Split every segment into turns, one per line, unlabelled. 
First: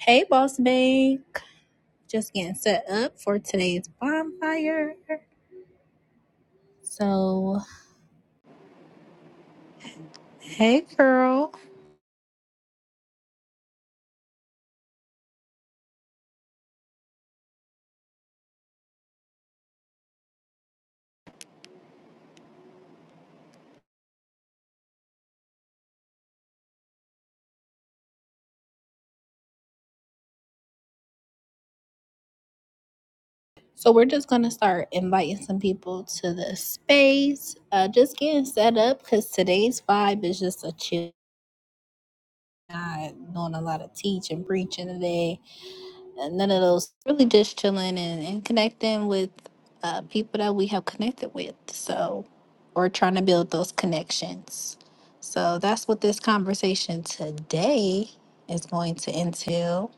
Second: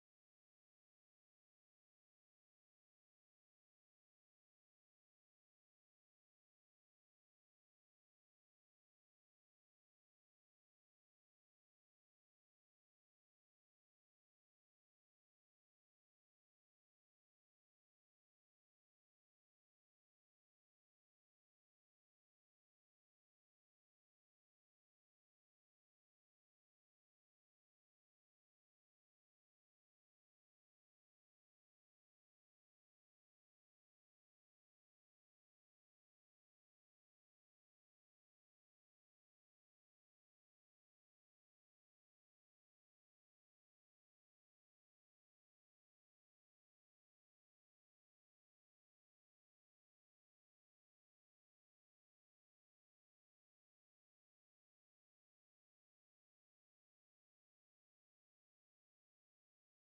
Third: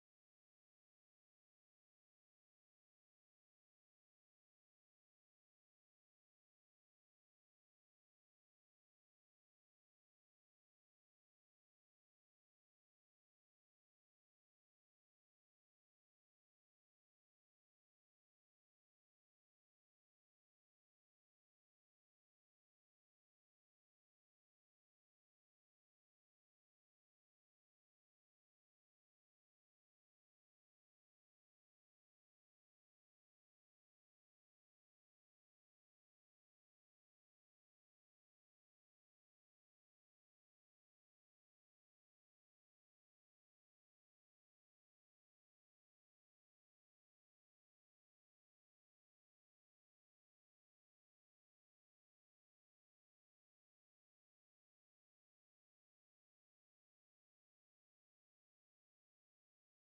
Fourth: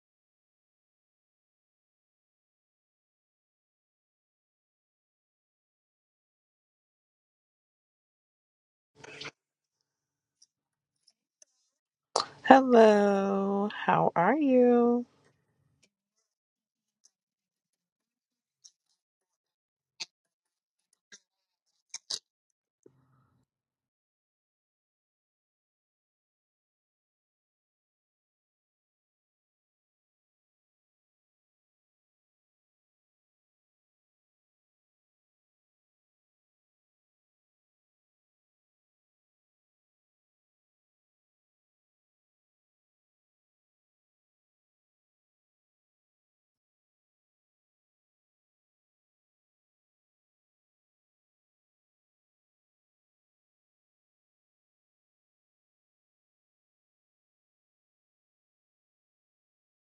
Hey, Boss babe. Just getting set up for today's bonfire. So, Hey, girl.
Hello, how are you?
so we're just gonna start inviting some people to the space. Uh, just getting set up because today's vibe is just a chill. Not doing a lot of teaching, preaching today. uh, none of those. Really just chilling and, and connecting with uh, people that we have connected with. So, or trying to build those connections. So that's what this conversation today is going to entail.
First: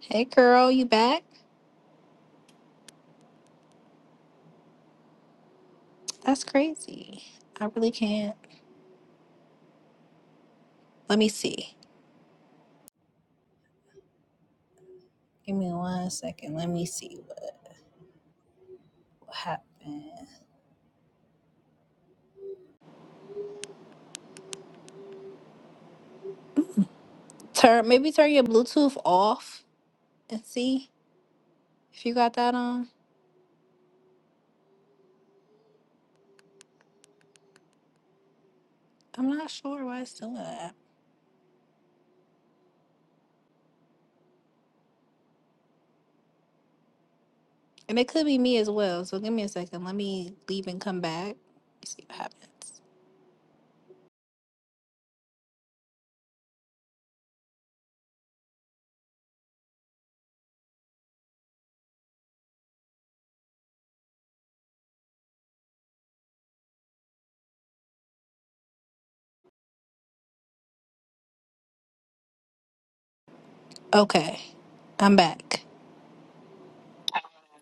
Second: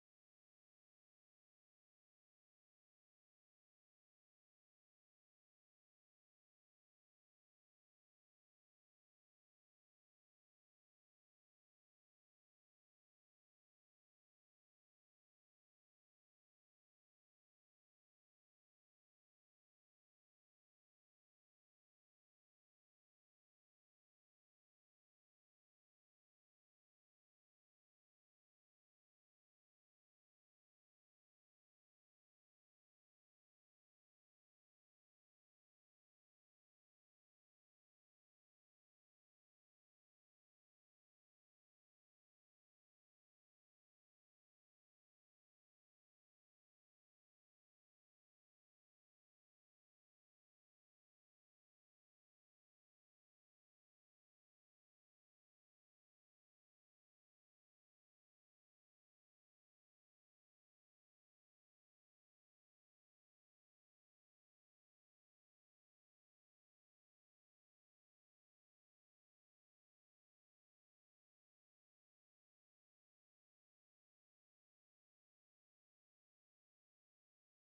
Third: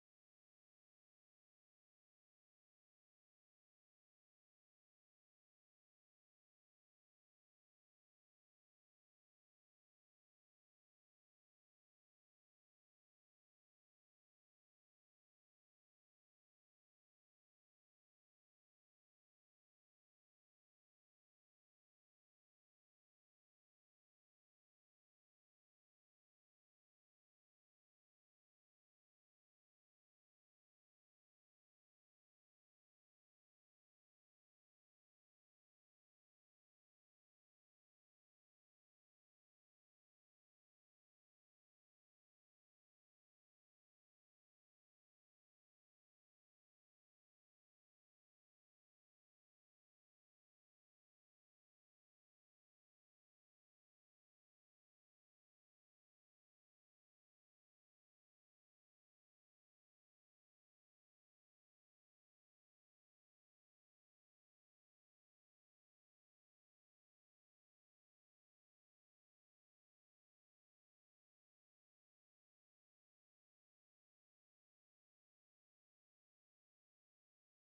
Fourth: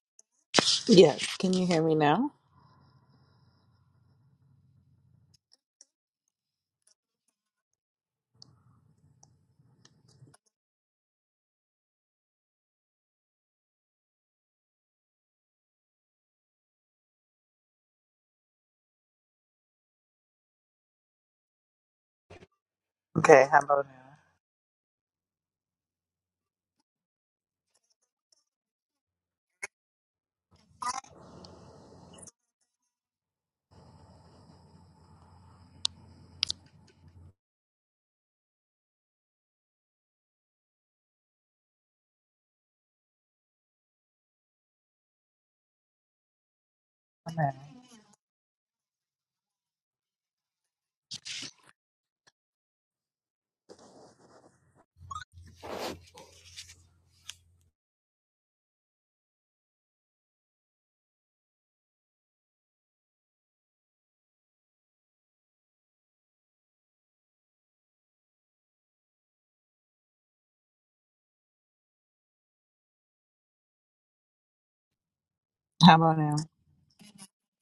Hey, girl, you back?
Yes, can you hear me now?
That's crazy. I really can't. Let me see. Give me one second. Let me see what happened.
Okay, how about now?
Turn maybe turn your Bluetooth off and see if you got that on. I'm not sure why it's doing that. And it could be me as well. So give me a second. Let me leave and come back. Let's see what happens. Okay. I'm back.
How about now?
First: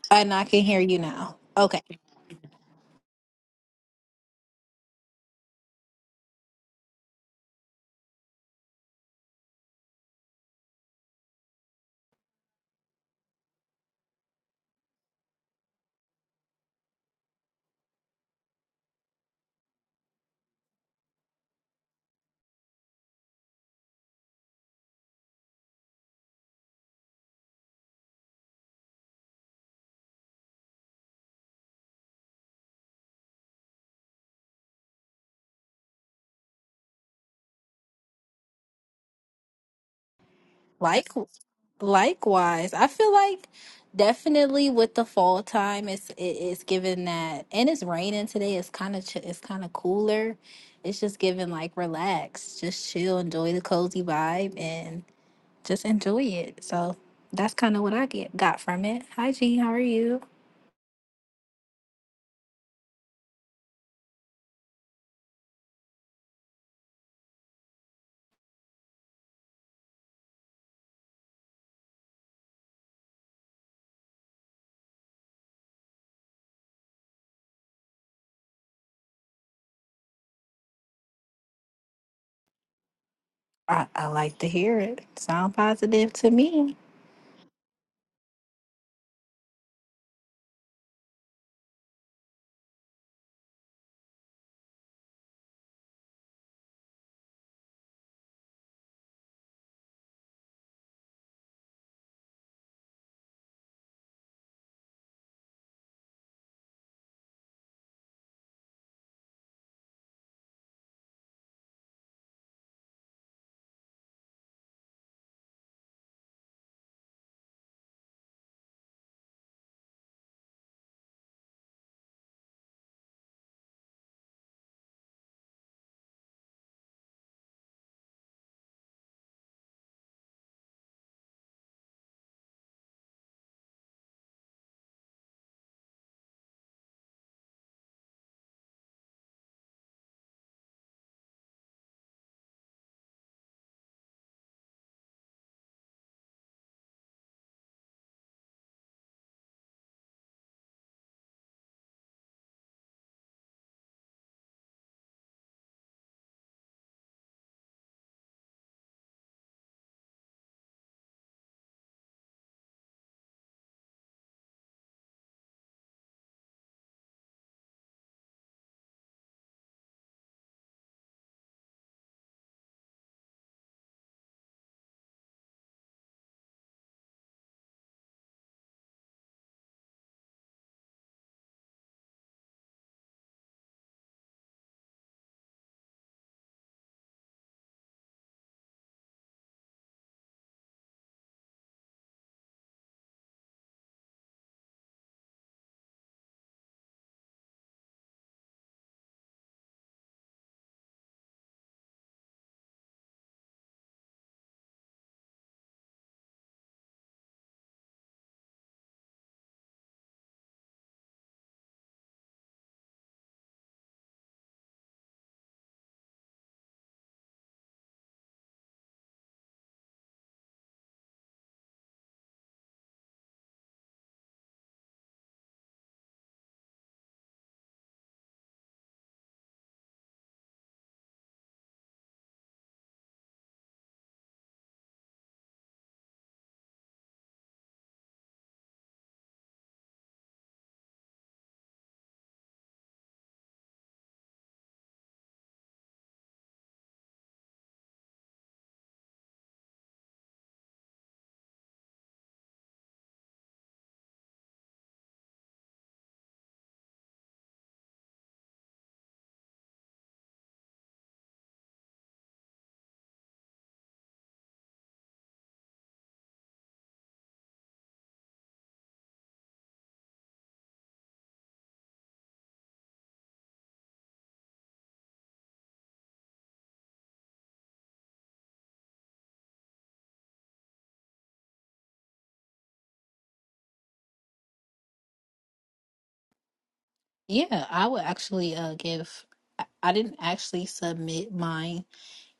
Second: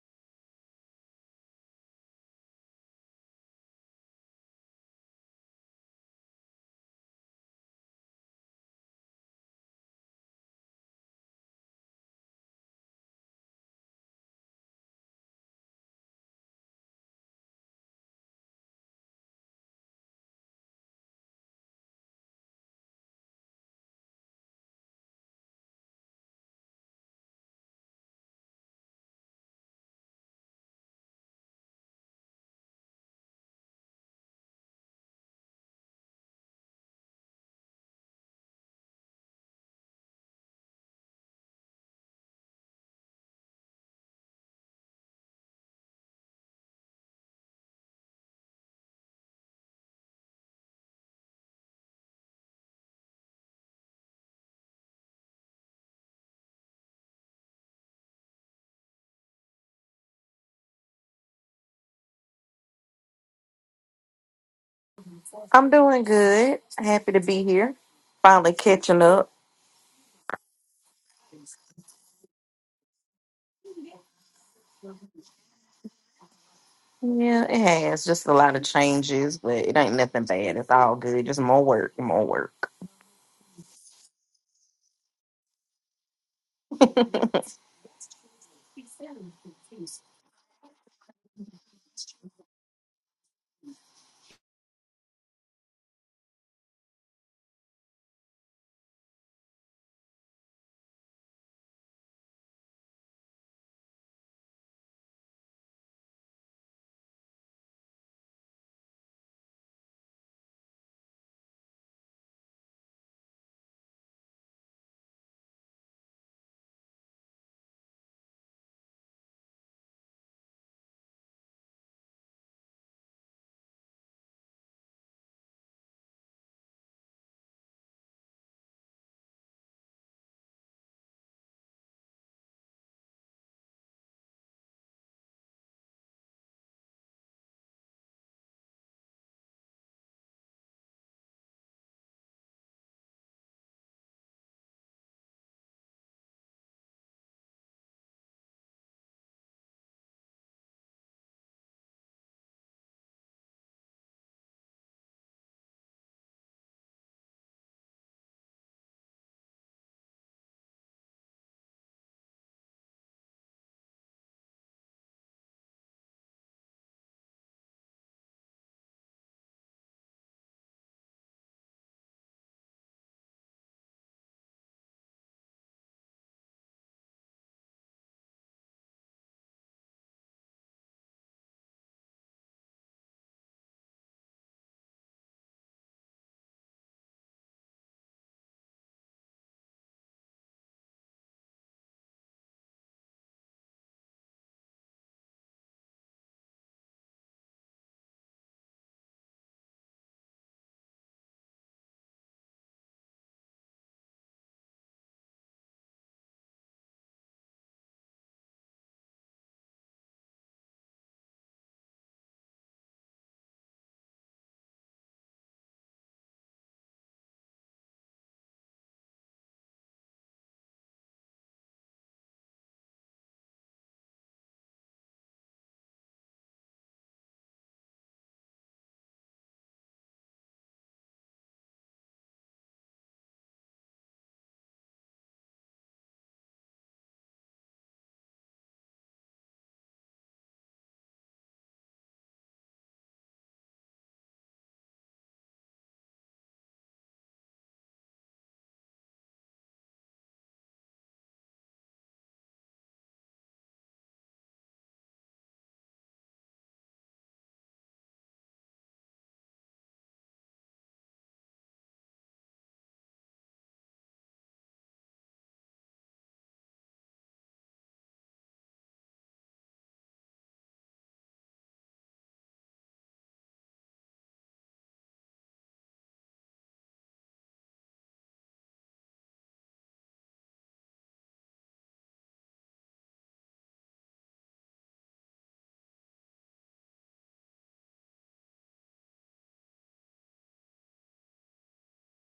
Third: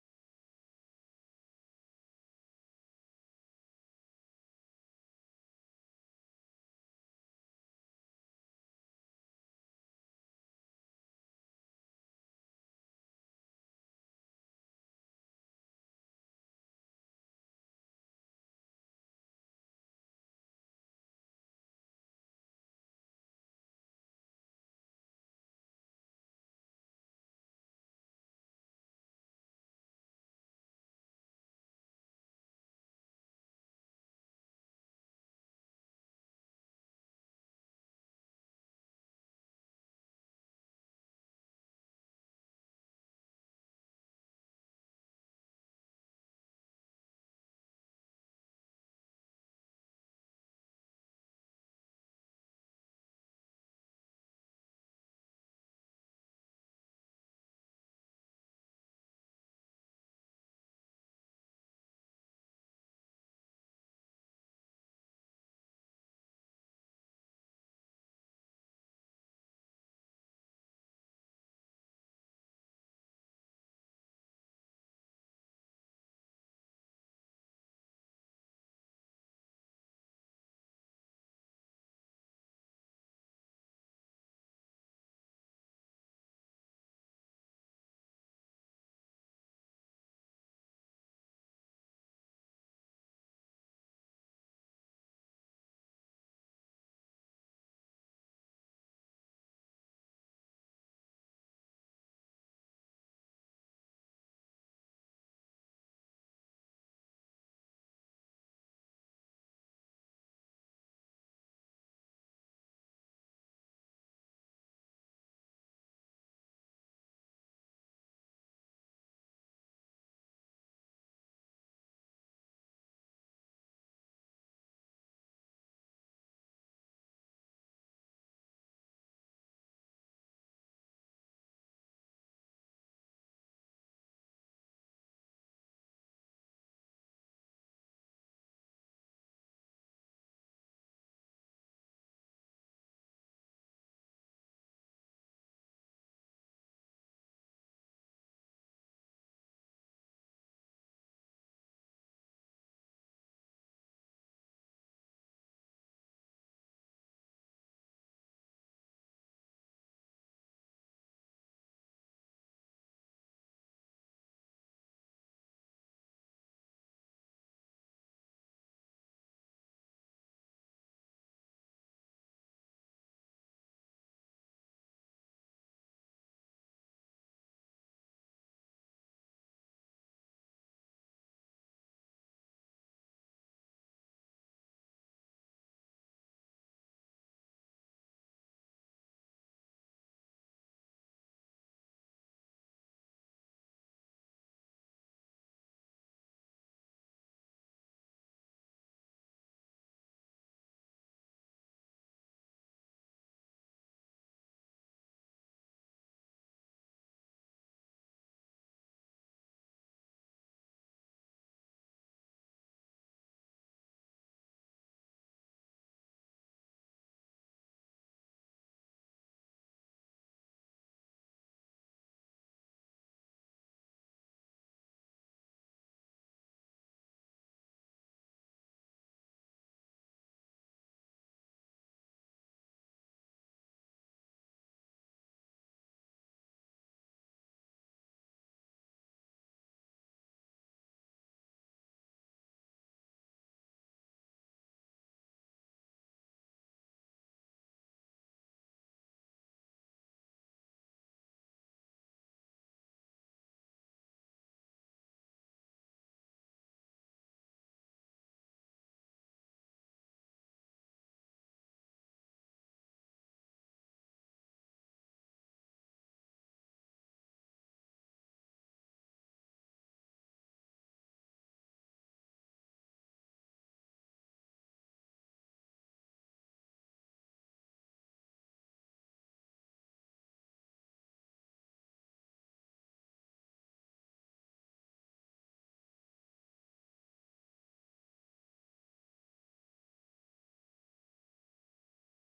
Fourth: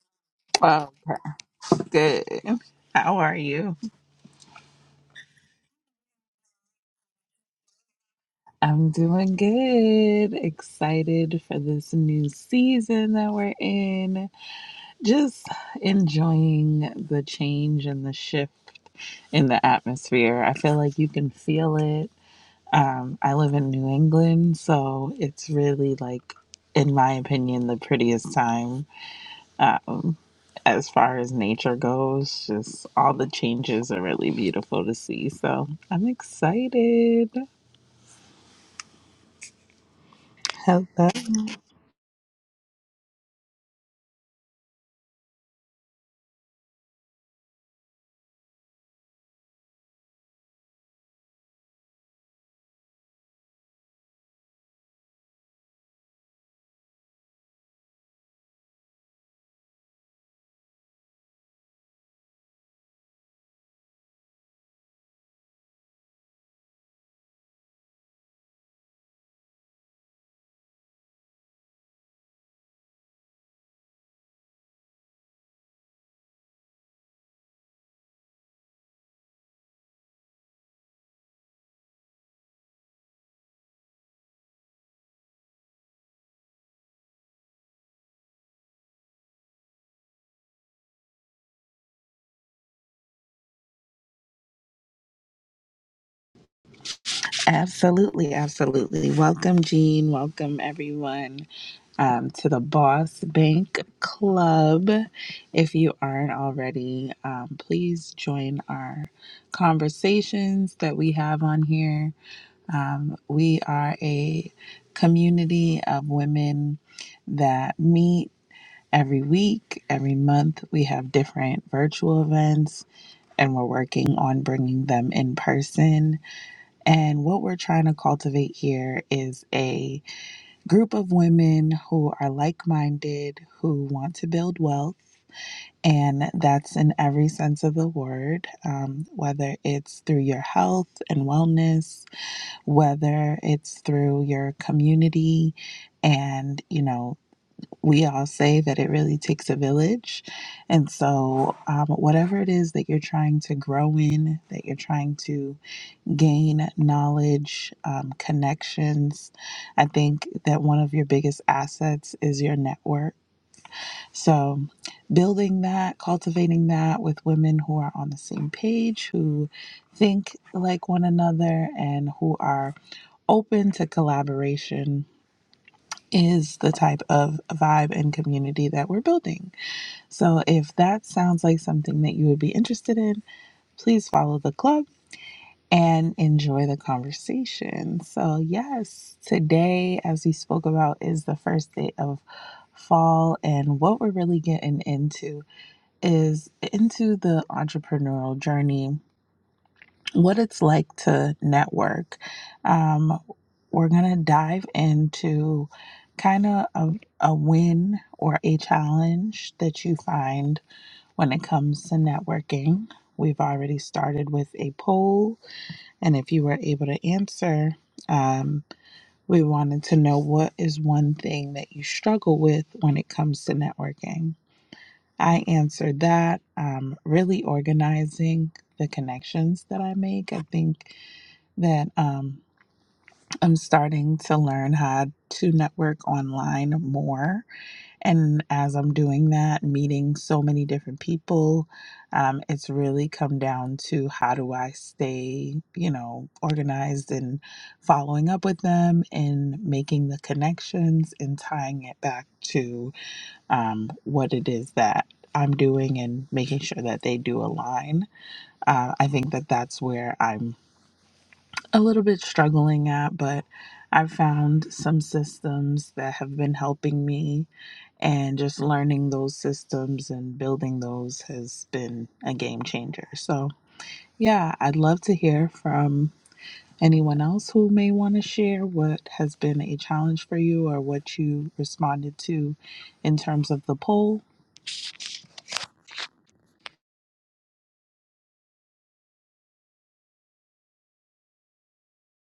And I can hear
Oh,
you now. Okay.
okay. good. How are you? I'm doing good. Excited for this new season that we're in. Just enjoying the change and the shift in the atmosphere. I feel like you can feel it. Um, I live in New England, so it's really like, in my opinion, the prettiest time. Um, as far as nature goes, just all the changes are really beautiful to see. So I'm excited. Hello.
Like likewise. I feel like definitely with the fall time it's it, it's given that and it's raining today. It's kind of ch- it's kind of cooler. It's just given like relax, just chill, enjoy the cozy vibe and just enjoy it. So that's kind of what I get got from it. Hi G, how are you?
I'm doing good. Happy to be here. Finally catching up. Yeah, it has. Just a lot of changes, but it ain't nothing bad. It's all good. Just more work, more work.
I, I like to hear it. Sound positive to me.
Absolutely, absolutely. Welcome, Jean. Welcome, everyone, um, to the Boss Bank Club. If you aren't already, um, please join our conversations that we have on here. Um, we are a community of women that meet. Every week, every month, we have different virtual events and we're working on bringing them in person. And what we're trying to cultivate here is a group of women who are like minded, who want to build wealth. And that's in every sense of the word, um, whether it's through your health and wellness, whether it's through your community and, you know, we all say that it really takes a village. And so, um, whatever it is that you're trying to grow in, that you're trying to gain knowledge, um, connections, I think that one of your biggest assets is your network. So, building that, cultivating that with women who are on the same page, who think like one another, and who are open to collaboration is the type of vibe and community that we're building. So if that sounds like something that you would be interested in, please follow the club and enjoy the conversation. So, yes, today, as we spoke about, is the first day of fall. And what we're really getting into is into the entrepreneurial journey, what it's like to network. Um, we're going to dive into kind of a, a win or a challenge that you find when it comes to networking, we've already started with a poll, and if you were able to answer, um, we wanted to know what is one thing that you struggle with when it comes to networking. I answered that um, really organizing the connections that I make. I think that um, I'm starting to learn how to network online more and as I'm doing that, meeting so many different people, um, it's really come down to how do I stay, you know, organized and following up with them and making the connections and tying it back to um, what it is that I'm doing and making sure that they do align. Uh, I think that that's where I'm a little bit struggling at, but I've found some systems that have been helping me, and just learning those systems and building those has been a game changer. So, yeah, I'd love to hear from anyone else who may want to share what has been a challenge for you or what you responded to in terms of the poll.
Yeah, I would actually uh give I, I didn't actually submit mine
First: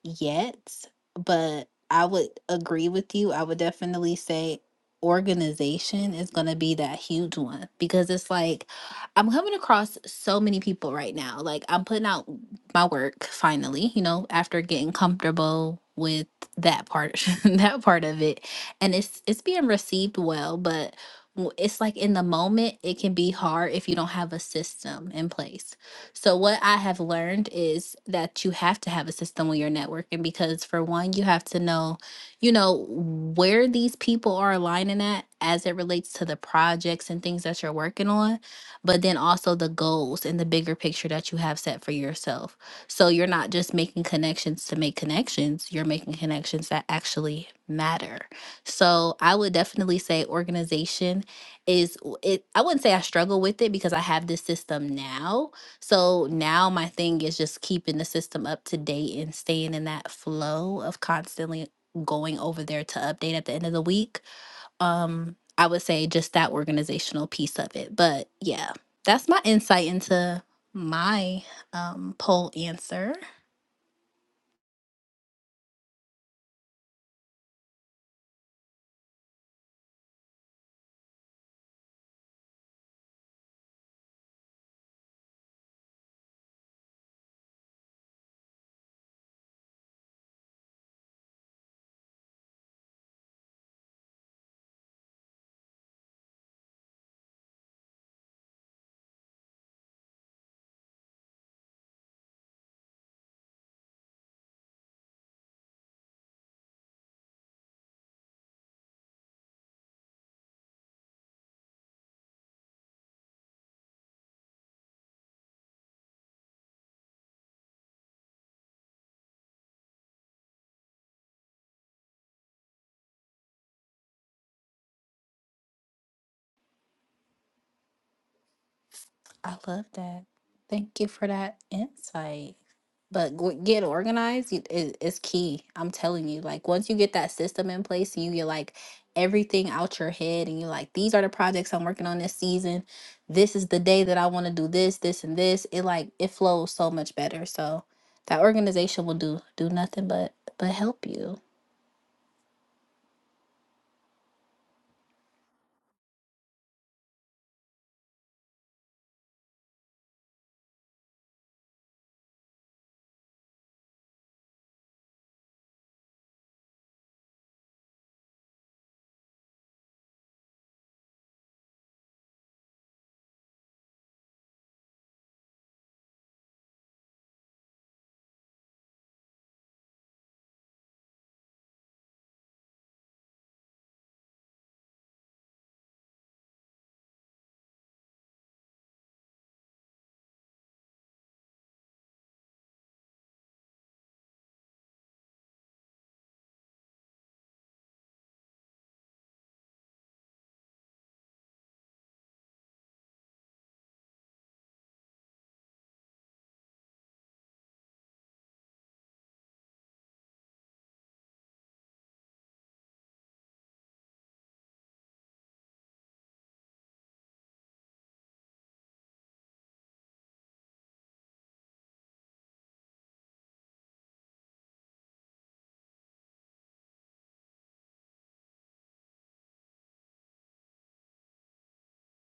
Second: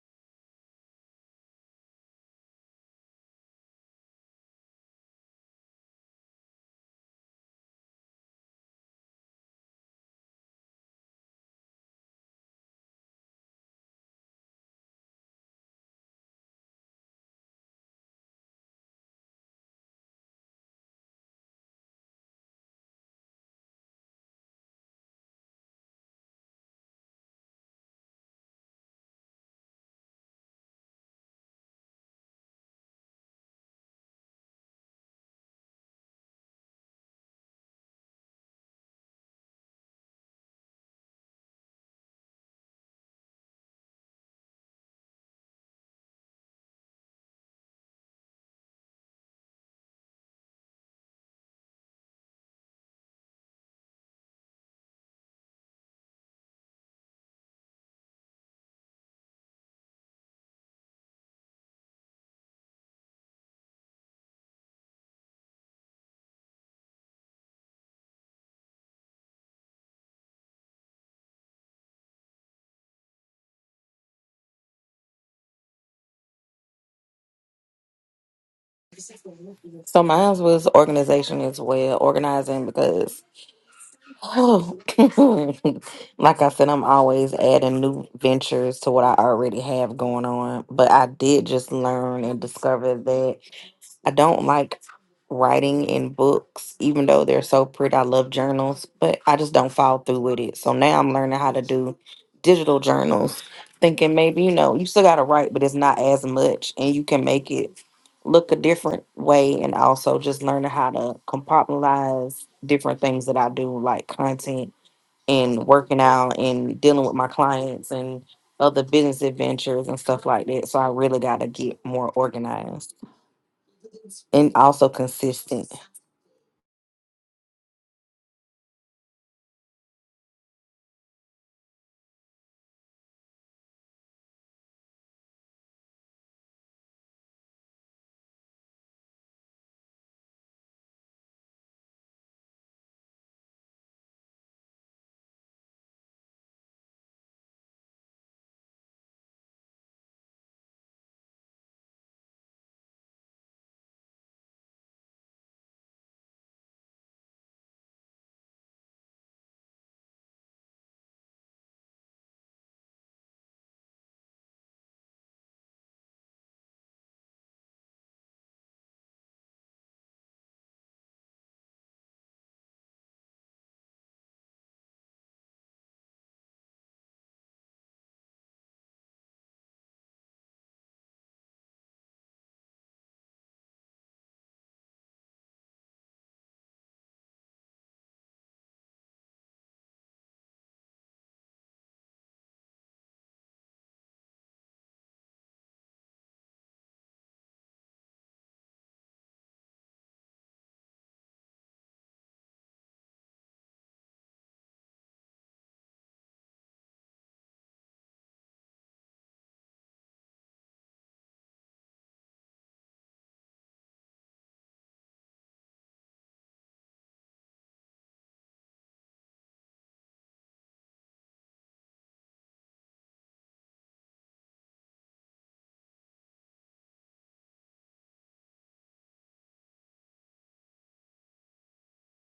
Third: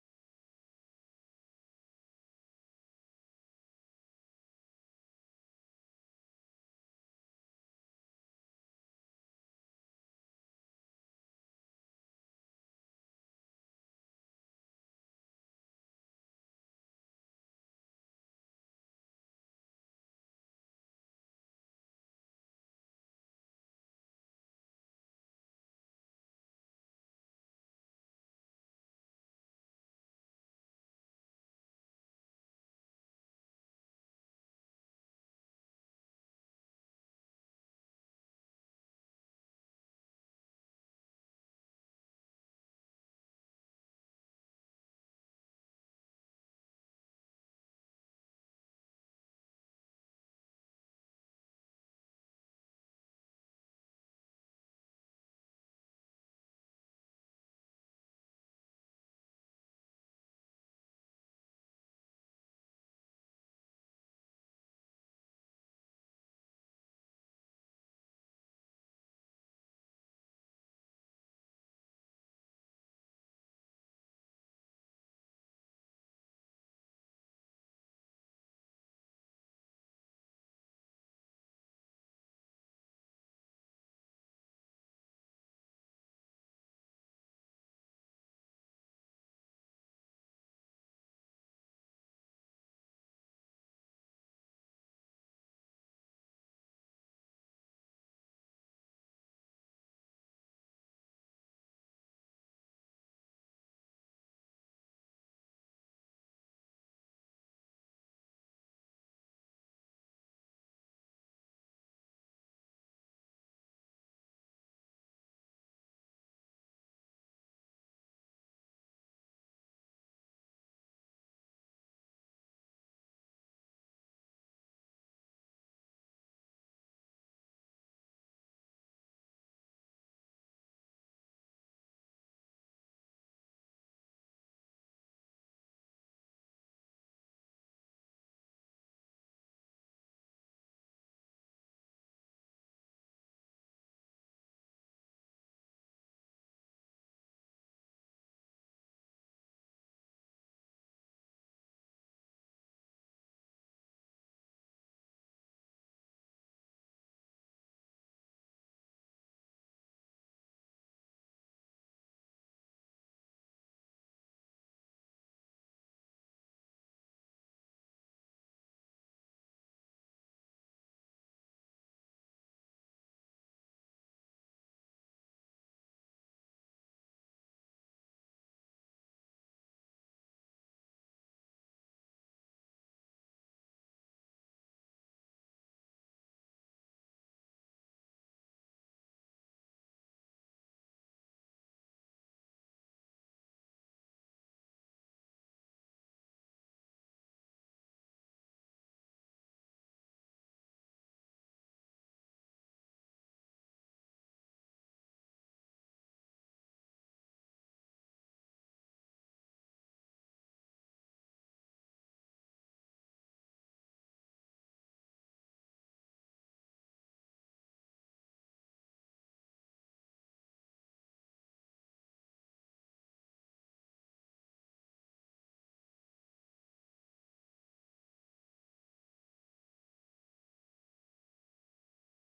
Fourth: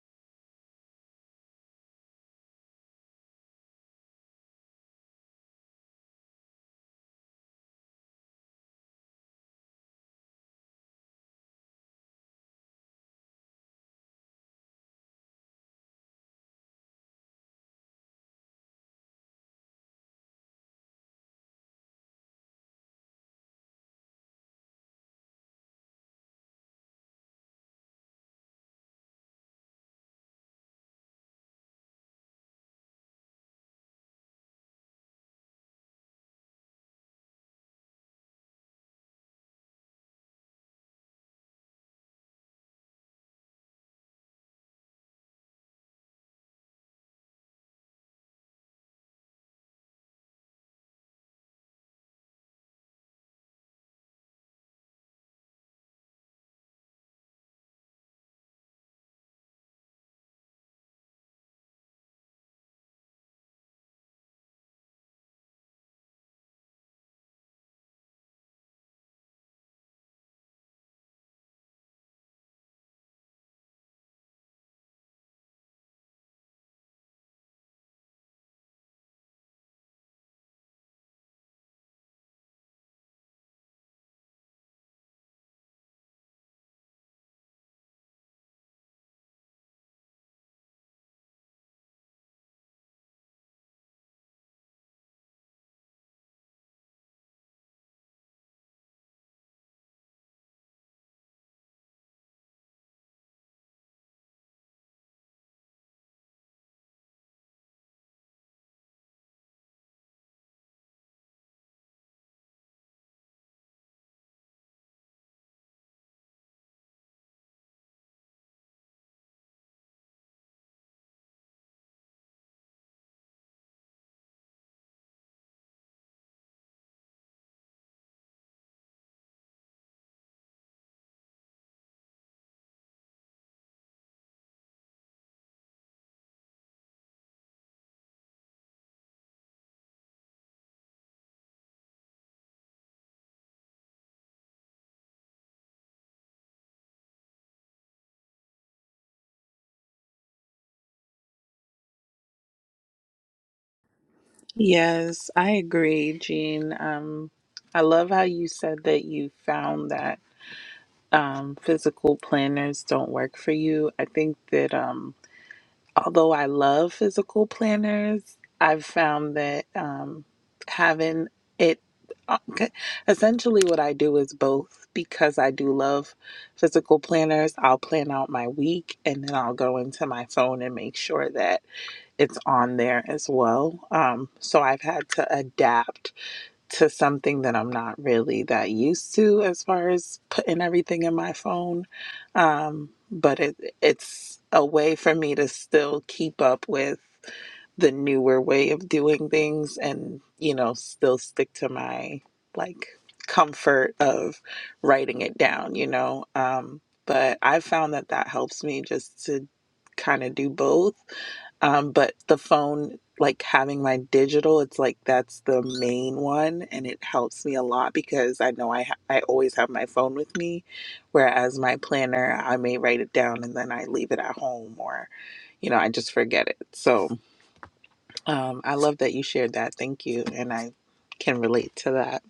yet, but I would agree with you. I would definitely say organization is going to be that huge one because it's like I'm coming across so many people right now. Like I'm putting out my work finally, you know, after getting comfortable with that part that part of it and it's it's being received well but w- it's like in the moment it can be hard if you don't have a system in place so, what I have learned is that you have to have a system when you're networking because, for one, you have to know, you know, where these people are aligning at as it relates to the projects and things that you're working on, but then also the goals and the bigger picture that you have set for yourself. So, you're not just making connections to make connections, you're making connections that actually matter. So, I would definitely say organization is w- it I wouldn't say I struggle with it because I have this system now, so now my thing is just keeping the system up to date and staying in that flow of constantly going over there to update at the end of the week. Um, I would say just that organizational piece of it. But yeah, that's my insight into my um poll answer.
So mine was organization as well, organizing because, oh, like I said, I'm always adding new ventures to what I already have going on. But I did just learn and discover that I don't like writing in books, even though they're so pretty. I love journals, but I just don't follow through with it. So now I'm learning how to do digital journals, thinking maybe, you know, you still got to write, but it's not as much, and you can make it look a different way. And also just learning how to compartmentalize different things that I do, like content and working out and dealing with my clients and other business adventures and stuff like that. So I really got to get more organized and also consistent.
I love that. Thank you for that insight. But g- get organized you- i- is key. I'm telling you, like once you get that system in place and you get like everything out your head and you're like, these are the projects I'm working on this season. This is the day that I want to do this, this, and this. It like it flows so much better. So that organization will do do nothing but but help you.
Yes, I agree, Jean. Um, I love how you said that you found that. um, physical planners don't work for you. I think that um, although I love physical planners, I've found that um, having it uh, c- essentially what I do is both because I do love physical planners. I'll plan out my week and then I'll go into my phone and make sure that it's on there as well. Um, so I've had to adapt to something that I'm not really that used to as far as putting everything in my phone. Um, but it it's a way for me to still keep up with the newer way of doing things and you know still stick to my like comfort of writing it down you know um but i found that that helps me just to kind of do both um but the phone like having my digital it's like that's the main one and it helps me a lot because i know i ha- i always have my phone with me whereas my planner i may write it down and then i leave it at home or you know i just forget it so um, I love that you shared that. Thank you. And I can relate to that.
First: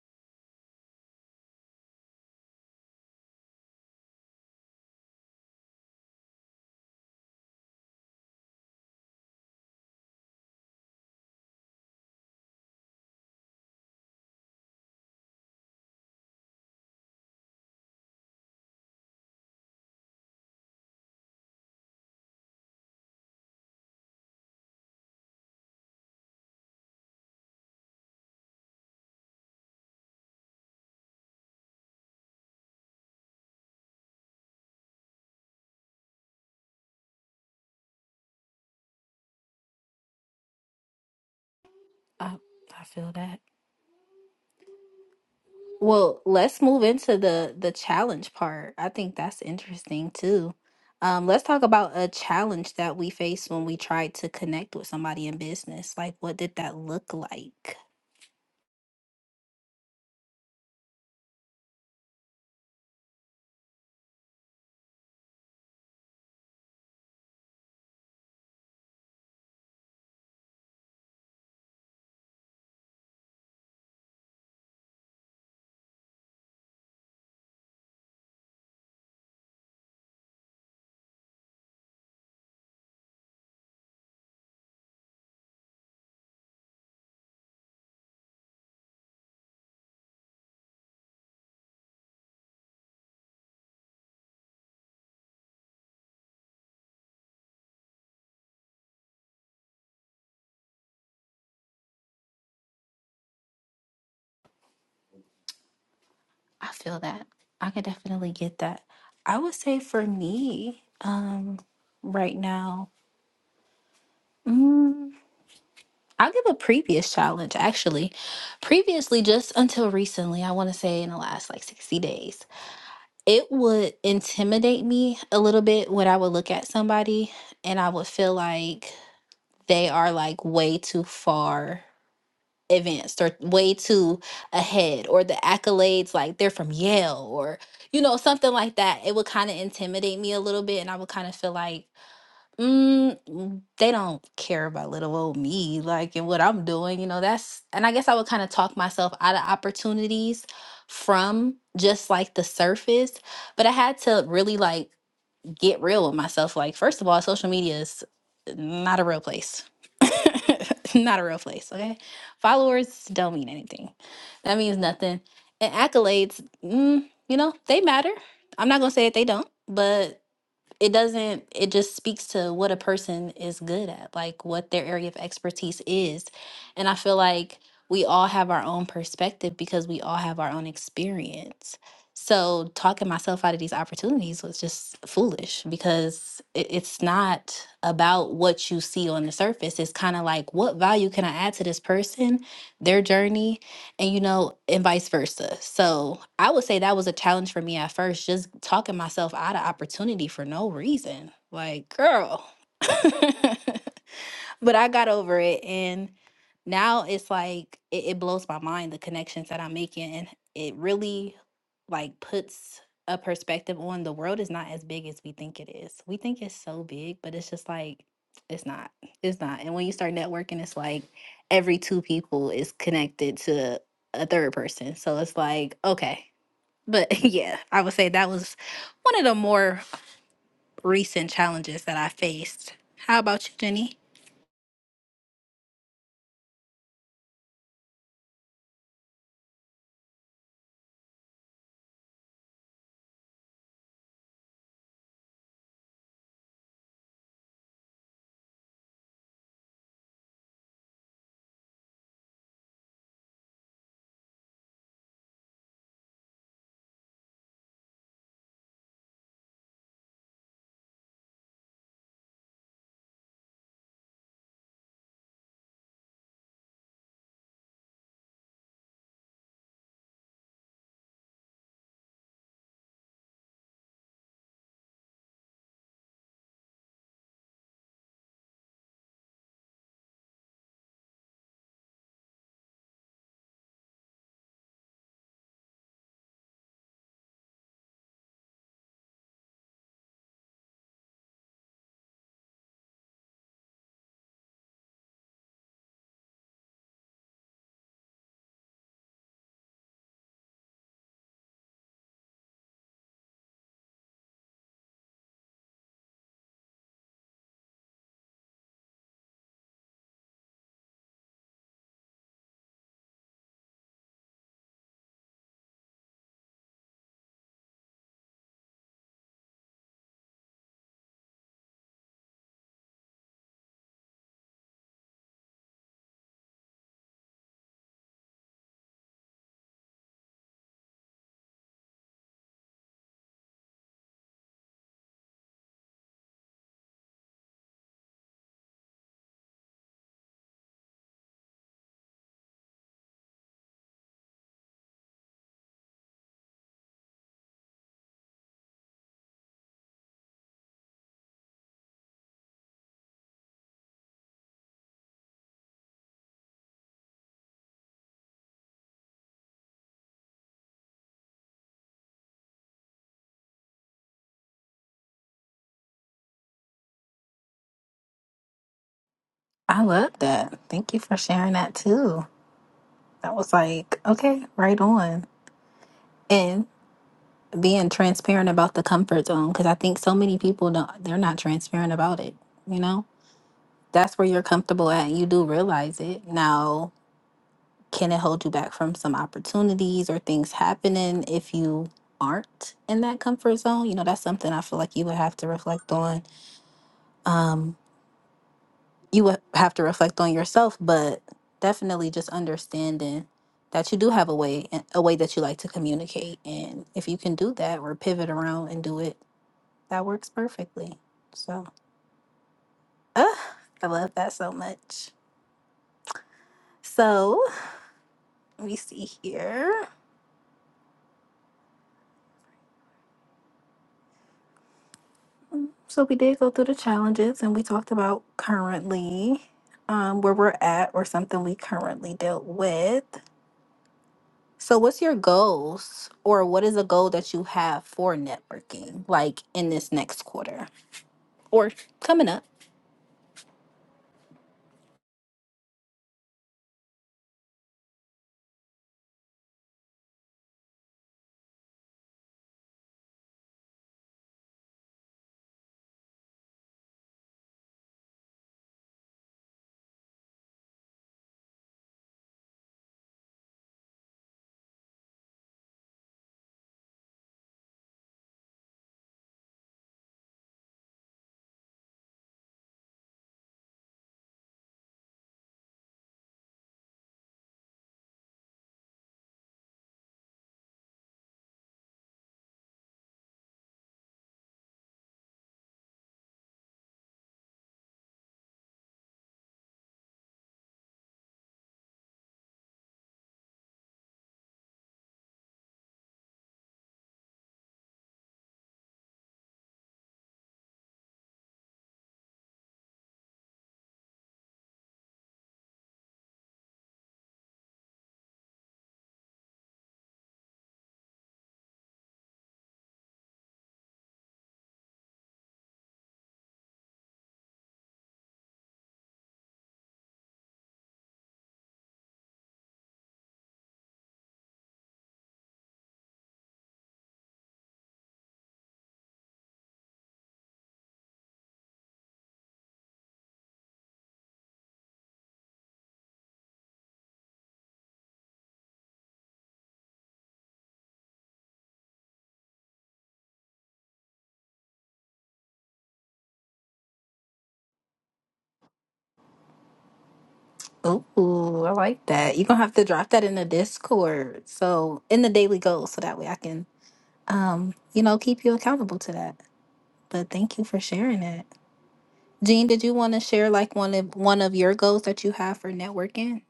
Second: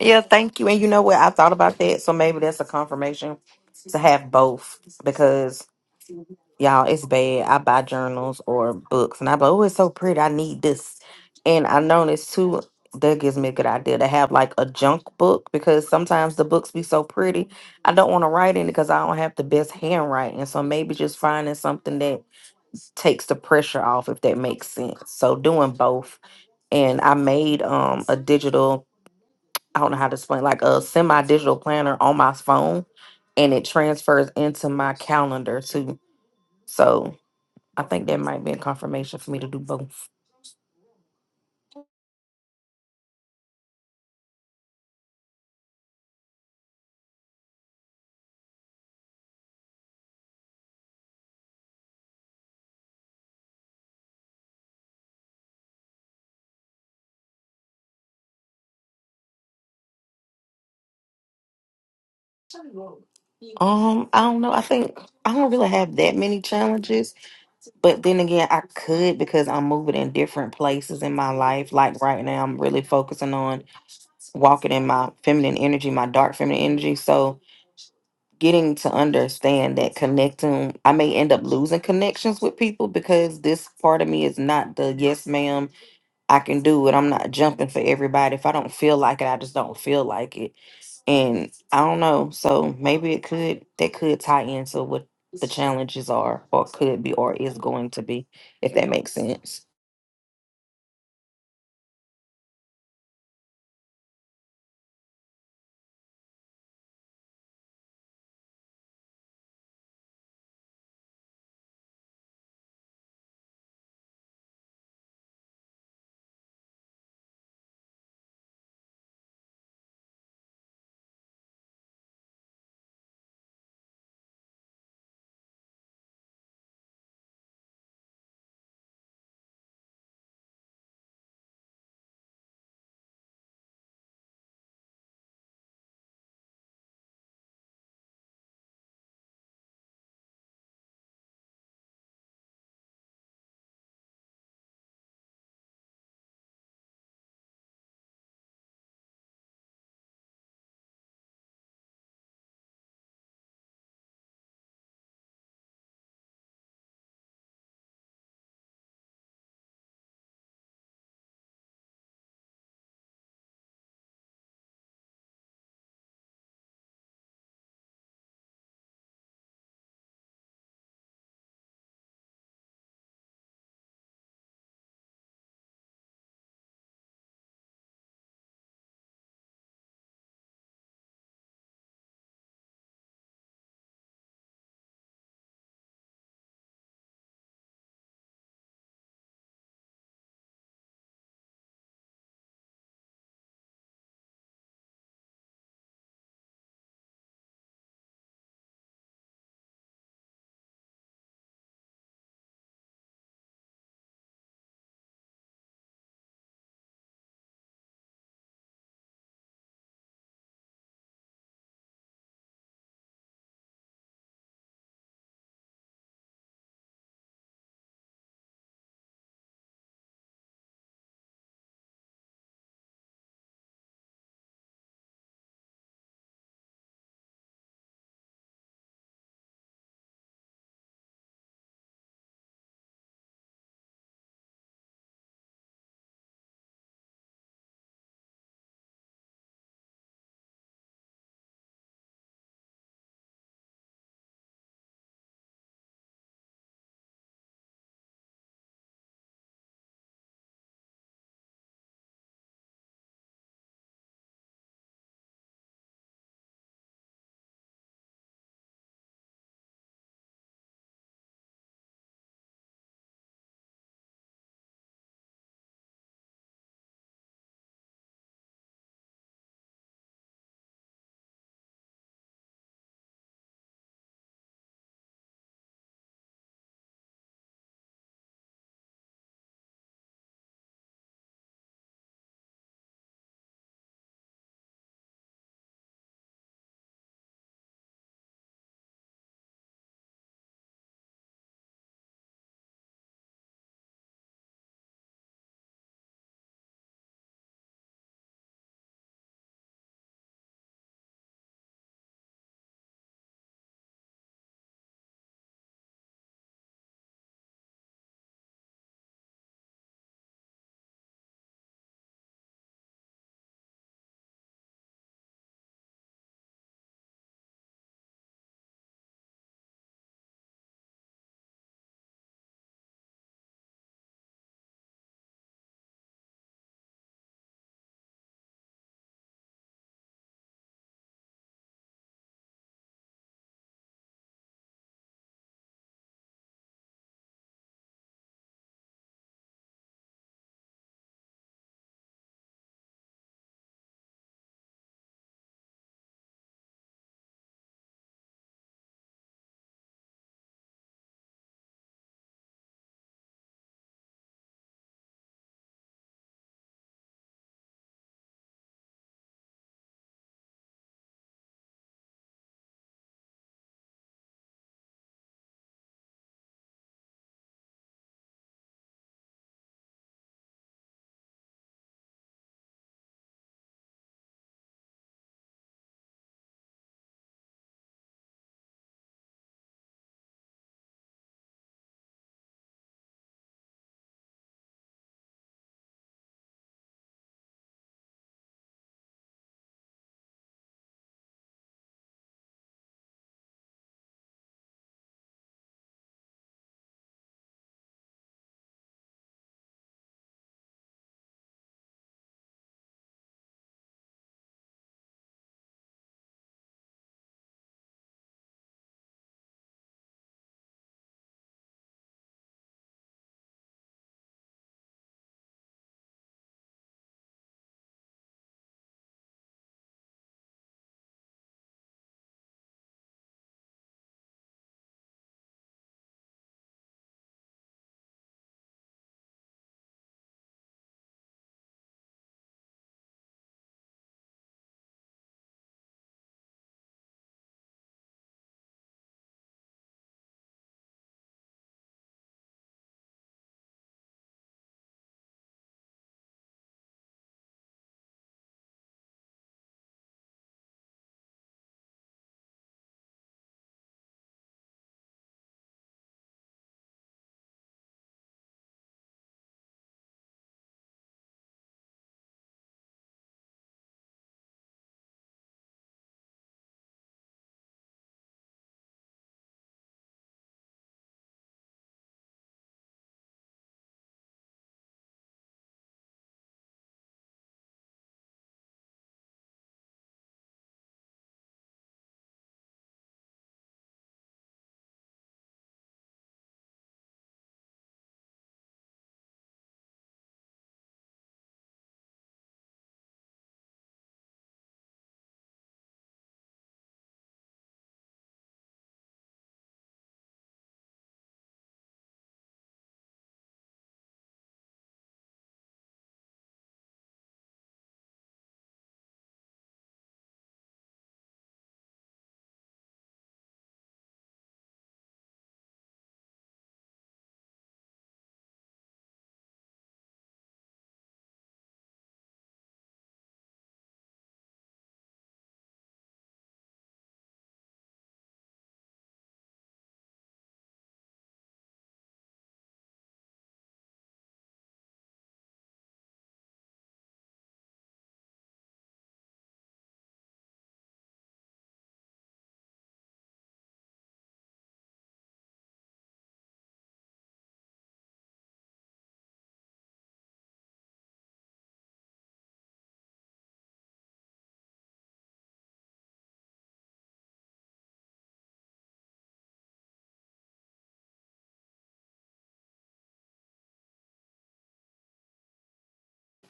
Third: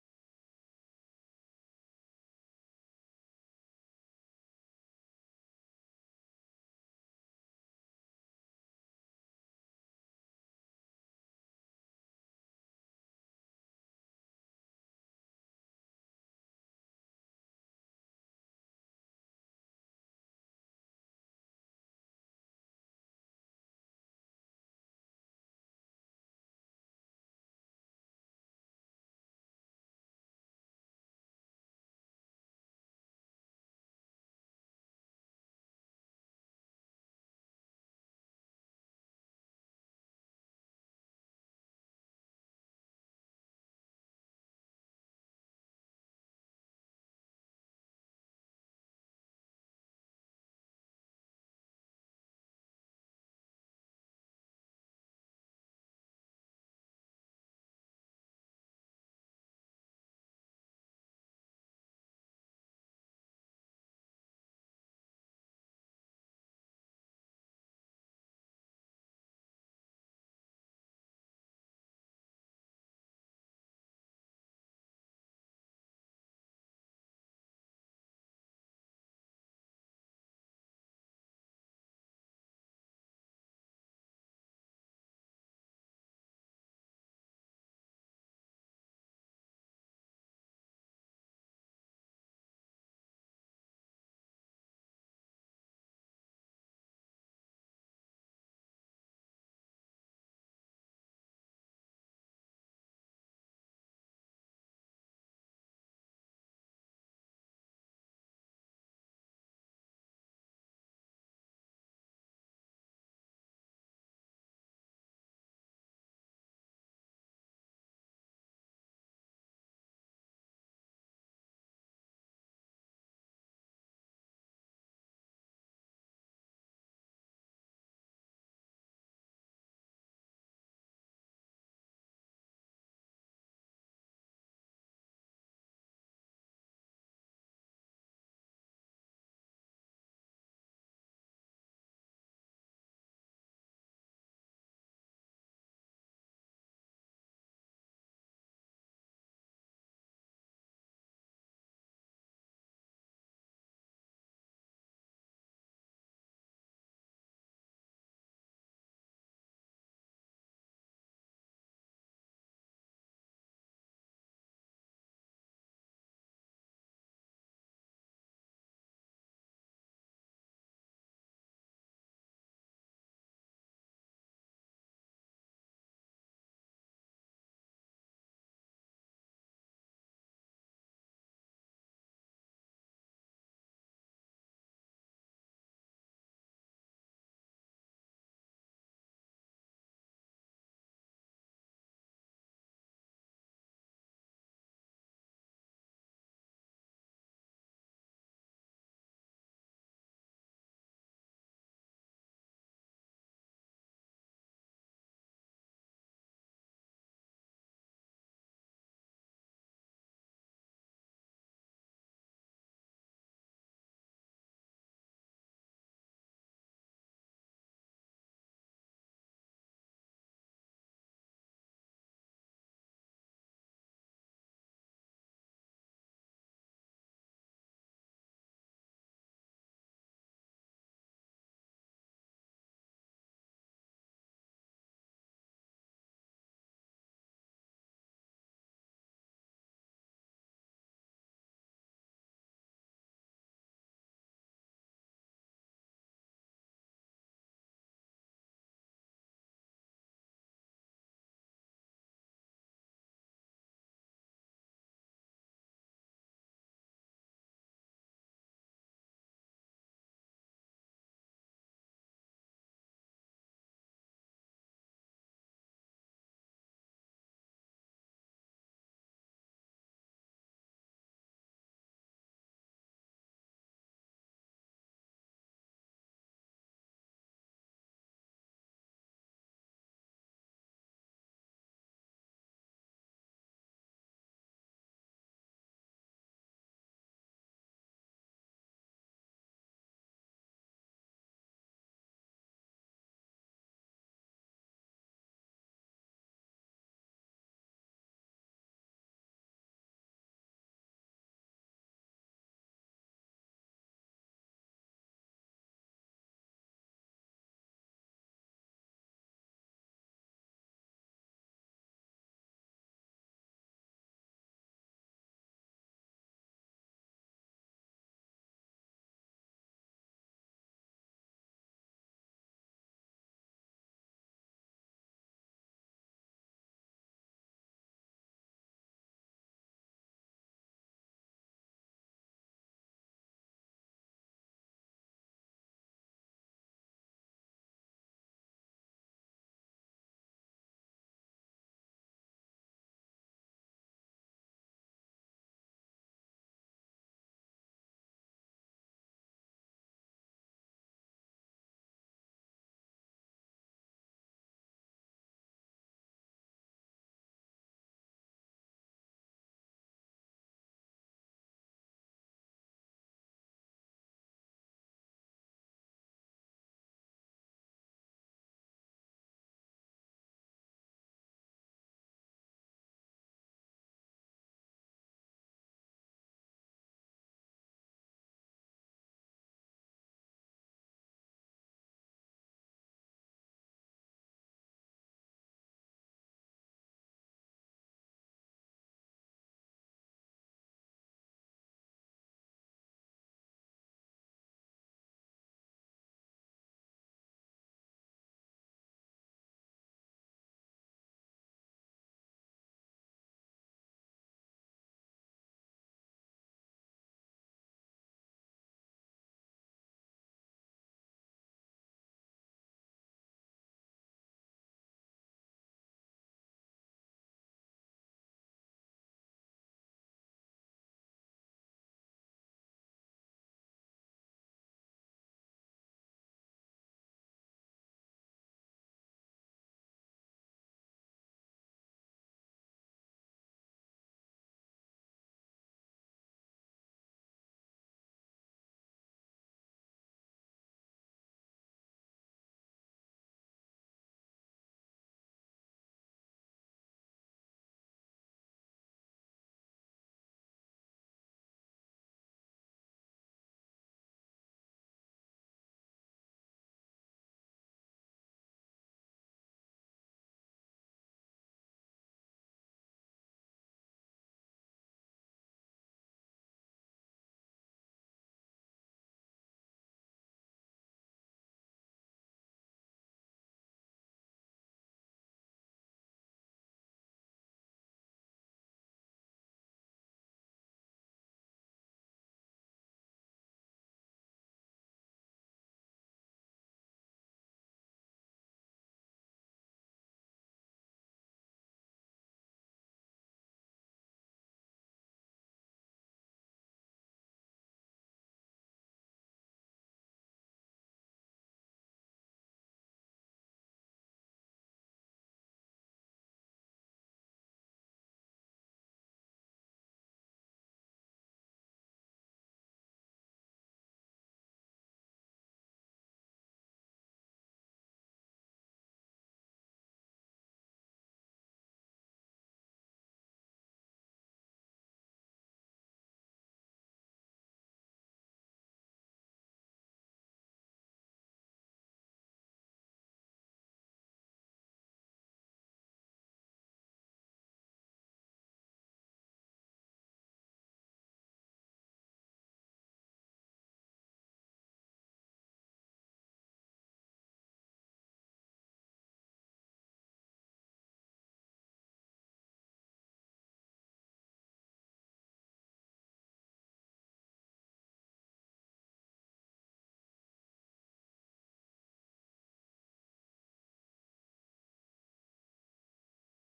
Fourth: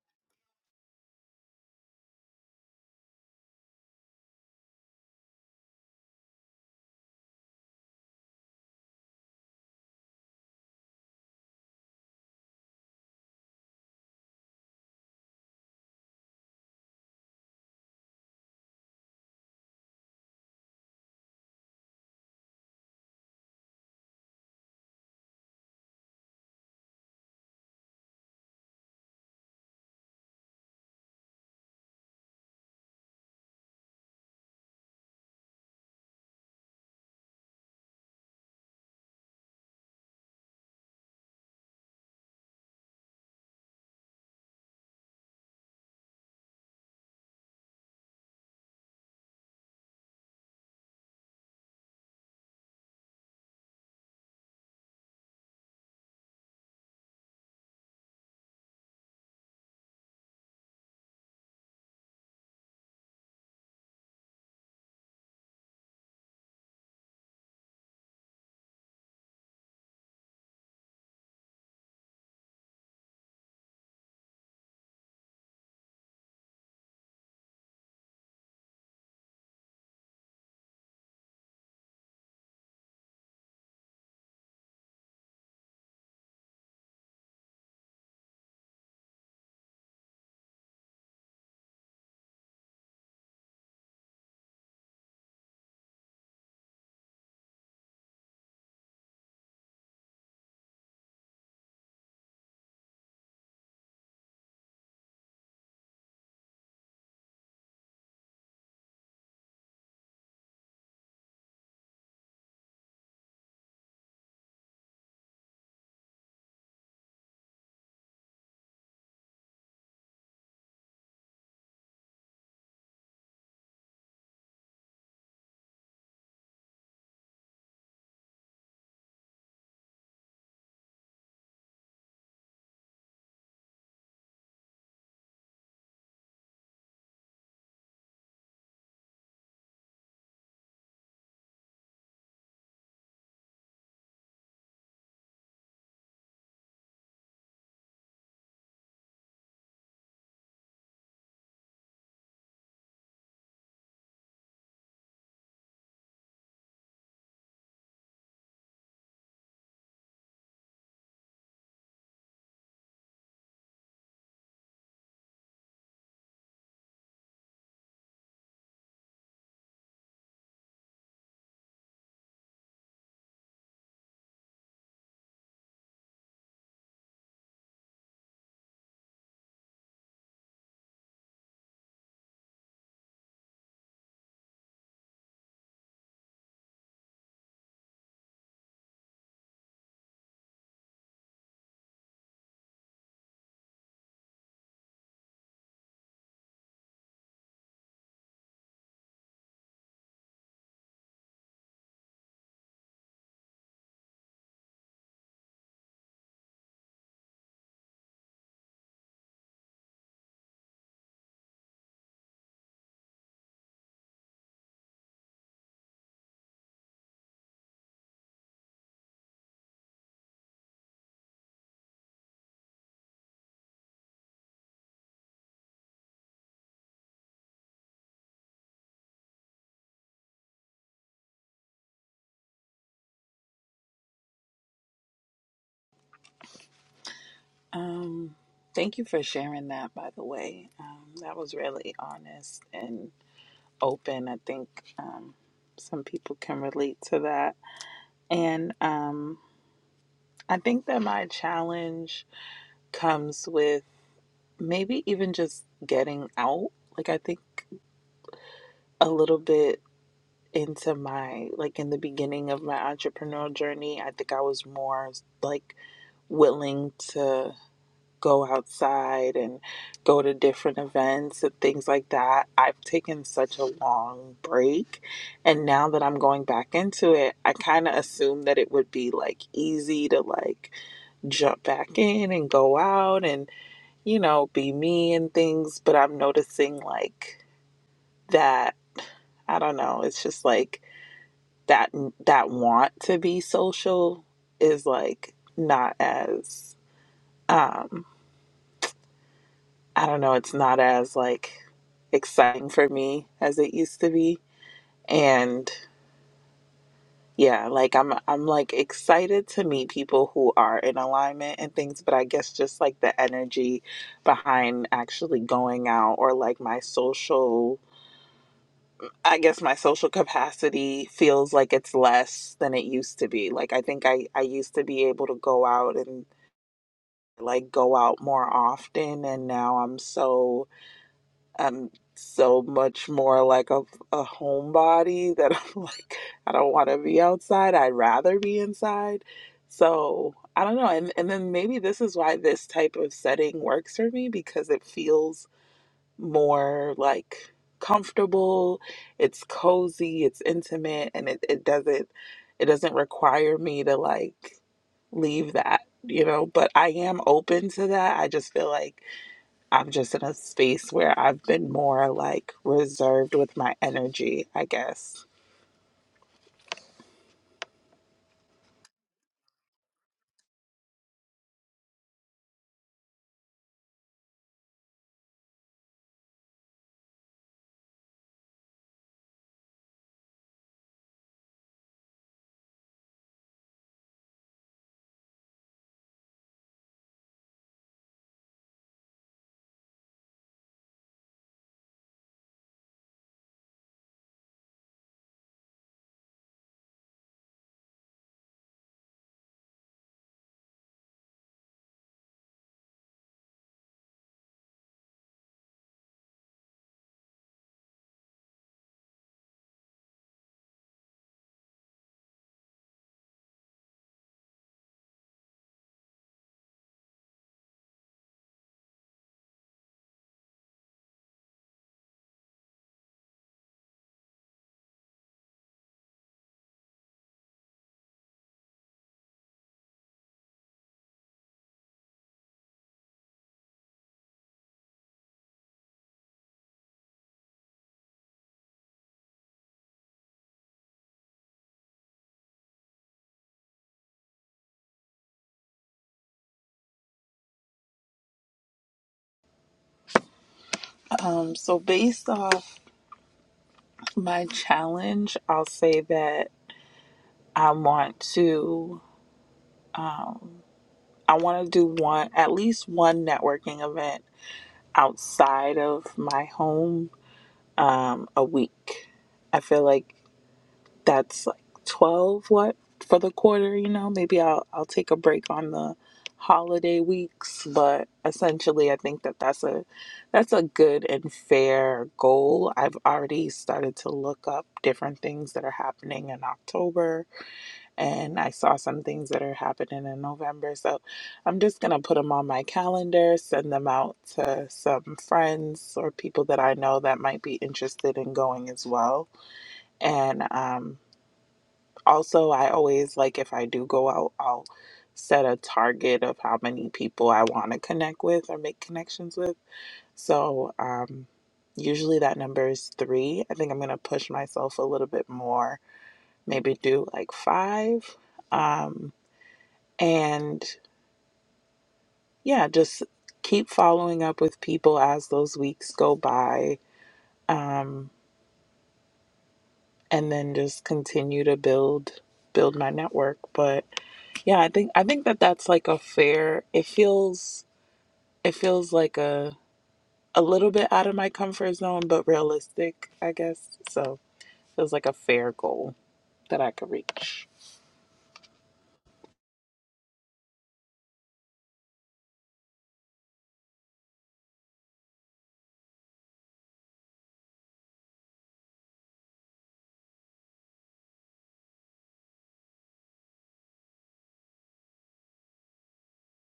Yeah, thank you. And you know what? I thought about that, so maybe that's a confirmation to have both because y'all, it's bad. I buy journals or books, and I be like, oh, it's so pretty. I need this, and I noticed too. That gives me a good idea to have like a junk book because sometimes the books be so pretty. I don't want to write in it because I don't have the best handwriting. So maybe just finding something that takes the pressure off, if that makes sense. So doing both and I made um a digital I don't know how to explain, like a semi digital planner on my phone and it transfers into my calendar too. So I think that might be a confirmation for me to do both.
I I feel that. Well, let's move into the the challenge part. I think that's interesting too. Um, let's talk about a challenge that we faced when we tried to connect with somebody in business. Like, what did that look like?
Um, I don't know. I think I don't really have that many challenges, but then again, I could because I'm moving in different places in my life. Like right now, I'm really focusing on walking in my feminine energy, my dark feminine energy. So getting to understand that connecting i may end up losing connections with people because this part of me is not the yes ma'am i can do it i'm not jumping for everybody if i don't feel like it i just don't feel like it and i don't know so maybe it could that could tie into what the challenges are or could be or is going to be if that makes sense
I feel that. I could definitely get that. I would say for me, um, right now, mm, I'll give a previous challenge actually. Previously, just until recently, I want to say in the last like 60 days. it would intimidate me a little bit when I would look at somebody and I would feel like they are like way too far advanced or way too ahead or the accolades like they're from Yale or you know something like that. It would kind of intimidate me a little bit and I would kind of feel like Mm, mm, they don't care about little old me, like and what I'm doing, you know, that's and I guess I would kind of talk myself out of opportunities from just like the surface, but I had to really like get real with myself. Like, first of all, social media is not a real place. Not a real place, okay? Followers don't mean anything. That means nothing. And accolades, mm, you know, they matter. I'm not gonna say that they don't, but it doesn't it just speaks to what a person is good at like what their area of expertise is and i feel like we all have our own perspective because we all have our own experience so talking myself out of these opportunities was just foolish because it, it's not about what you see on the surface it's kind of like what value can i add to this person their journey and you know and vice versa so i would say that was a challenge for me at first just talking myself out of opportunity for no reason like girl but I got over it, and now it's like it, it blows my mind the connections that I'm making, and it really like puts a perspective on the world is not as big as we think it is. We think it's so big, but it's just like it's not. It's not. And when you start networking, it's like every two people is connected to a third person. So it's like okay. But yeah, I would say that was one of the more recent challenges that I faced. How about you, Jenny?
Um, thank you for sharing that, by the way. Um, that was really honest and open. I think um, some people can relate to that. And um, I think that my challenge comes with maybe even just getting out. Like, I think a little bit into my, like, in the beginning of my entrepreneurial journey, I think I was more like willing to. go outside and go to different events and things like that. I've taken such a long break. And now that I'm going back into it, I kind of assumed that it would be like easy to like jump back in and go out and, you know, be me and things. But I'm noticing like that, I don't know, it's just like that, that want to be social is like not as. um I don't know, it's not as like exciting for me as it used to be. And yeah, like I'm I'm like excited to meet people who are in alignment and things, but I guess just like the energy behind actually going out or like my social I guess my social capacity feels like it's less than it used to be. Like I think I I used to be able to go out and like go out more often and now I'm so I'm so much more like a, a homebody that I'm like, I don't want to be outside. I'd rather be inside. So I don't know. And, and then maybe this is why this type of setting works for me because it feels more like comfortable. It's cozy, it's intimate, and it, it doesn't, it doesn't require me to like leave that, you know, but I am open to that. I just feel like I'm just in a space where I've been more like reserved with my energy, I guess.
I love that. Thank you for sharing that too. That was like, okay, right on. And being transparent about the comfort zone because I think so many people don't they're not transparent about it, you know? That's where you're comfortable at. You do realize it. Now, can it hold you back from some opportunities or things happening if you aren't in that comfort zone? You know, that's something I feel like you would have to reflect on. Um, you would have to reflect on yourself, but definitely just understanding that you do have a way, a way that you like to communicate. And if you can do that or pivot around and do it, that works perfectly. So, uh, I love that so much. So, let me see here. Mm, So, we did go through the challenges and we talked about currently um, where we're at or something we currently dealt with. So, what's your goals, or what is a goal that you have for networking, like in this next quarter or coming up?
Um, so, based off my challenge, I'll say that I want to, um, I want to do one, at least one networking event outside of my home um, a week. I feel like that's like 12 what for the quarter you know maybe i'll i'll take a break on the holiday weeks but essentially i think that that's a that's a good and fair goal i've already started to look up different things that are happening in october and i saw some things that are happening in november so i'm just going to put them on my calendar send them out to some friends or people that i know that might be interested in going as well and um also, I always like if I do go out, I'll set a target of how many people I want to connect with or make connections with. So, um, usually that number is three. I think I'm going to push myself a little bit more, maybe do like five. Um, and yeah, just keep following up with people as those weeks go by. Um, and then just continue to build build my network. But Yeah, I think I think that that's like a fair. It feels it feels like a a little bit out of my comfort zone, but realistic, I guess. So it was like a fair goal that I could reach.
Ooh, I like that. You're gonna have to drop that in the Discord, so in the daily goals, so that way I can, um, you know, keep you accountable to that. But thank you for sharing that, Jean. Did you want to share like one of one of your goals that you have for networking?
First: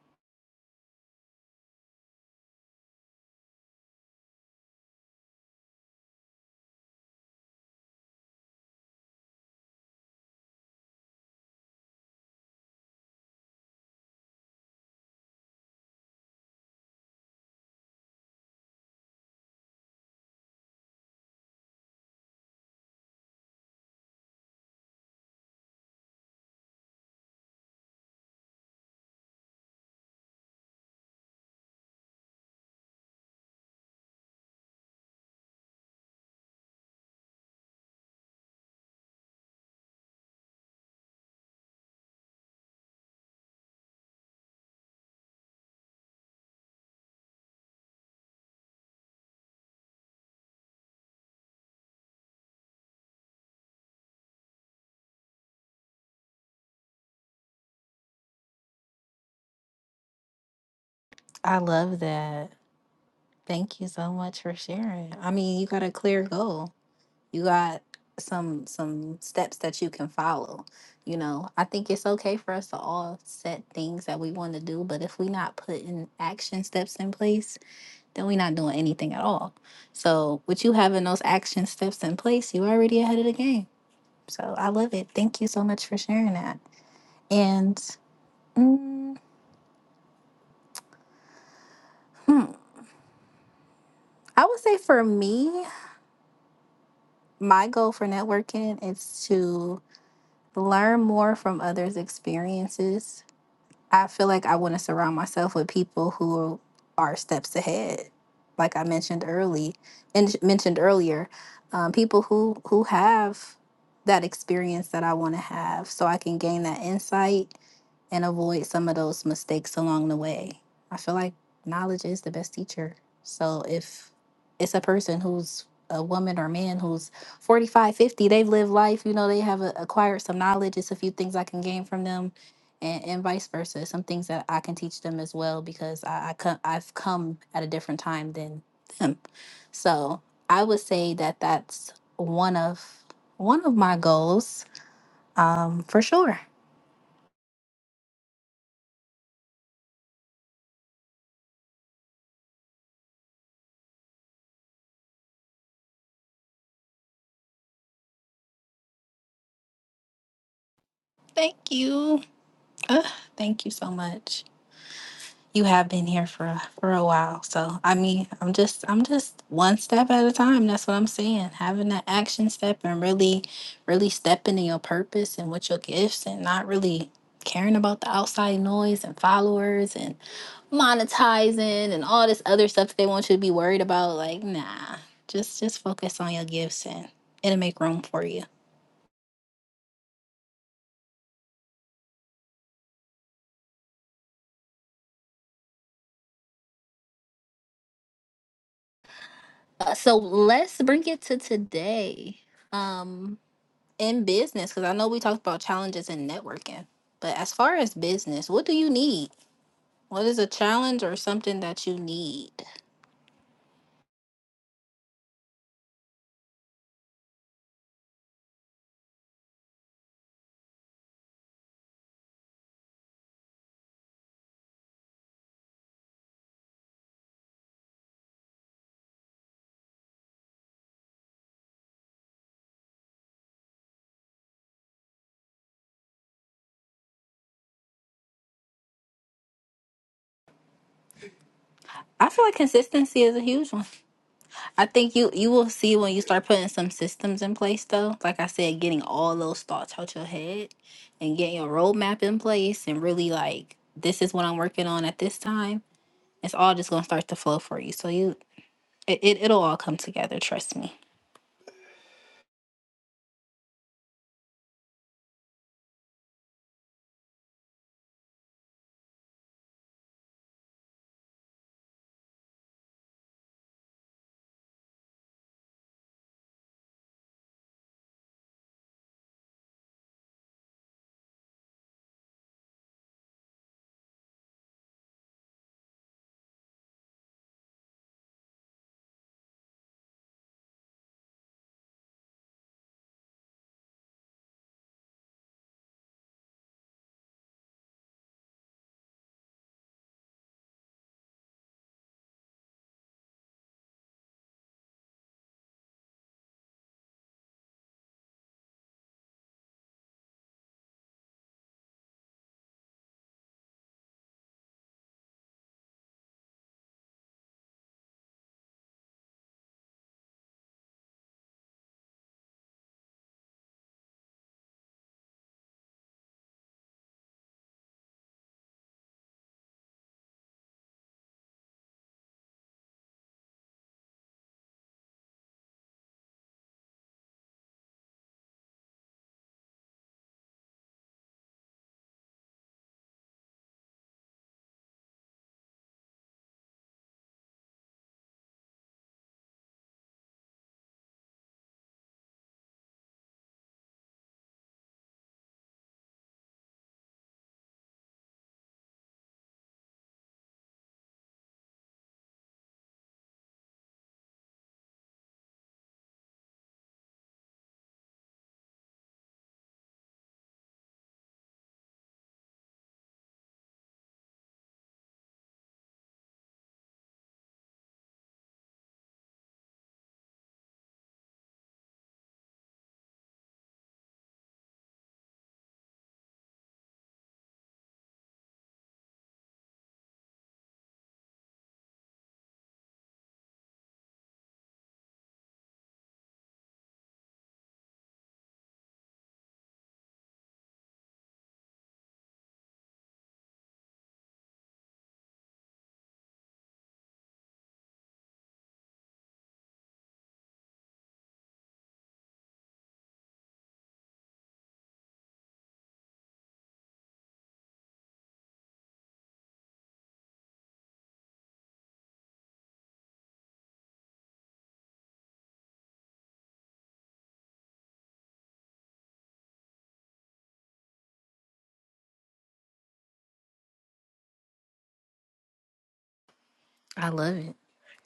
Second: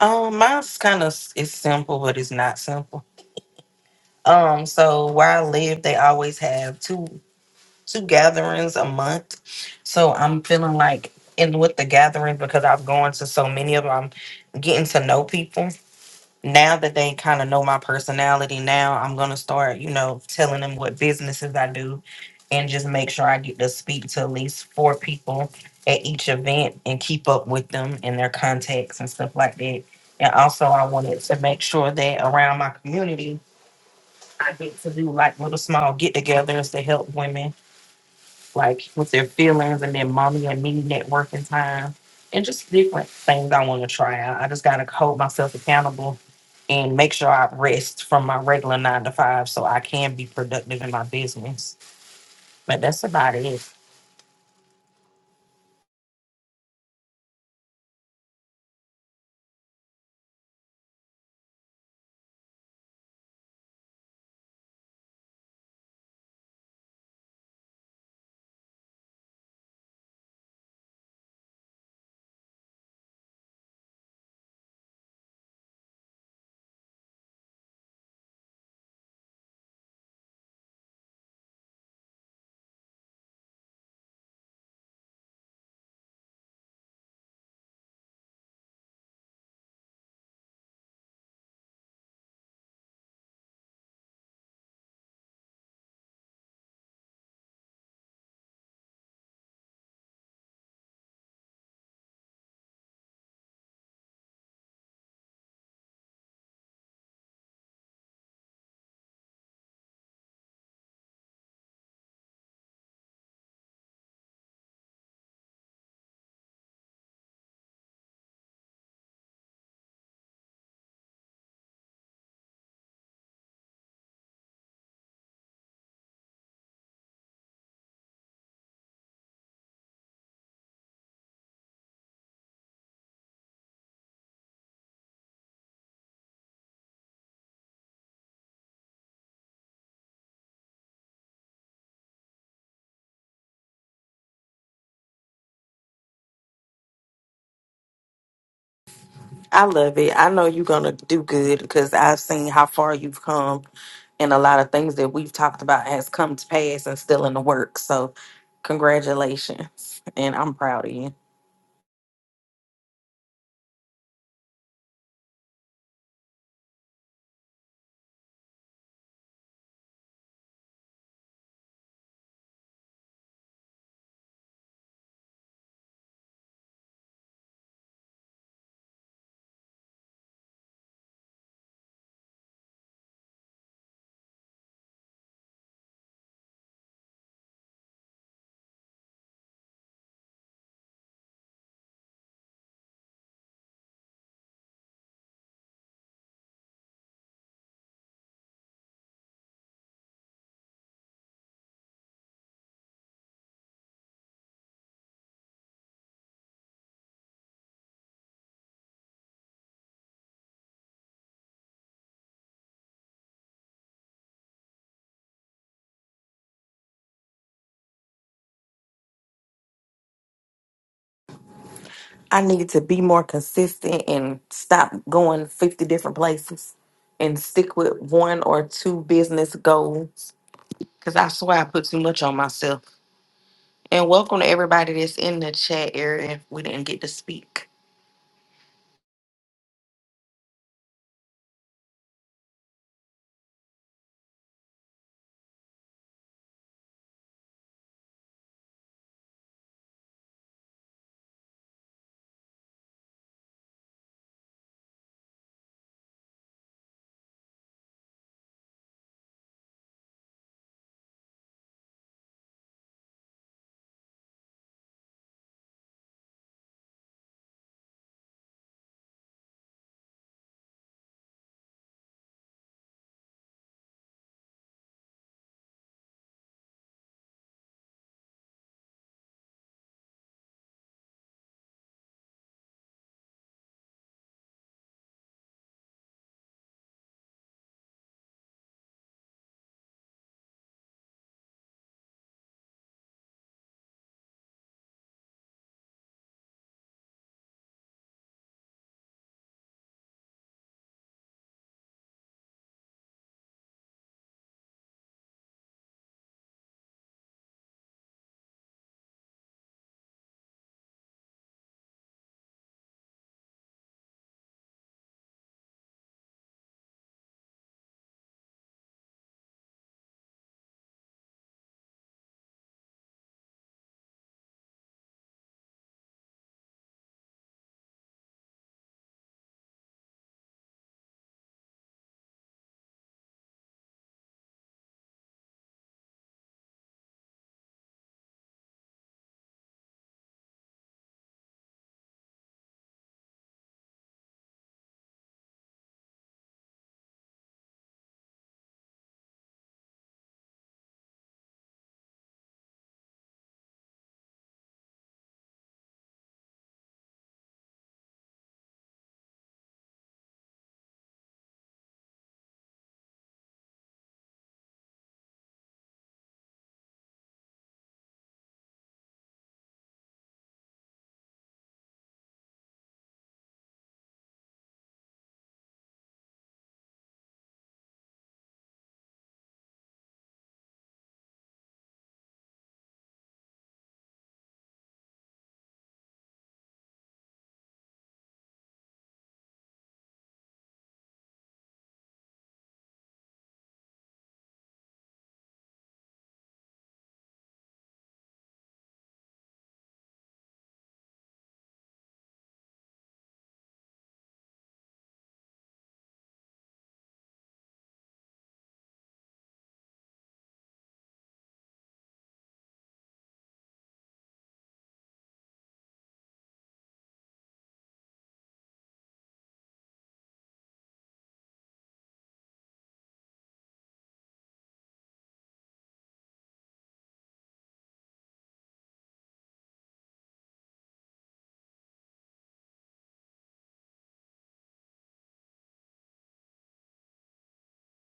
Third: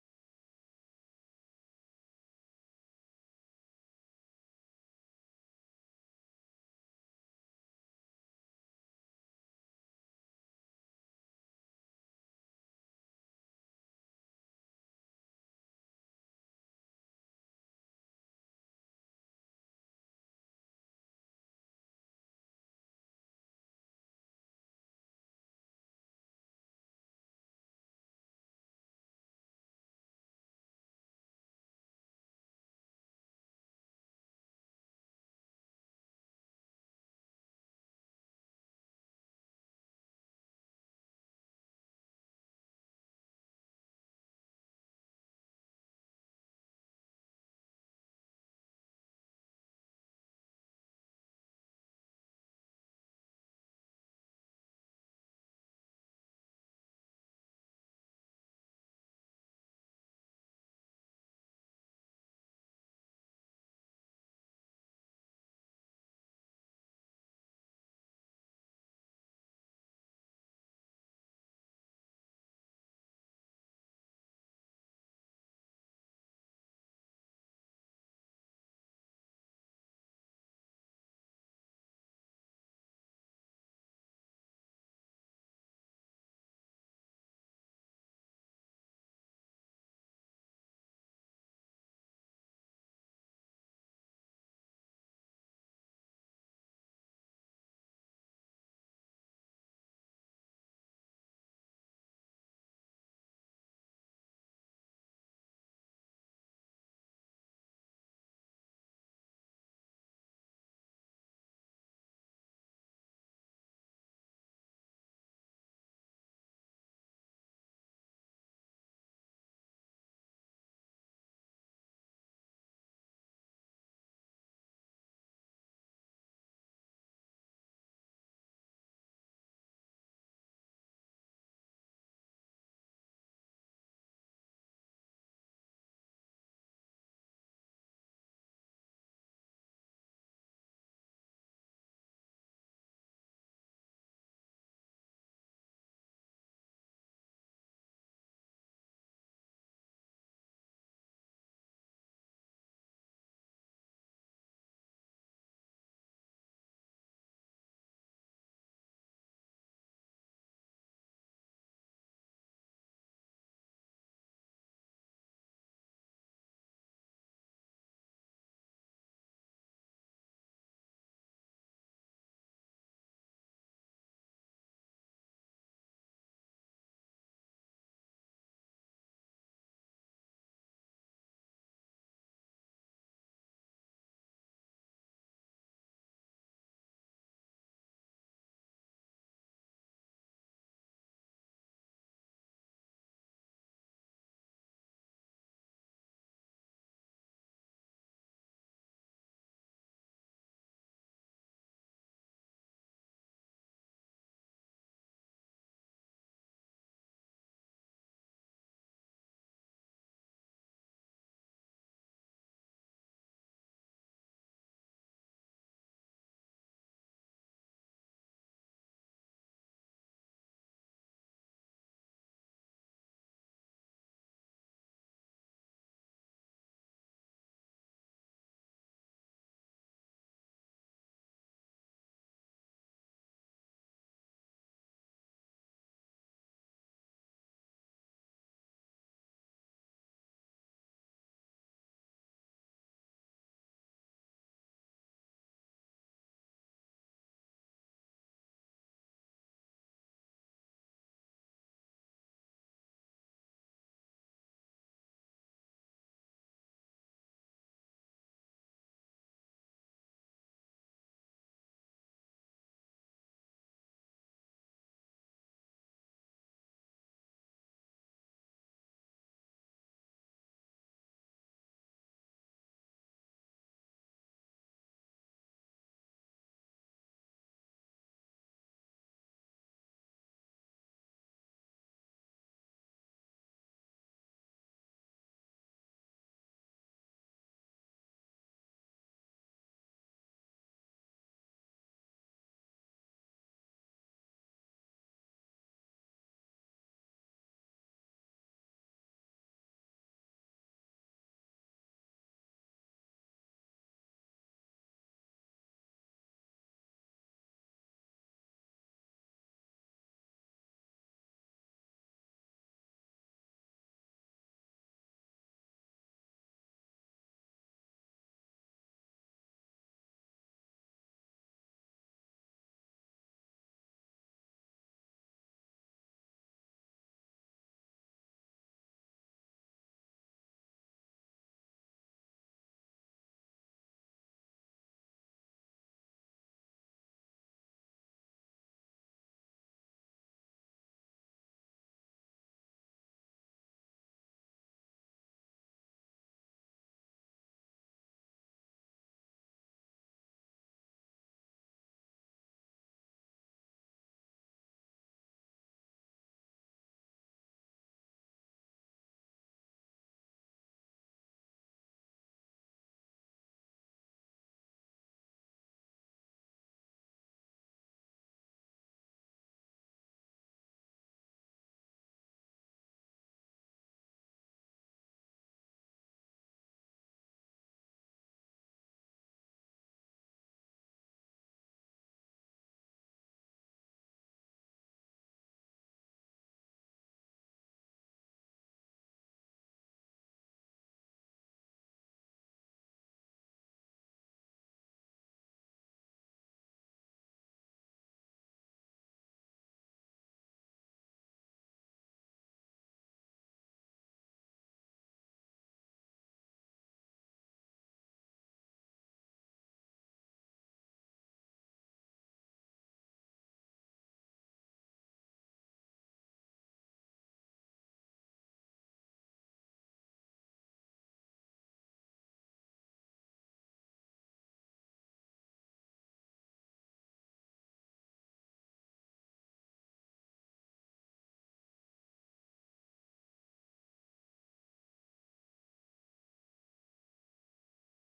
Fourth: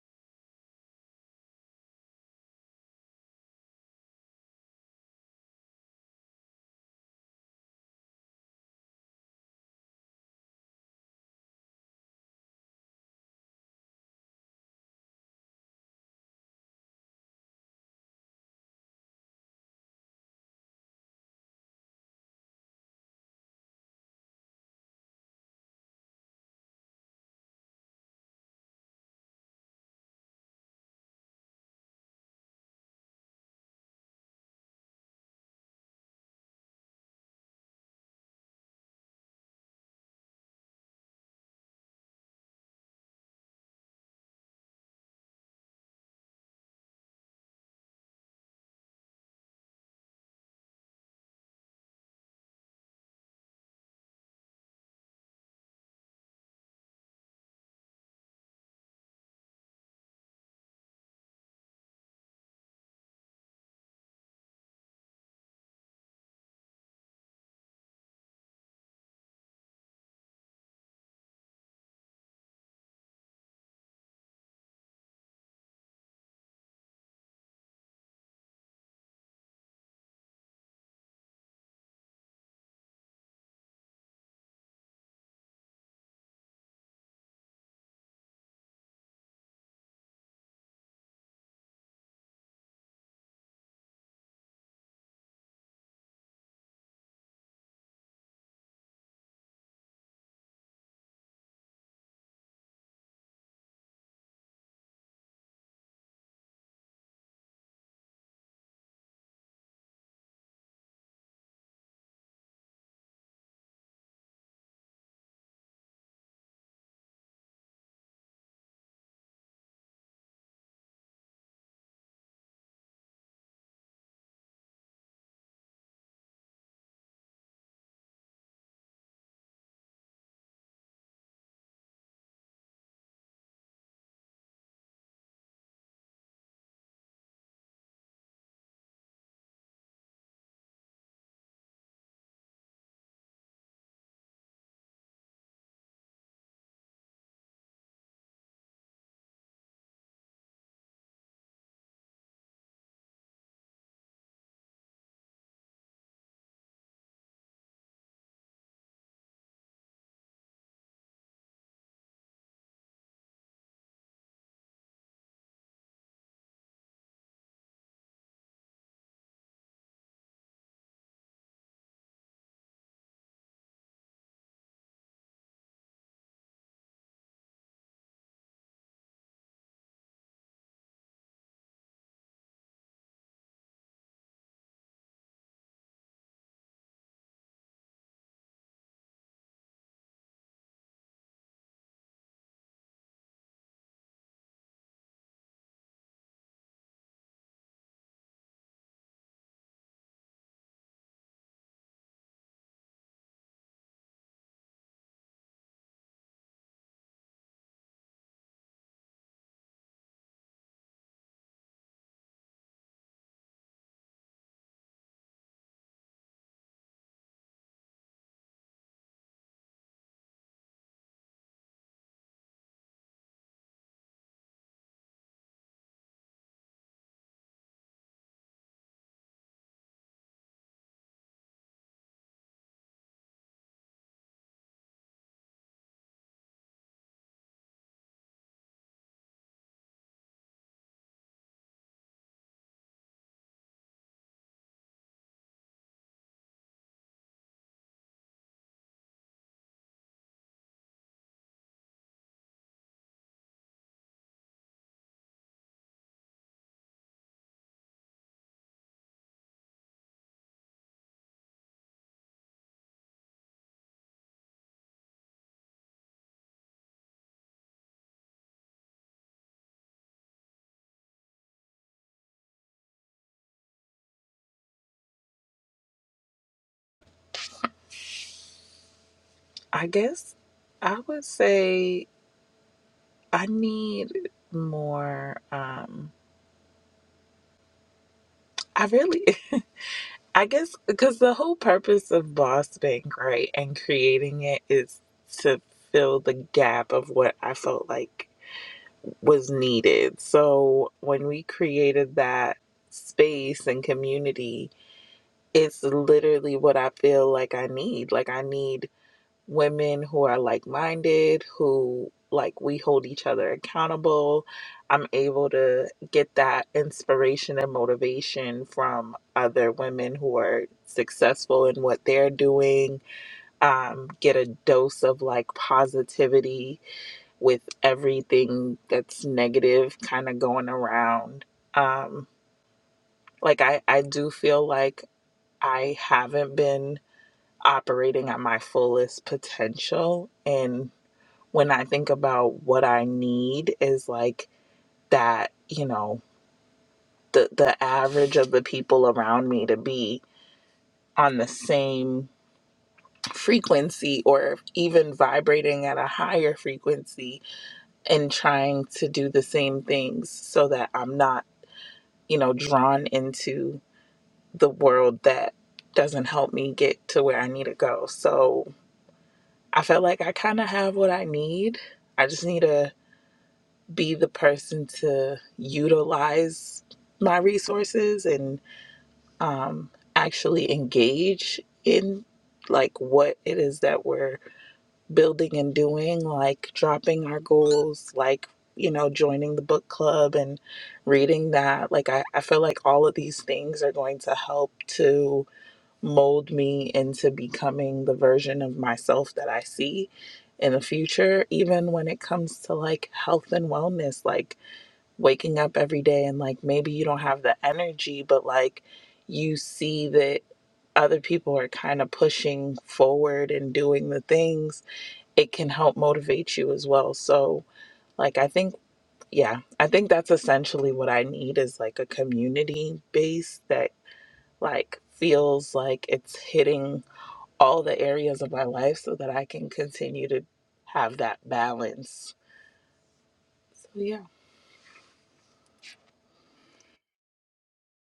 Um, mine's kind of it's simple, but it's not simple. Um, so where I live, they always have two. two gatherings a month. So I'm feeling like in with the gatherings because I've gone to so many of them, I'm getting to know people. Now that they kind of know my personality, now I'm gonna start, you know, telling them what businesses I do and just make sure I get to speak to at least four people at each event and keep up with them and their contacts and stuff like that. And also I wanted to make sure that around my community I get to do like little small get togethers to help women like with their feelings and then mommy and me networking time and just different things I want to try out. I just got to hold myself accountable and make sure I rest from my regular nine to five so I can be productive in my business. But that's about it.
I love that. Thank you so much for sharing. I mean, you got a clear goal. you got some some steps that you can follow you know i think it's okay for us to all set things that we want to do but if we not putting action steps in place then we not doing anything at all so with you having those action steps in place you already ahead of the game so i love it thank you so much for sharing that and mm, hmm, i would say for me my goal for networking is to learn more from others experiences I feel like I want to surround myself with people who are steps ahead, like I mentioned early and mentioned earlier, um, people who who have that experience that I want to have, so I can gain that insight and avoid some of those mistakes along the way. I feel like knowledge is the best teacher. So if it's a person who's a woman or man who's forty they've lived life, you know, they have a, acquired some knowledge. It's a few things I can gain from them and, and vice versa. Some things that I can teach them as well because I, I come, I've come at a different time than them. So I would say that that's one of one of my goals um, for sure.
I love it. I know you're gonna do good because I've seen how far you've come, and a lot of things that we've talked about has come to pass and still in the works. So, congratulations, and I'm proud of you.
Thank you. Ugh, thank you so much. You have been here for a- for a while, so I mean, I'm just I'm just one step at a time. That's what I'm saying. Having that action step and really, really stepping in your purpose and with your gifts, and not really caring about the outside noise and followers and monetizing and all this other stuff that they want you to be worried about. Like, nah, just just focus on your gifts and it'll make room for you. Uh, so let's bring it to today. Um, in business because i know we talked about challenges in networking but as far as business what do you need what is a challenge or something that you need
I needed to be more consistent and stop going 50 different places and stick with one or two business goals because I swear I put too much on myself. And welcome to everybody that's in the chat area. If we didn't get to speak.
i feel like consistency is a huge one i think you you will see when you start putting some systems in place though like i said getting all those thoughts out your head and getting your roadmap in place and really like this is what i'm working on at this time it's all just going to start to flow for you so you it, it, it'll all come together trust me
I guess I would say I need more. Um, I really, I guess, because the whole purpose of Boss Bank, right, and creating it is to fill the gap of what I felt like was needed. So when we created that space and community, it's literally what I feel like I need. Like I need women who are like-minded, who like we hold each other accountable. I'm able to get that inspiration and motivation from other women who are successful in what they're doing. Um, get a dose of like positivity with everything that's negative kind of going around. Um, like I, I do feel like I haven't been operating at my fullest potential. And when I think about what I need is like that, you know, the, the average of the people around me to be on the same frequency or even vibrating at a higher frequency and trying to do the same things so that I'm not you know, drawn into the world that doesn't help me get to where I need to go. So I felt like I kind of have what I need. I just need to be the person to utilize my resources and um, actually engage in like what it is that we're building and doing, like dropping our goals, like, you know, joining the book club and reading that. Like, I, I feel like all of these things are going to help to mold me into becoming the version of myself that I see in the future, even when it comes to like health and wellness, like waking up every day and like maybe you don't have the energy, but like you see that other people are kind of pushing forward and doing the things it can help motivate you as well. So, like, I think, yeah, I think that's essentially what I need is like a community base that like feels like it's hitting all the areas of my life so that I can continue to have that balance. So, yeah,
i love it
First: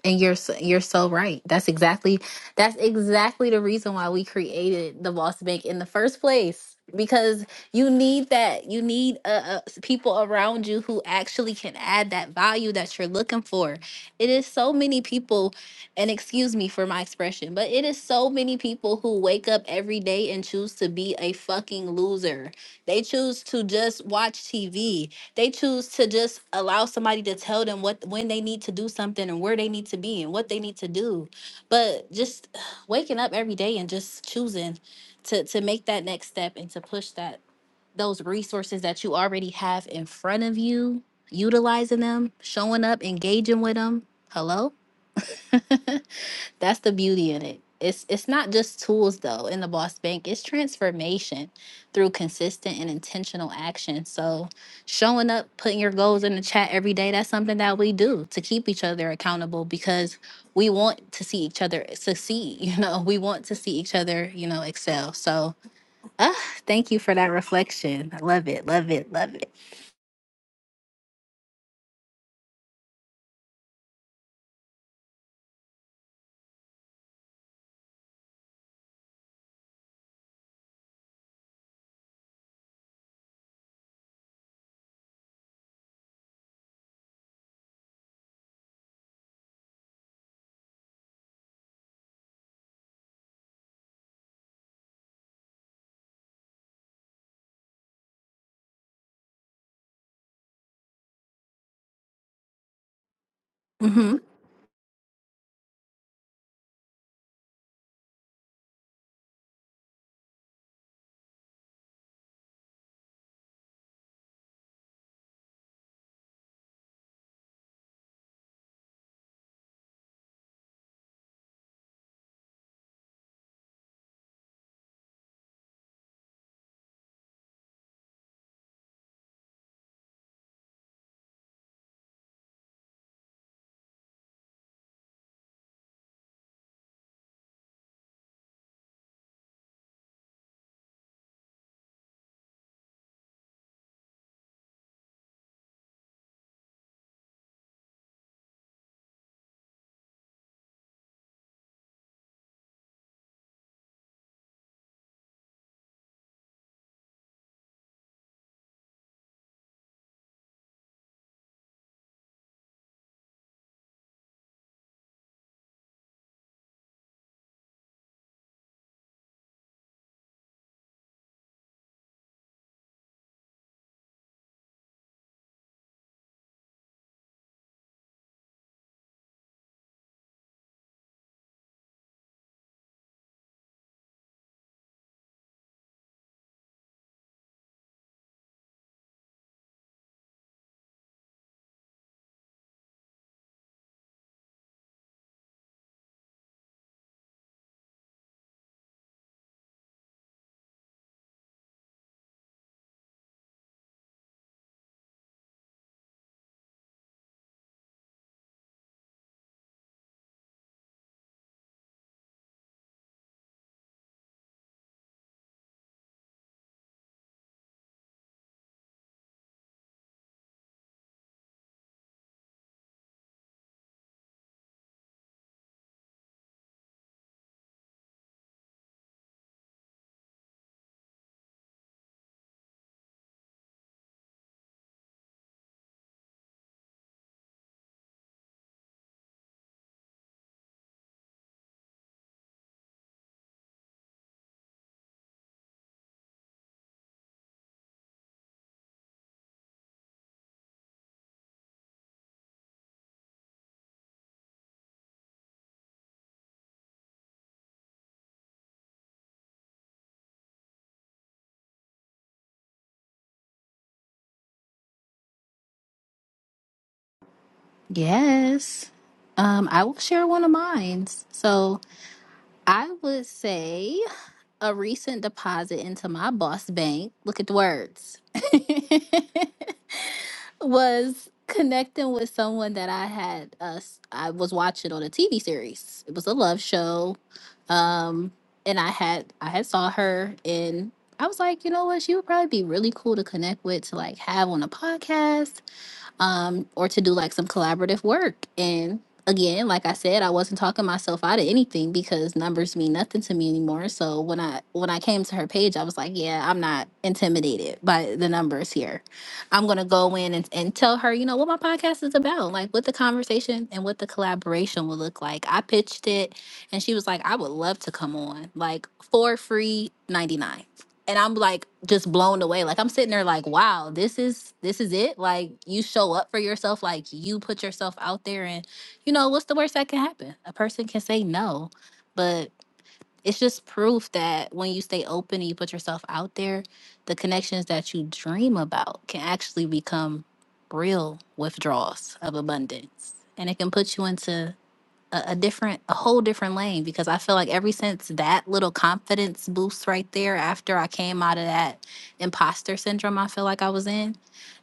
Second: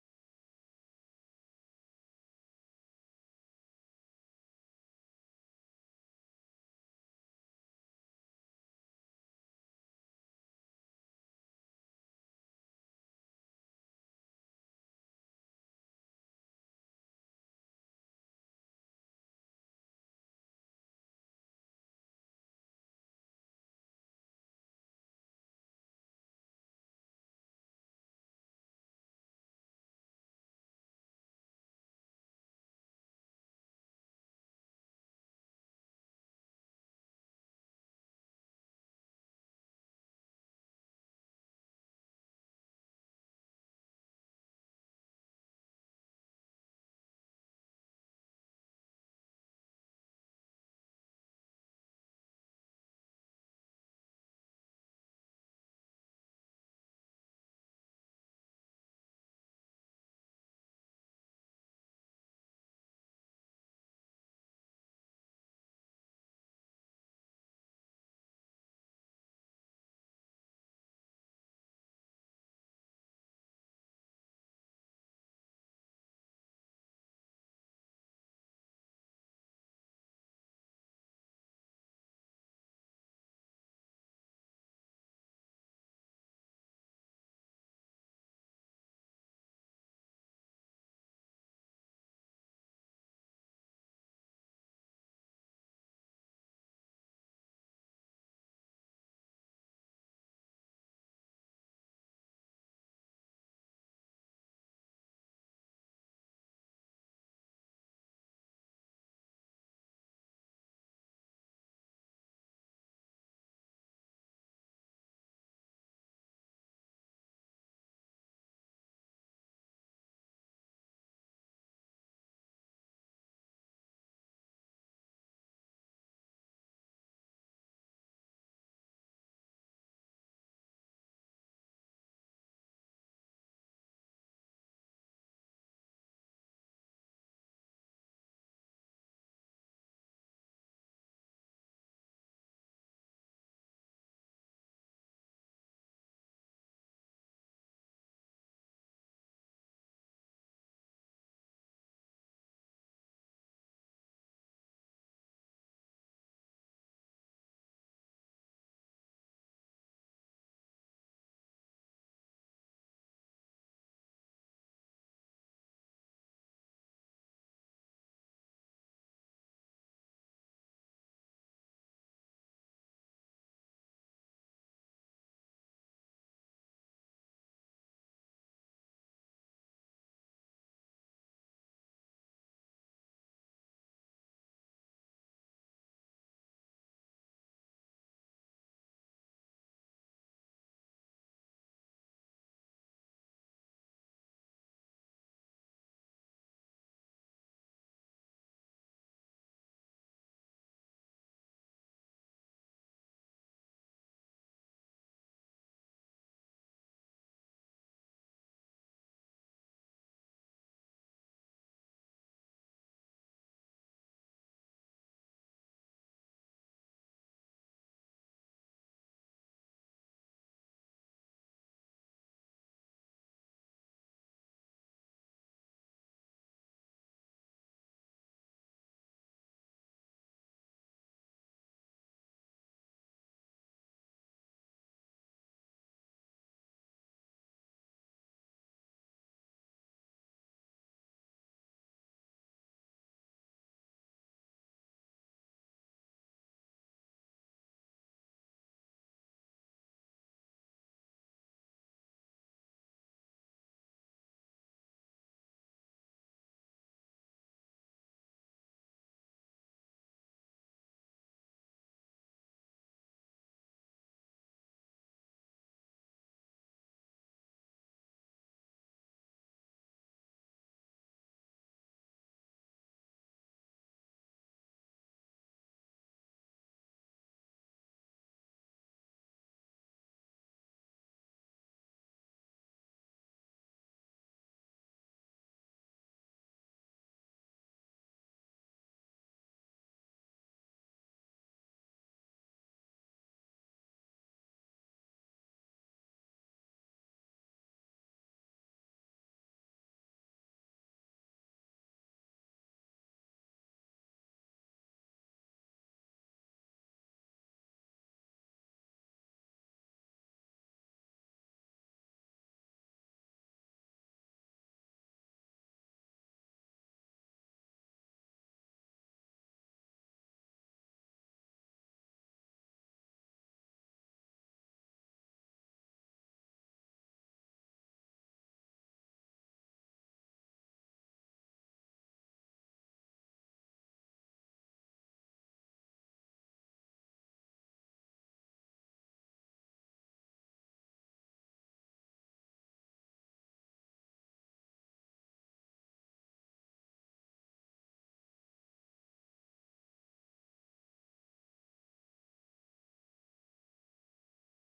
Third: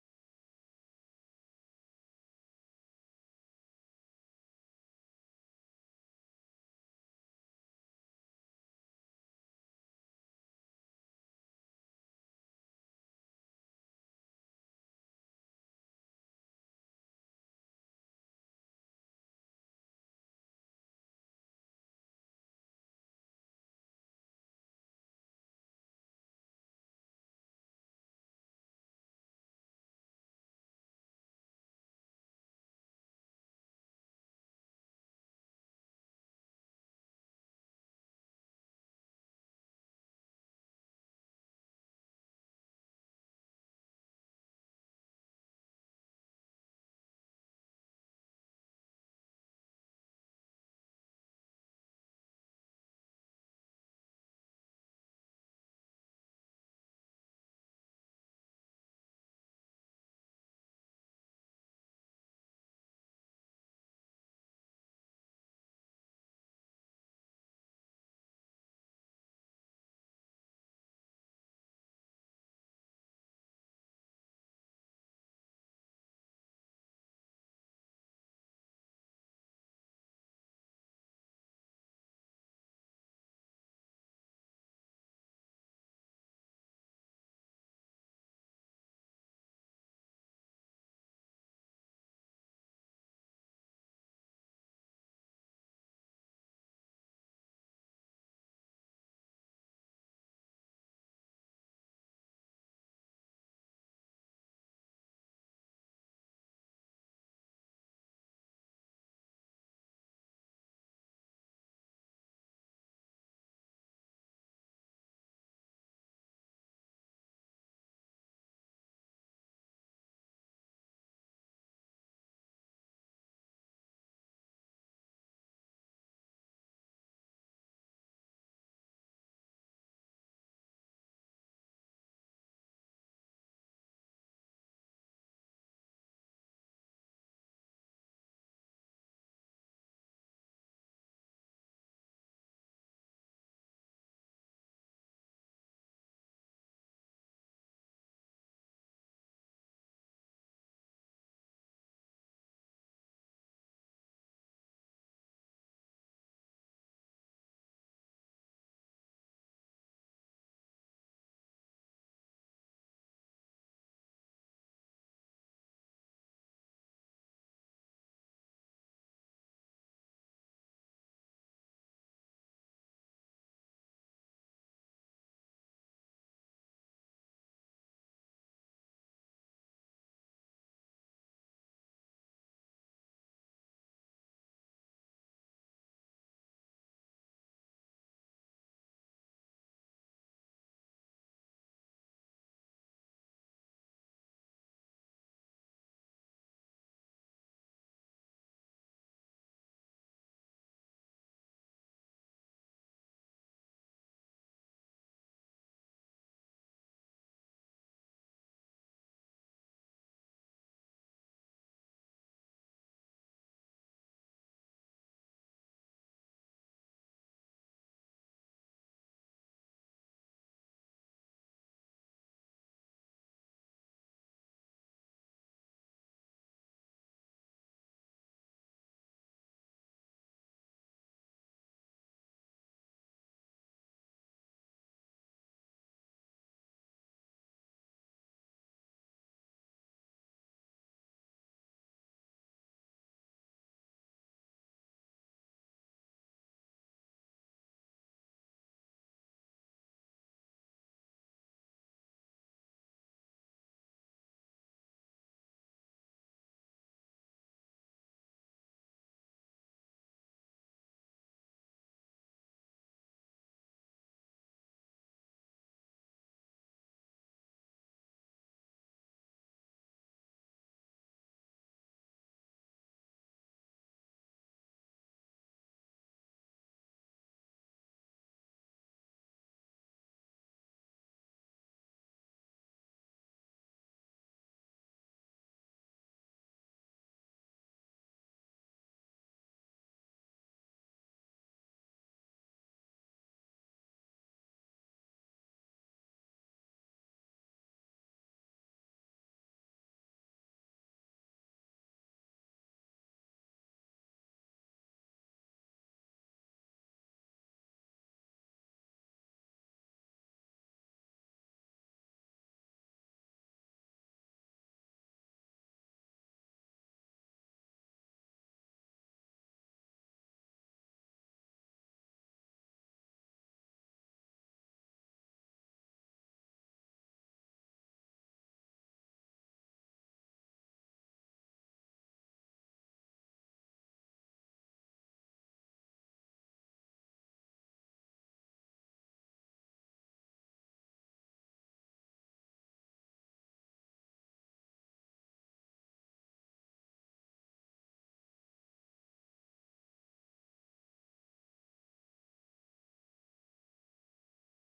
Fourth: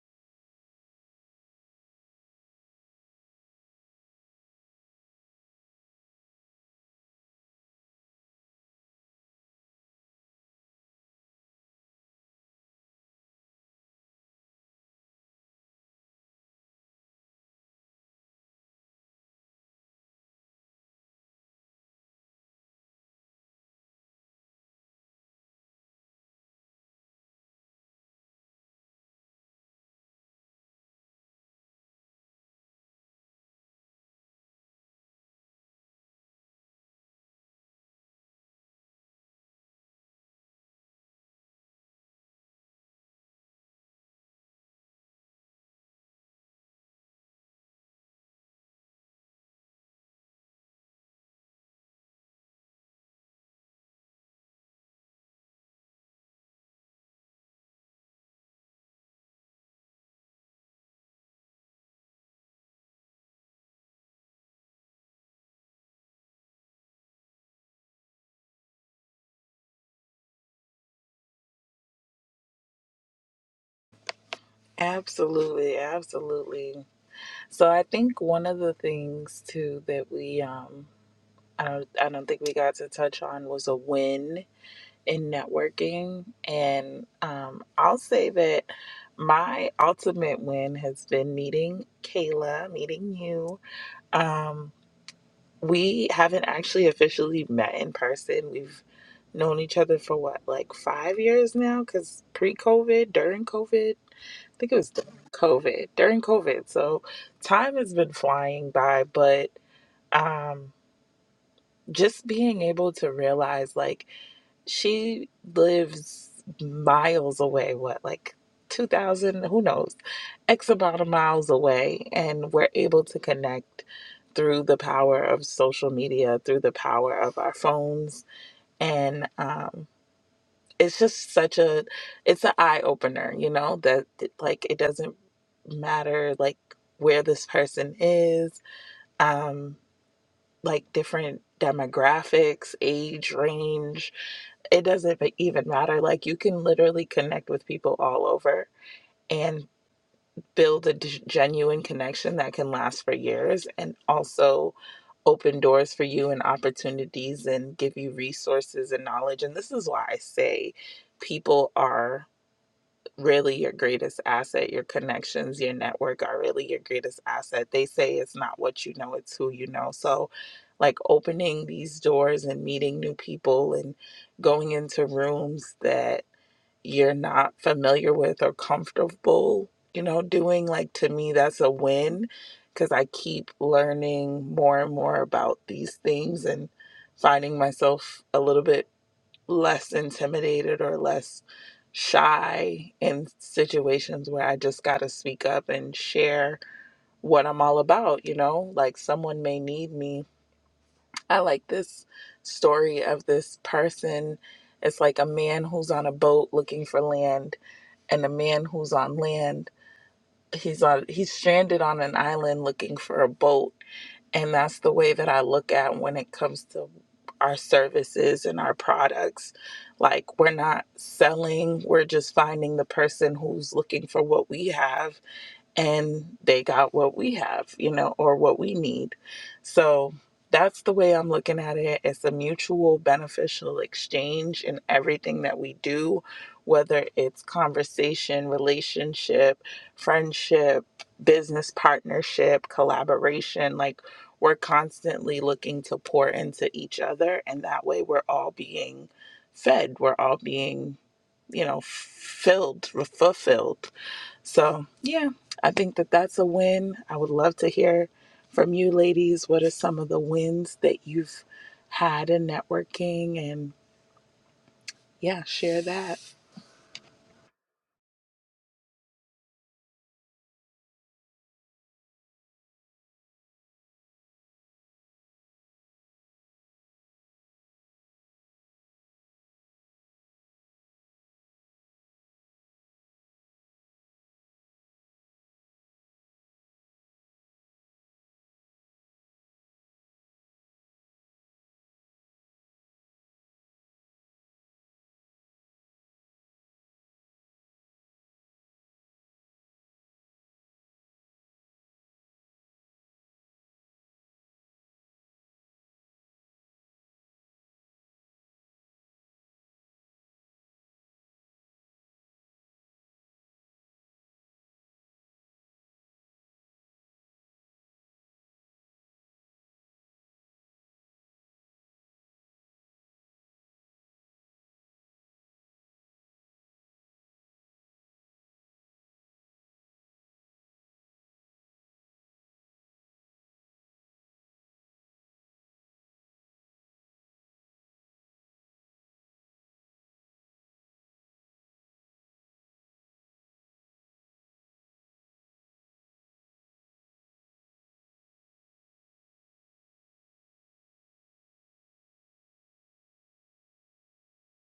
And you're s- you're so right. That's exactly that's exactly the reason why we created the Boss Bank in the first place because you need that you need uh, uh, s- people around you who actually can add that value that you're looking for. It is so many people and excuse me for my expression, but it is so many people who wake up every day and choose to be a fucking loser. They choose to just watch TV they choose to just allow somebody to tell them what when they need to do something and where they need to be and what they need to do but just waking up every day and just choosing to to make that next step and to push that those resources that you already have in front of you utilizing them showing up engaging with them hello That's the beauty in it. It's it's not just tools though in the boss bank. It's transformation through consistent and intentional action. So showing up, putting your goals in the chat every day, that's something that we do to keep each other accountable because we want to see each other succeed, you know. We want to see each other, you know, excel. So ah, thank you for that reflection. I love it, love it, love it.
absolutely, absolutely. So, I think one of the things too that we, um, I don't, I don't think we got to touch on was a win in networking. And um, I'll say that my ultimate win has been meeting Kayla, meeting you. Um, we haven't actually officially met in person. We've known each other for what, like five years now? Because pre COVID, during COVID,
hmm
I think it was during COVID, during COVID. So time has been flying by, but um, just being able to realize like, she lives miles away, what, like 2,000, who knows, X amount of miles away. And we're able to connect through the power of social media, through the power of our phones. And um, it's just such a, it's an eye opener, you know, that like it doesn't matter like where this person is. Um, like different demographics, age range. It doesn't even matter. Like you can literally connect with people all over and build a d- genuine connection that can last for years and also open doors for you and opportunities and give you resources and knowledge. And this is why I say people are really your greatest asset. Your connections, your network are really your greatest asset. They say it's not what you know, it's who you know. So, like opening these doors and meeting new people and going into rooms that you're not familiar with or comfortable, you know, doing, like to me, that's a win because I keep learning more and more about these things and finding myself a little bit less intimidated or less shy in situations where I just got to speak up and share what I'm all about, you know? Like someone may need me. I like this story of this person. It's like a man who's on a boat looking for land and a man who's on land. He's on he's stranded on an island looking for a boat and that's the way that I look at when it comes to our services and our products. Like, we're not selling, we're just finding the person who's looking for what we have and they got what we have, you know, or what we need. So that's the way I'm looking at it. It's a mutual beneficial exchange in everything that we do, whether it's conversation, relationship, friendship, business partnership, collaboration. Like we're constantly looking to pour into each other. And that way we're all being fed, we're all being, you know, filled, fulfilled so, yeah, I think that that's a win. I would love to hear from you, ladies. What are some of the wins that you've had in networking? And yeah, share that.
Yes. Um, I will share one of mine. So I would say a recent deposit into my boss bank, look at the words, was connecting with someone that I had us I was watching on a TV series. It was a love show. Um and I had I had saw her and I was like, you know what, she would probably be really cool to connect with to like have on a podcast um, or to do like some collaborative work. And again, like I said, I wasn't talking myself out of anything because numbers mean nothing to me anymore. So when I when I came to her page, I was like, yeah, I'm not intimidated by the numbers here. I'm gonna go in and, and tell her, you know, what my podcast is about, like what the conversation and what the collaboration will look like. I pitched it and she was like, I would love to come on, like for free 99 and I'm like just blown away. Like I'm sitting there like, wow, this is this is it. Like you show up for yourself, like you put yourself out there and you know, what's the worst that can happen? A person can say no, but it's just proof that when you stay open and you put yourself out there, the connections that you dream about can actually become real withdrawals of abundance. And it can put you into a, a different a whole different lane because i feel like ever since that little confidence boost right there after i came out of that imposter syndrome i feel like i was in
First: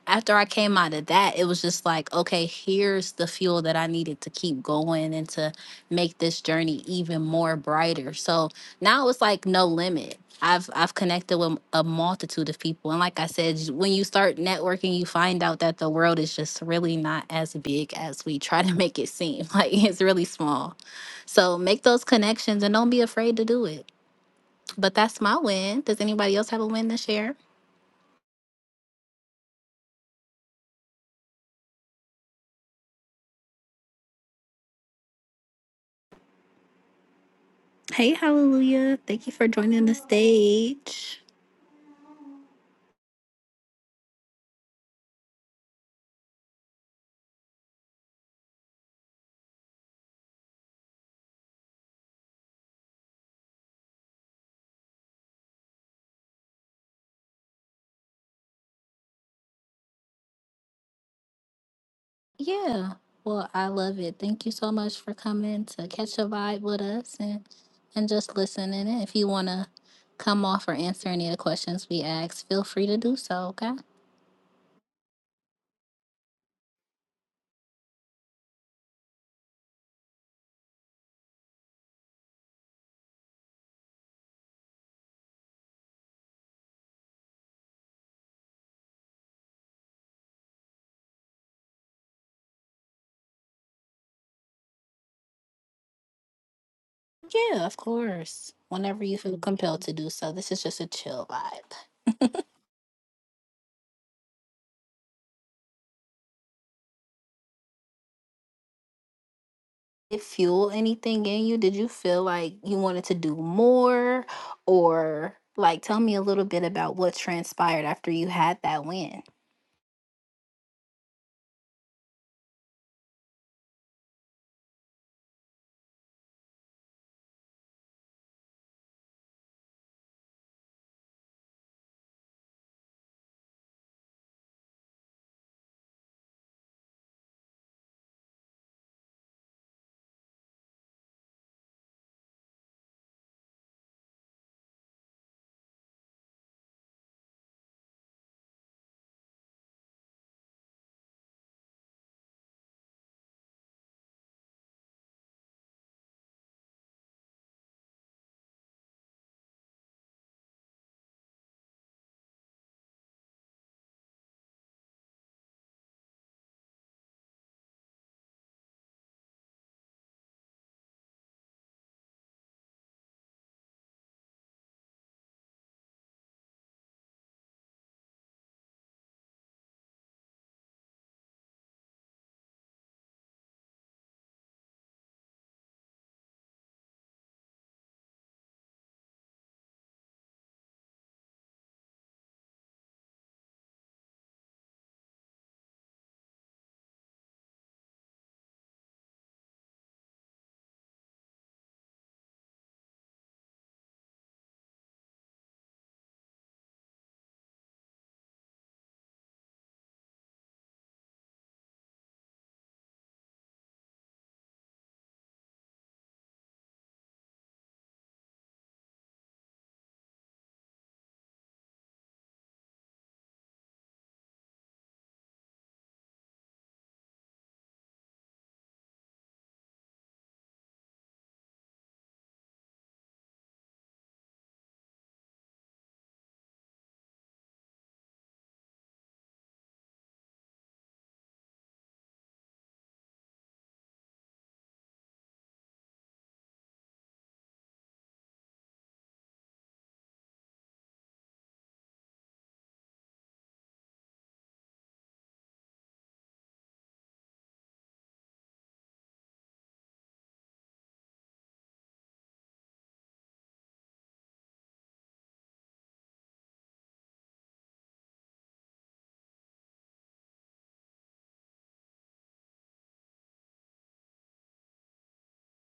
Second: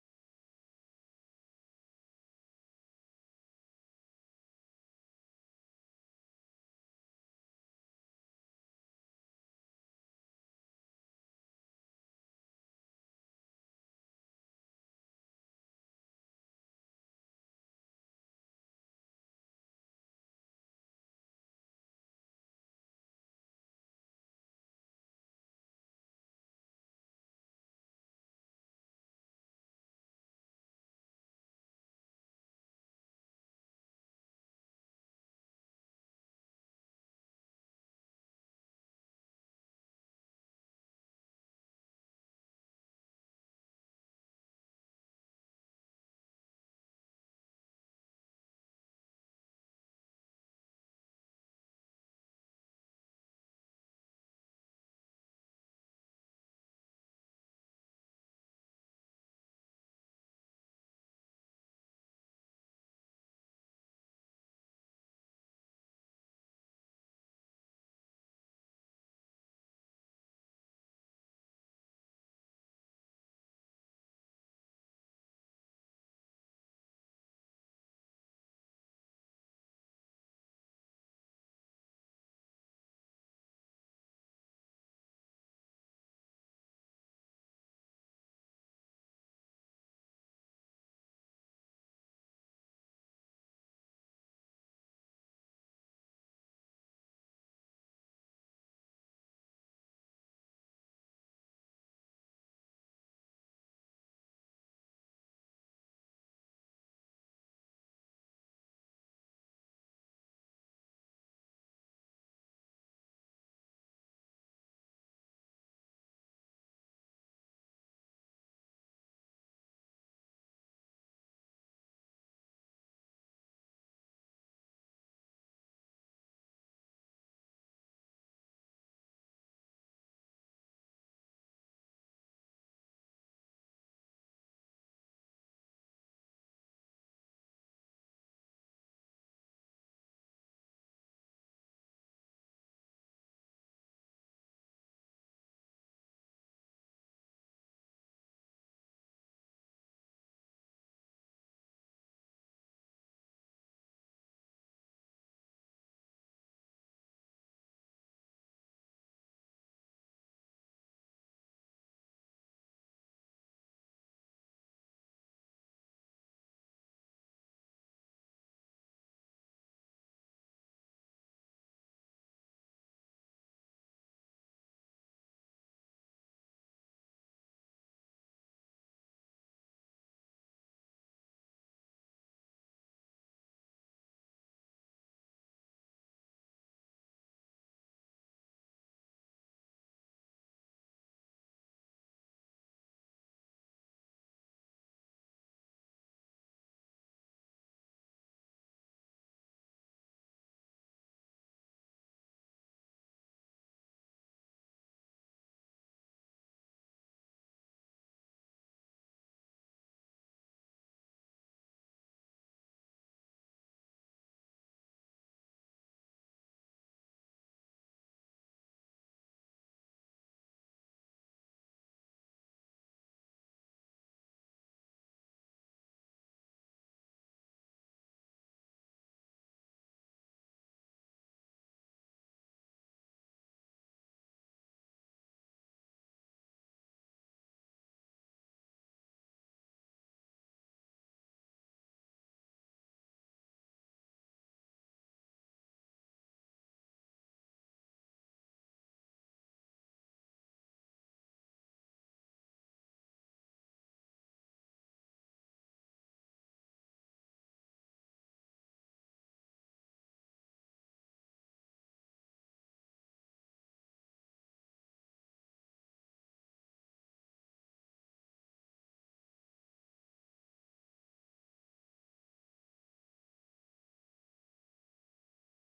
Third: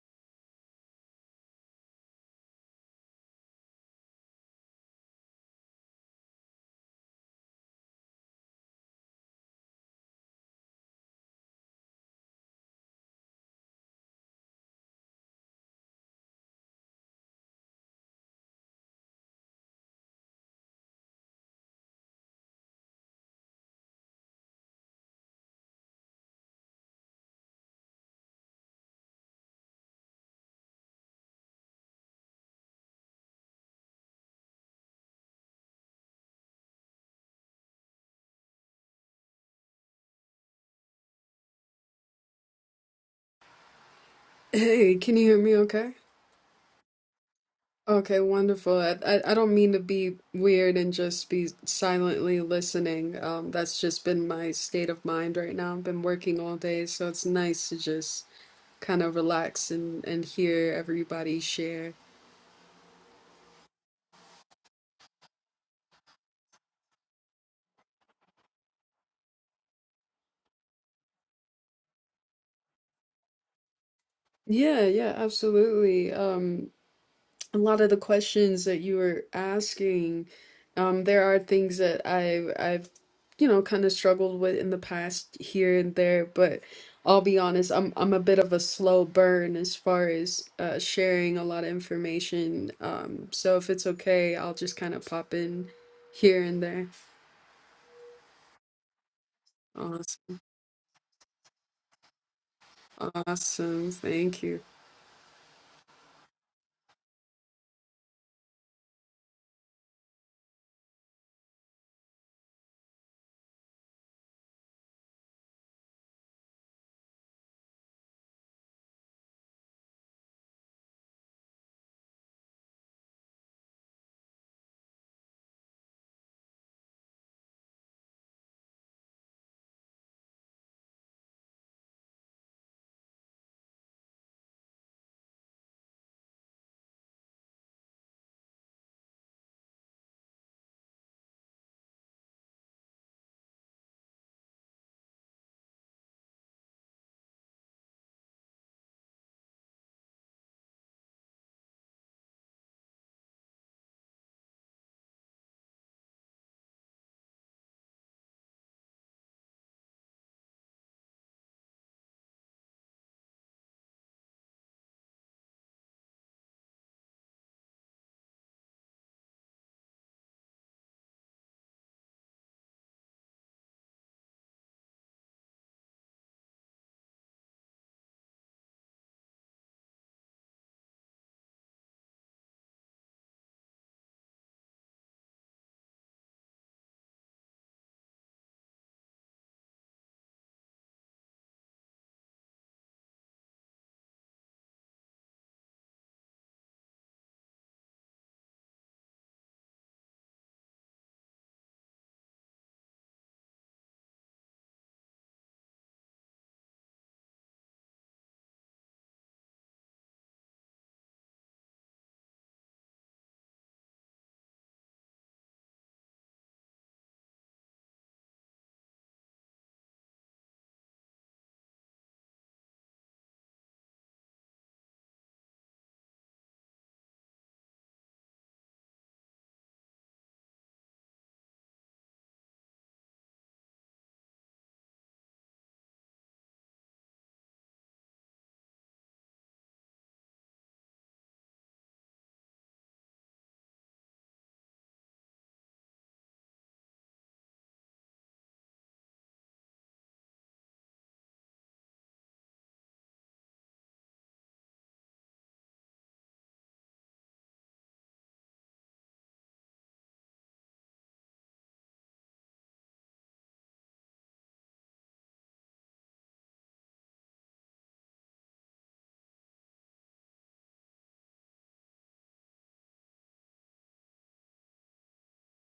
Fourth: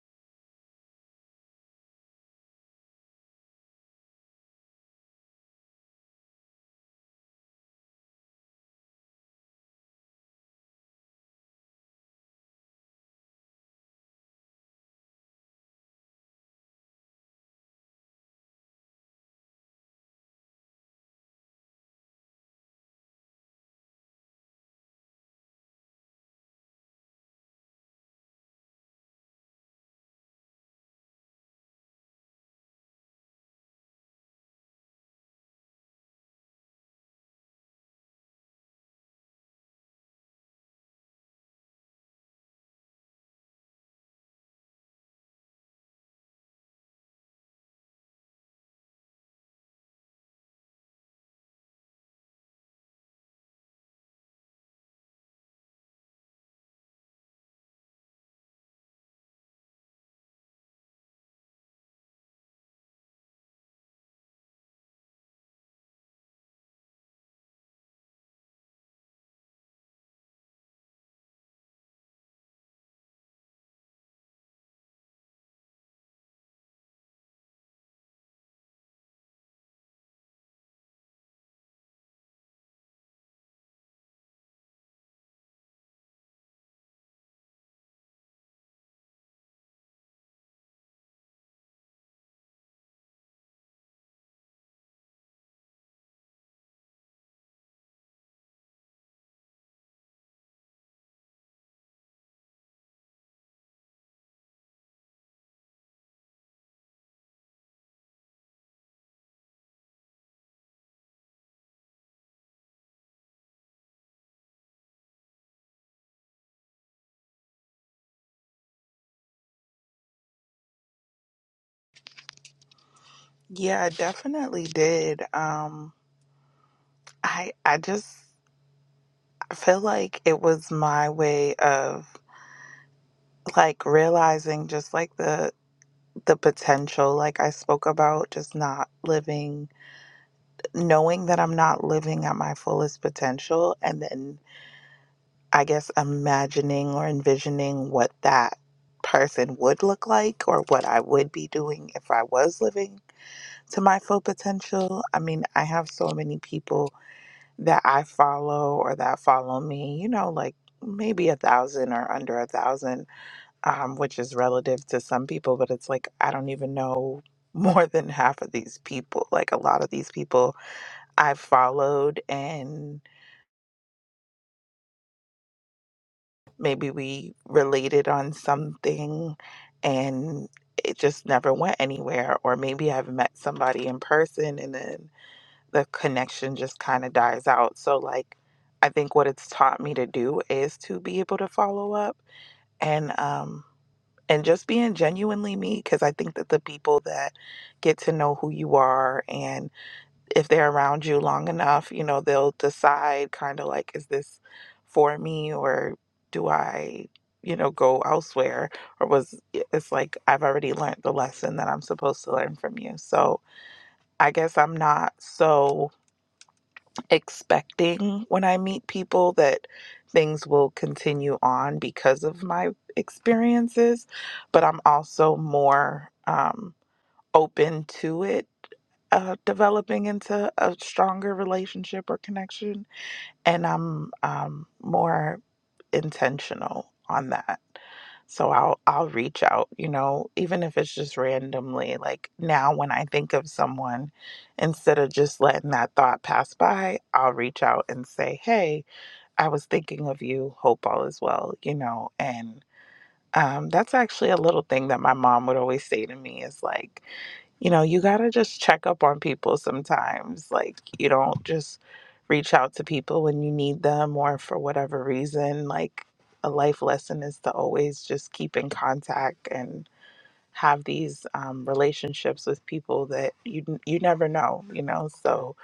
after I came out of that, it was just like, okay, here's the fuel that I needed to keep going and to make this journey even more brighter. So now it's like no limit. I've I've connected with a multitude of people, and like I said, j- when you start networking, you find out that the world is just really not as big as we try to make it seem. Like it's really small. So make those connections and don't be afraid to do it. But that's my win. Does anybody else have a win to share? Hey, Hallelujah. Thank you for joining the stage.
Hey, can you hear me okay? Okay, wonderful. I, I, I don't mean to be weird and just be silently listening. Um, that's just been my state of mind right now. I've been working all day, so it's nice to just kind of relax and, and hear everybody share.
Yeah. Well, I love it. Thank you so much for coming to catch a vibe with us and and just listening. And if you want to come off or answer any of the questions we asked, feel free to do so, okay?
Yeah, yeah, absolutely. Um. a lot of the questions that you were asking, um, there are things that I've I've you know kind of struggled with in the past here and there, but I'll be honest, I'm I'm a bit of a slow burn as far as uh, sharing a lot of information. Um, so if it's okay, I'll just kind of pop in here and there.
Yeah, of course. Whenever you feel compelled to
Awesome,
do so. This is just a chill vibe.
awesome, thank you.
Did it fuel anything in you? Did you feel like you wanted to do more or like tell me a little bit about what transpired after you had that win?
Yeah, I definitely did. Um, I I just I feel like it was my way of like realizing just like the the potential, like I spoke about, just not living, knowing that I'm not living at my fullest potential, and then I guess, imagining or envisioning what that person would look like or what I would be doing if I was living to my full potential. I mean, I have so many people that I follow or that follow me, you know, like maybe a thousand or under a thousand, um, which is relative to some people, but it's like I don't even know more than half of these people. Like a lot of these people I've followed and. maybe we related on something and it just never went anywhere or maybe i've met somebody in person and then the connection just kind of dies out so like i think what it's taught me to do is to be able to follow up and um and just being genuinely me because i think that the people that get to know who you are and if they're around you long enough, you know, they'll decide kind of like, is this for me or do I, you know, go elsewhere? Or was it's like, I've already learned the lesson that I'm supposed to learn from you. So I guess I'm not so expecting when I meet people that things will continue on because of my experiences, but I'm also more, um, open to it uh, developing into a stronger relationship or connection, and I'm um, more intentional on that. So I'll I'll reach out, you know, even if it's just randomly. Like now, when I think of someone, instead of just letting that thought pass by, I'll reach out and say, "Hey, I was thinking of you. Hope all is well," you know, And um, that's actually a little thing that my mom would always say to me is like, you know, you got to just check up on people sometimes. Like, you don't just reach out to people when you need them or for whatever reason. Like, a life lesson is to always just keep in contact and have these um, relationships with people that you you never know, you know. So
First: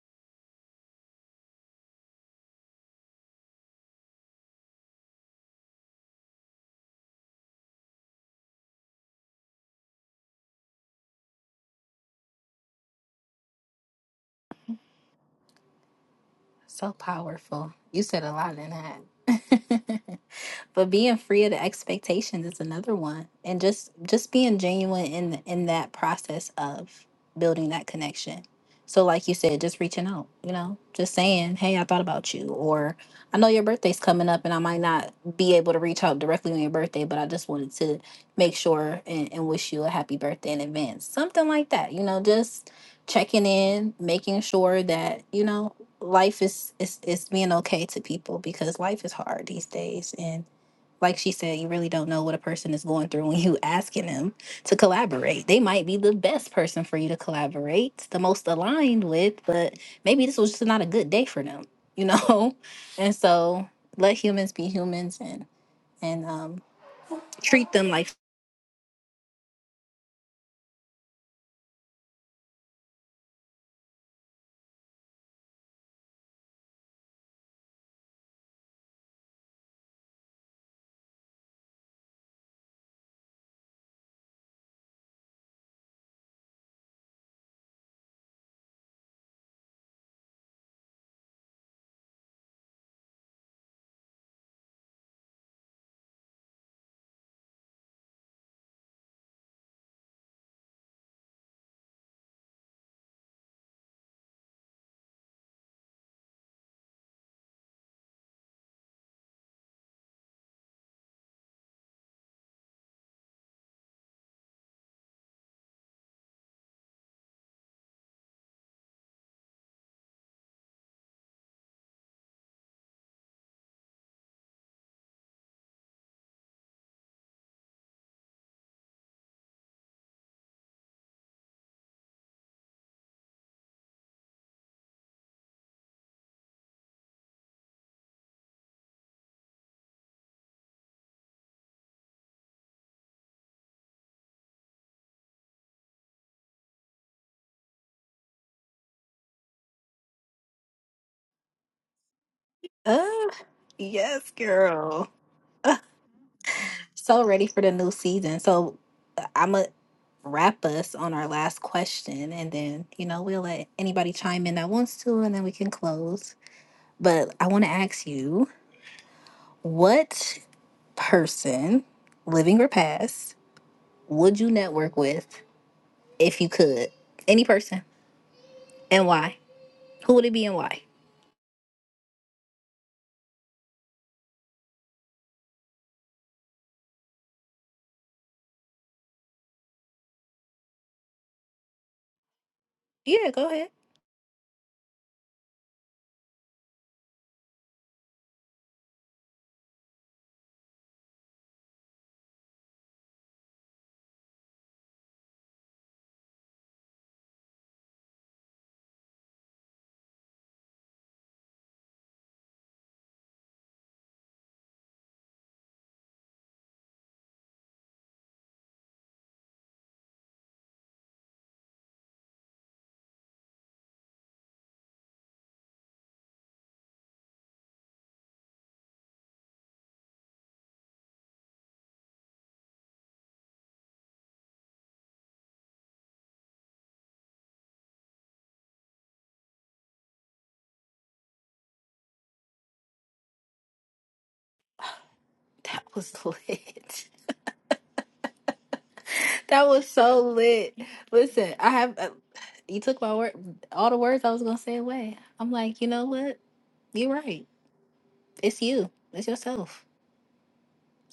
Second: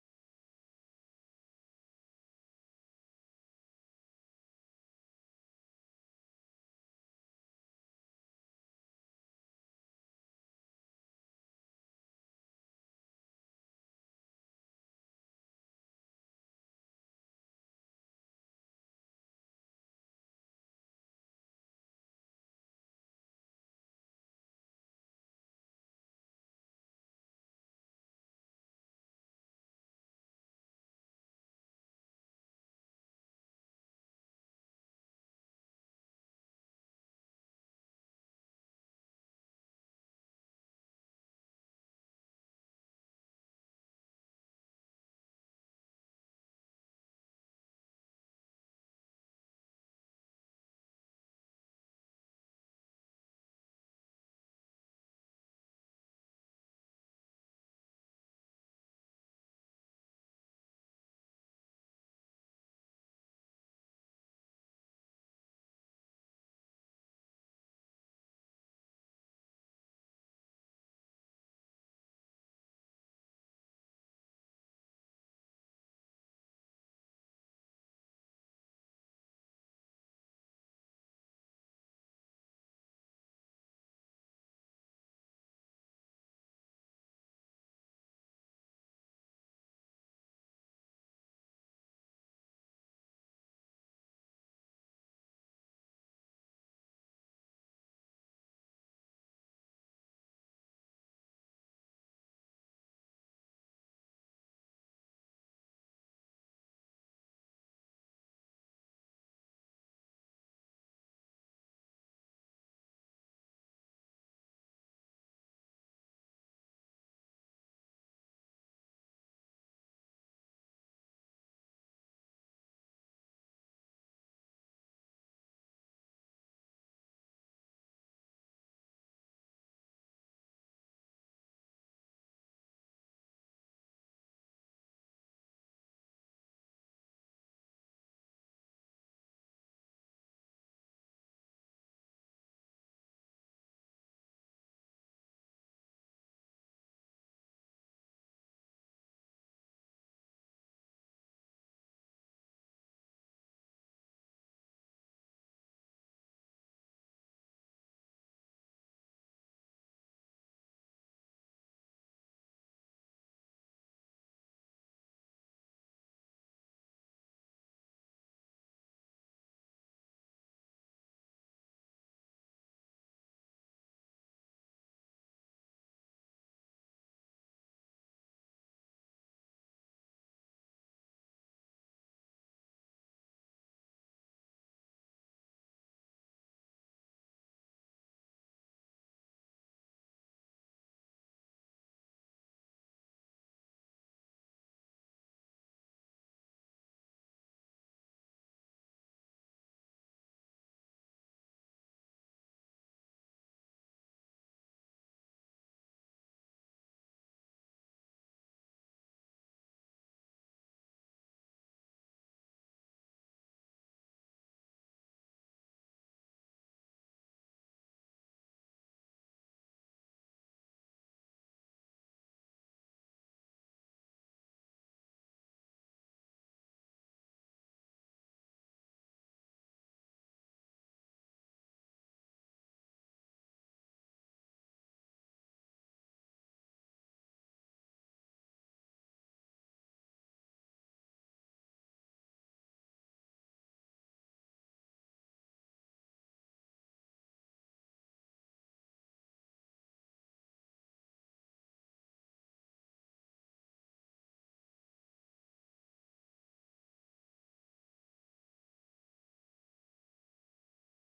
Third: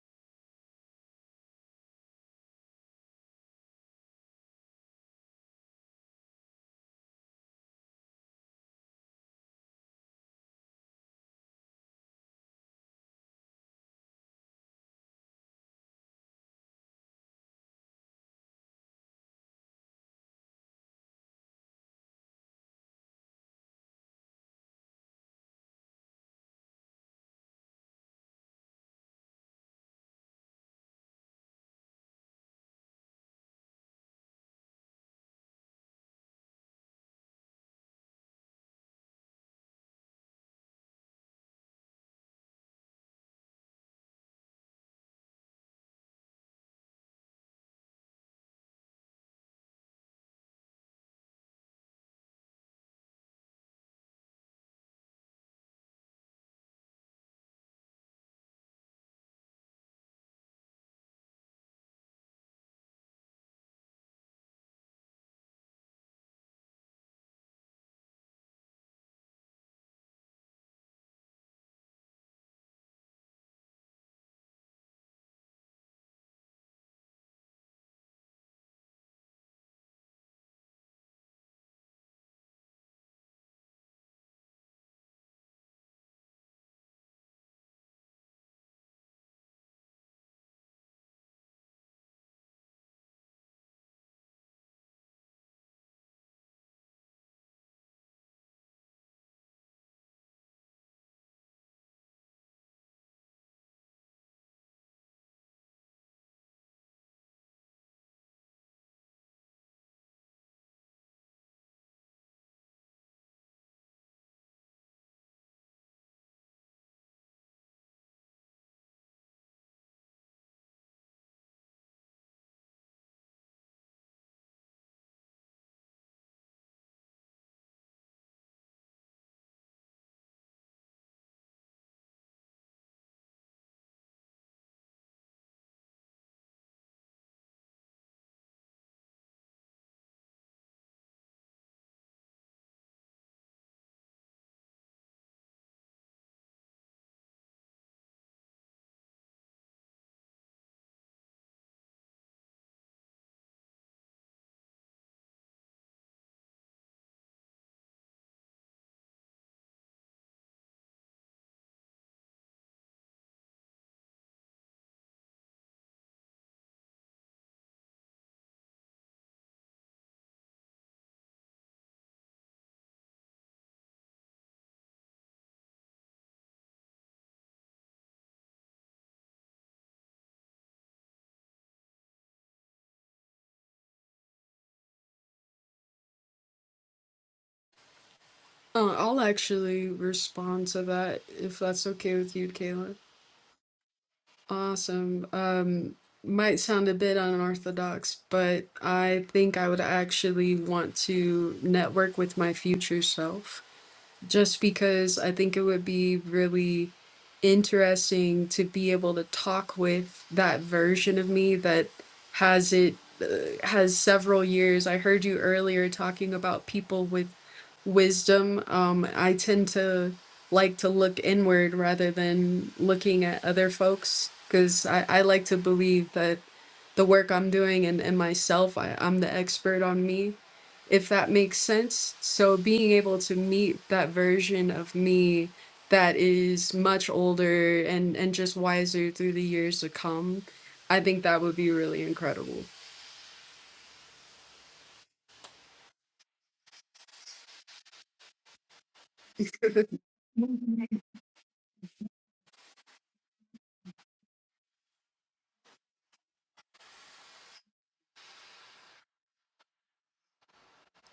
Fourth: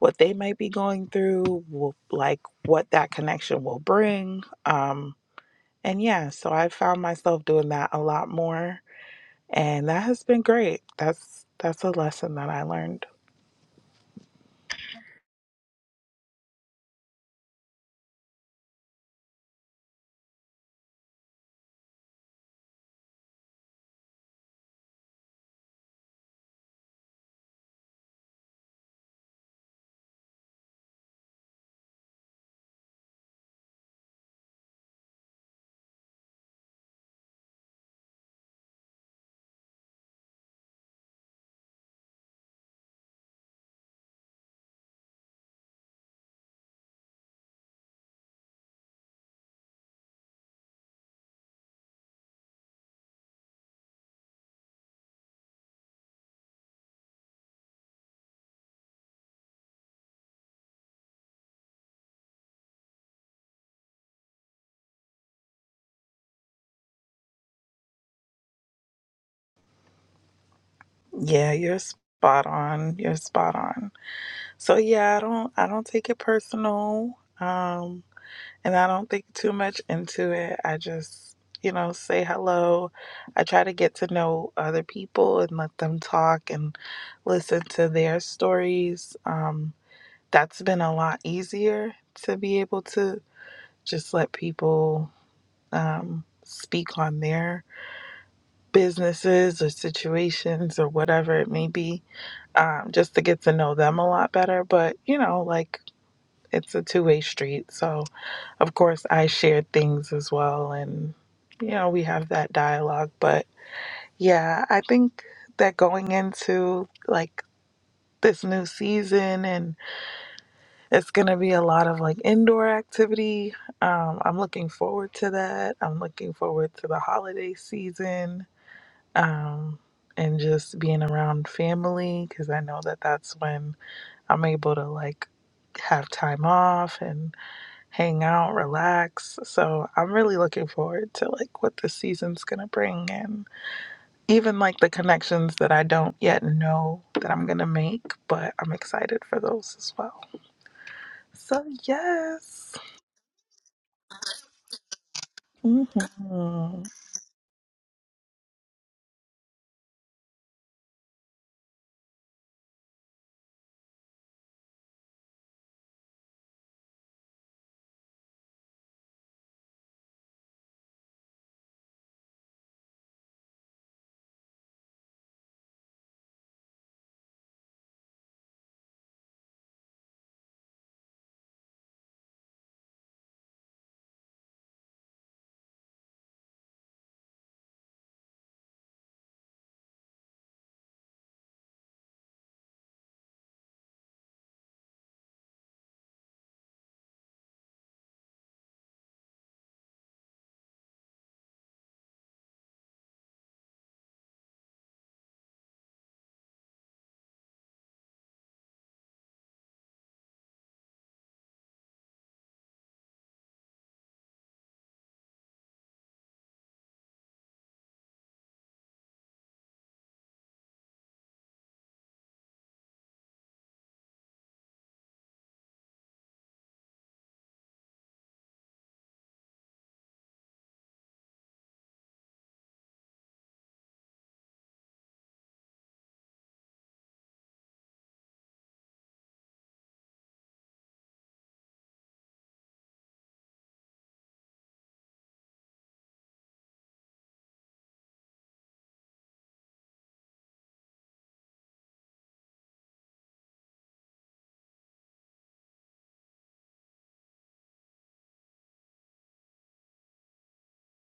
what they might be going through, will, like what that connection will bring. Um, and yeah, so I found myself doing that a lot more, and that has been great. That's that's a lesson that I learned.
So powerful. You said a lot in that. but being free of the expectations is another one and just just being genuine in in that process of building that connection so like you said just reaching out you know just saying hey i thought about you or i know your birthday's coming up and i might not be able to reach out directly on your birthday but i just wanted to make sure and, and wish you a happy birthday in advance something like that you know just checking in making sure that you know life is is is being okay to people because life is hard these days and like she said, you really don't know what a person is going through when you asking them to collaborate. They might be the best person for you to collaborate, the most aligned with, but maybe this was just not a good day for them, you know? And so let humans be humans and and um treat them like
Yeah, you're spot on. You're spot on. So yeah, I don't I don't take it personal. Um, and I don't think too much into it. I just, you know, say hello. I try to get to know other people and let them talk and listen to their stories. Um, that's been a lot easier to be able to just let people um, speak on their businesses or situations or whatever it may be, um, just to get to know them a lot better. But, you know, like it's a two way street. So, of course, I share things as well. And, you know, we have that dialogue. But yeah, I think that going into like this new season and it's going to be a lot of like indoor activity. Um, I'm looking forward to that. I'm looking forward to the holiday season um, and just being around family because I know that that's when I'm able to like have time off and hang out, relax. So I'm really looking forward to like what this season's gonna bring and even like the connections that I don't yet know that I'm gonna make, but I'm excited for those as well. So yes.
uh yes, girl.
Mhm.
So ready for the new season. So uh, I'ma wrap us on our last question and then, you know, we'll let anybody chime in that wants to and then we can close. But I want to ask you What person, living or past, would you network with if you could? Any person. And why? Who would it be and why?
Uh, I'll actually respond to that if that's okay with you, Kayla.
Yeah, go ahead.
Awesome. Um, might sound a bit unorthodox, but I think I would actually want to network with my future self just because I think it would be really interesting to be able to talk with that version of me that has it uh, has several years. I heard you earlier talking about people with wisdom. Um, I tend to like to look inward rather than looking at other folks because I, I like to believe that the work I'm doing and, and myself, I, I'm the expert on me, if that makes sense. So being able to meet that version of me that is much older and, and just wiser through the years to come, I think that would be really incredible.
That was lit. That was so lit. Listen, I have, uh, you took my word, all the words I was going to say away. I'm like, you know what? You're right. It's you, it's yourself.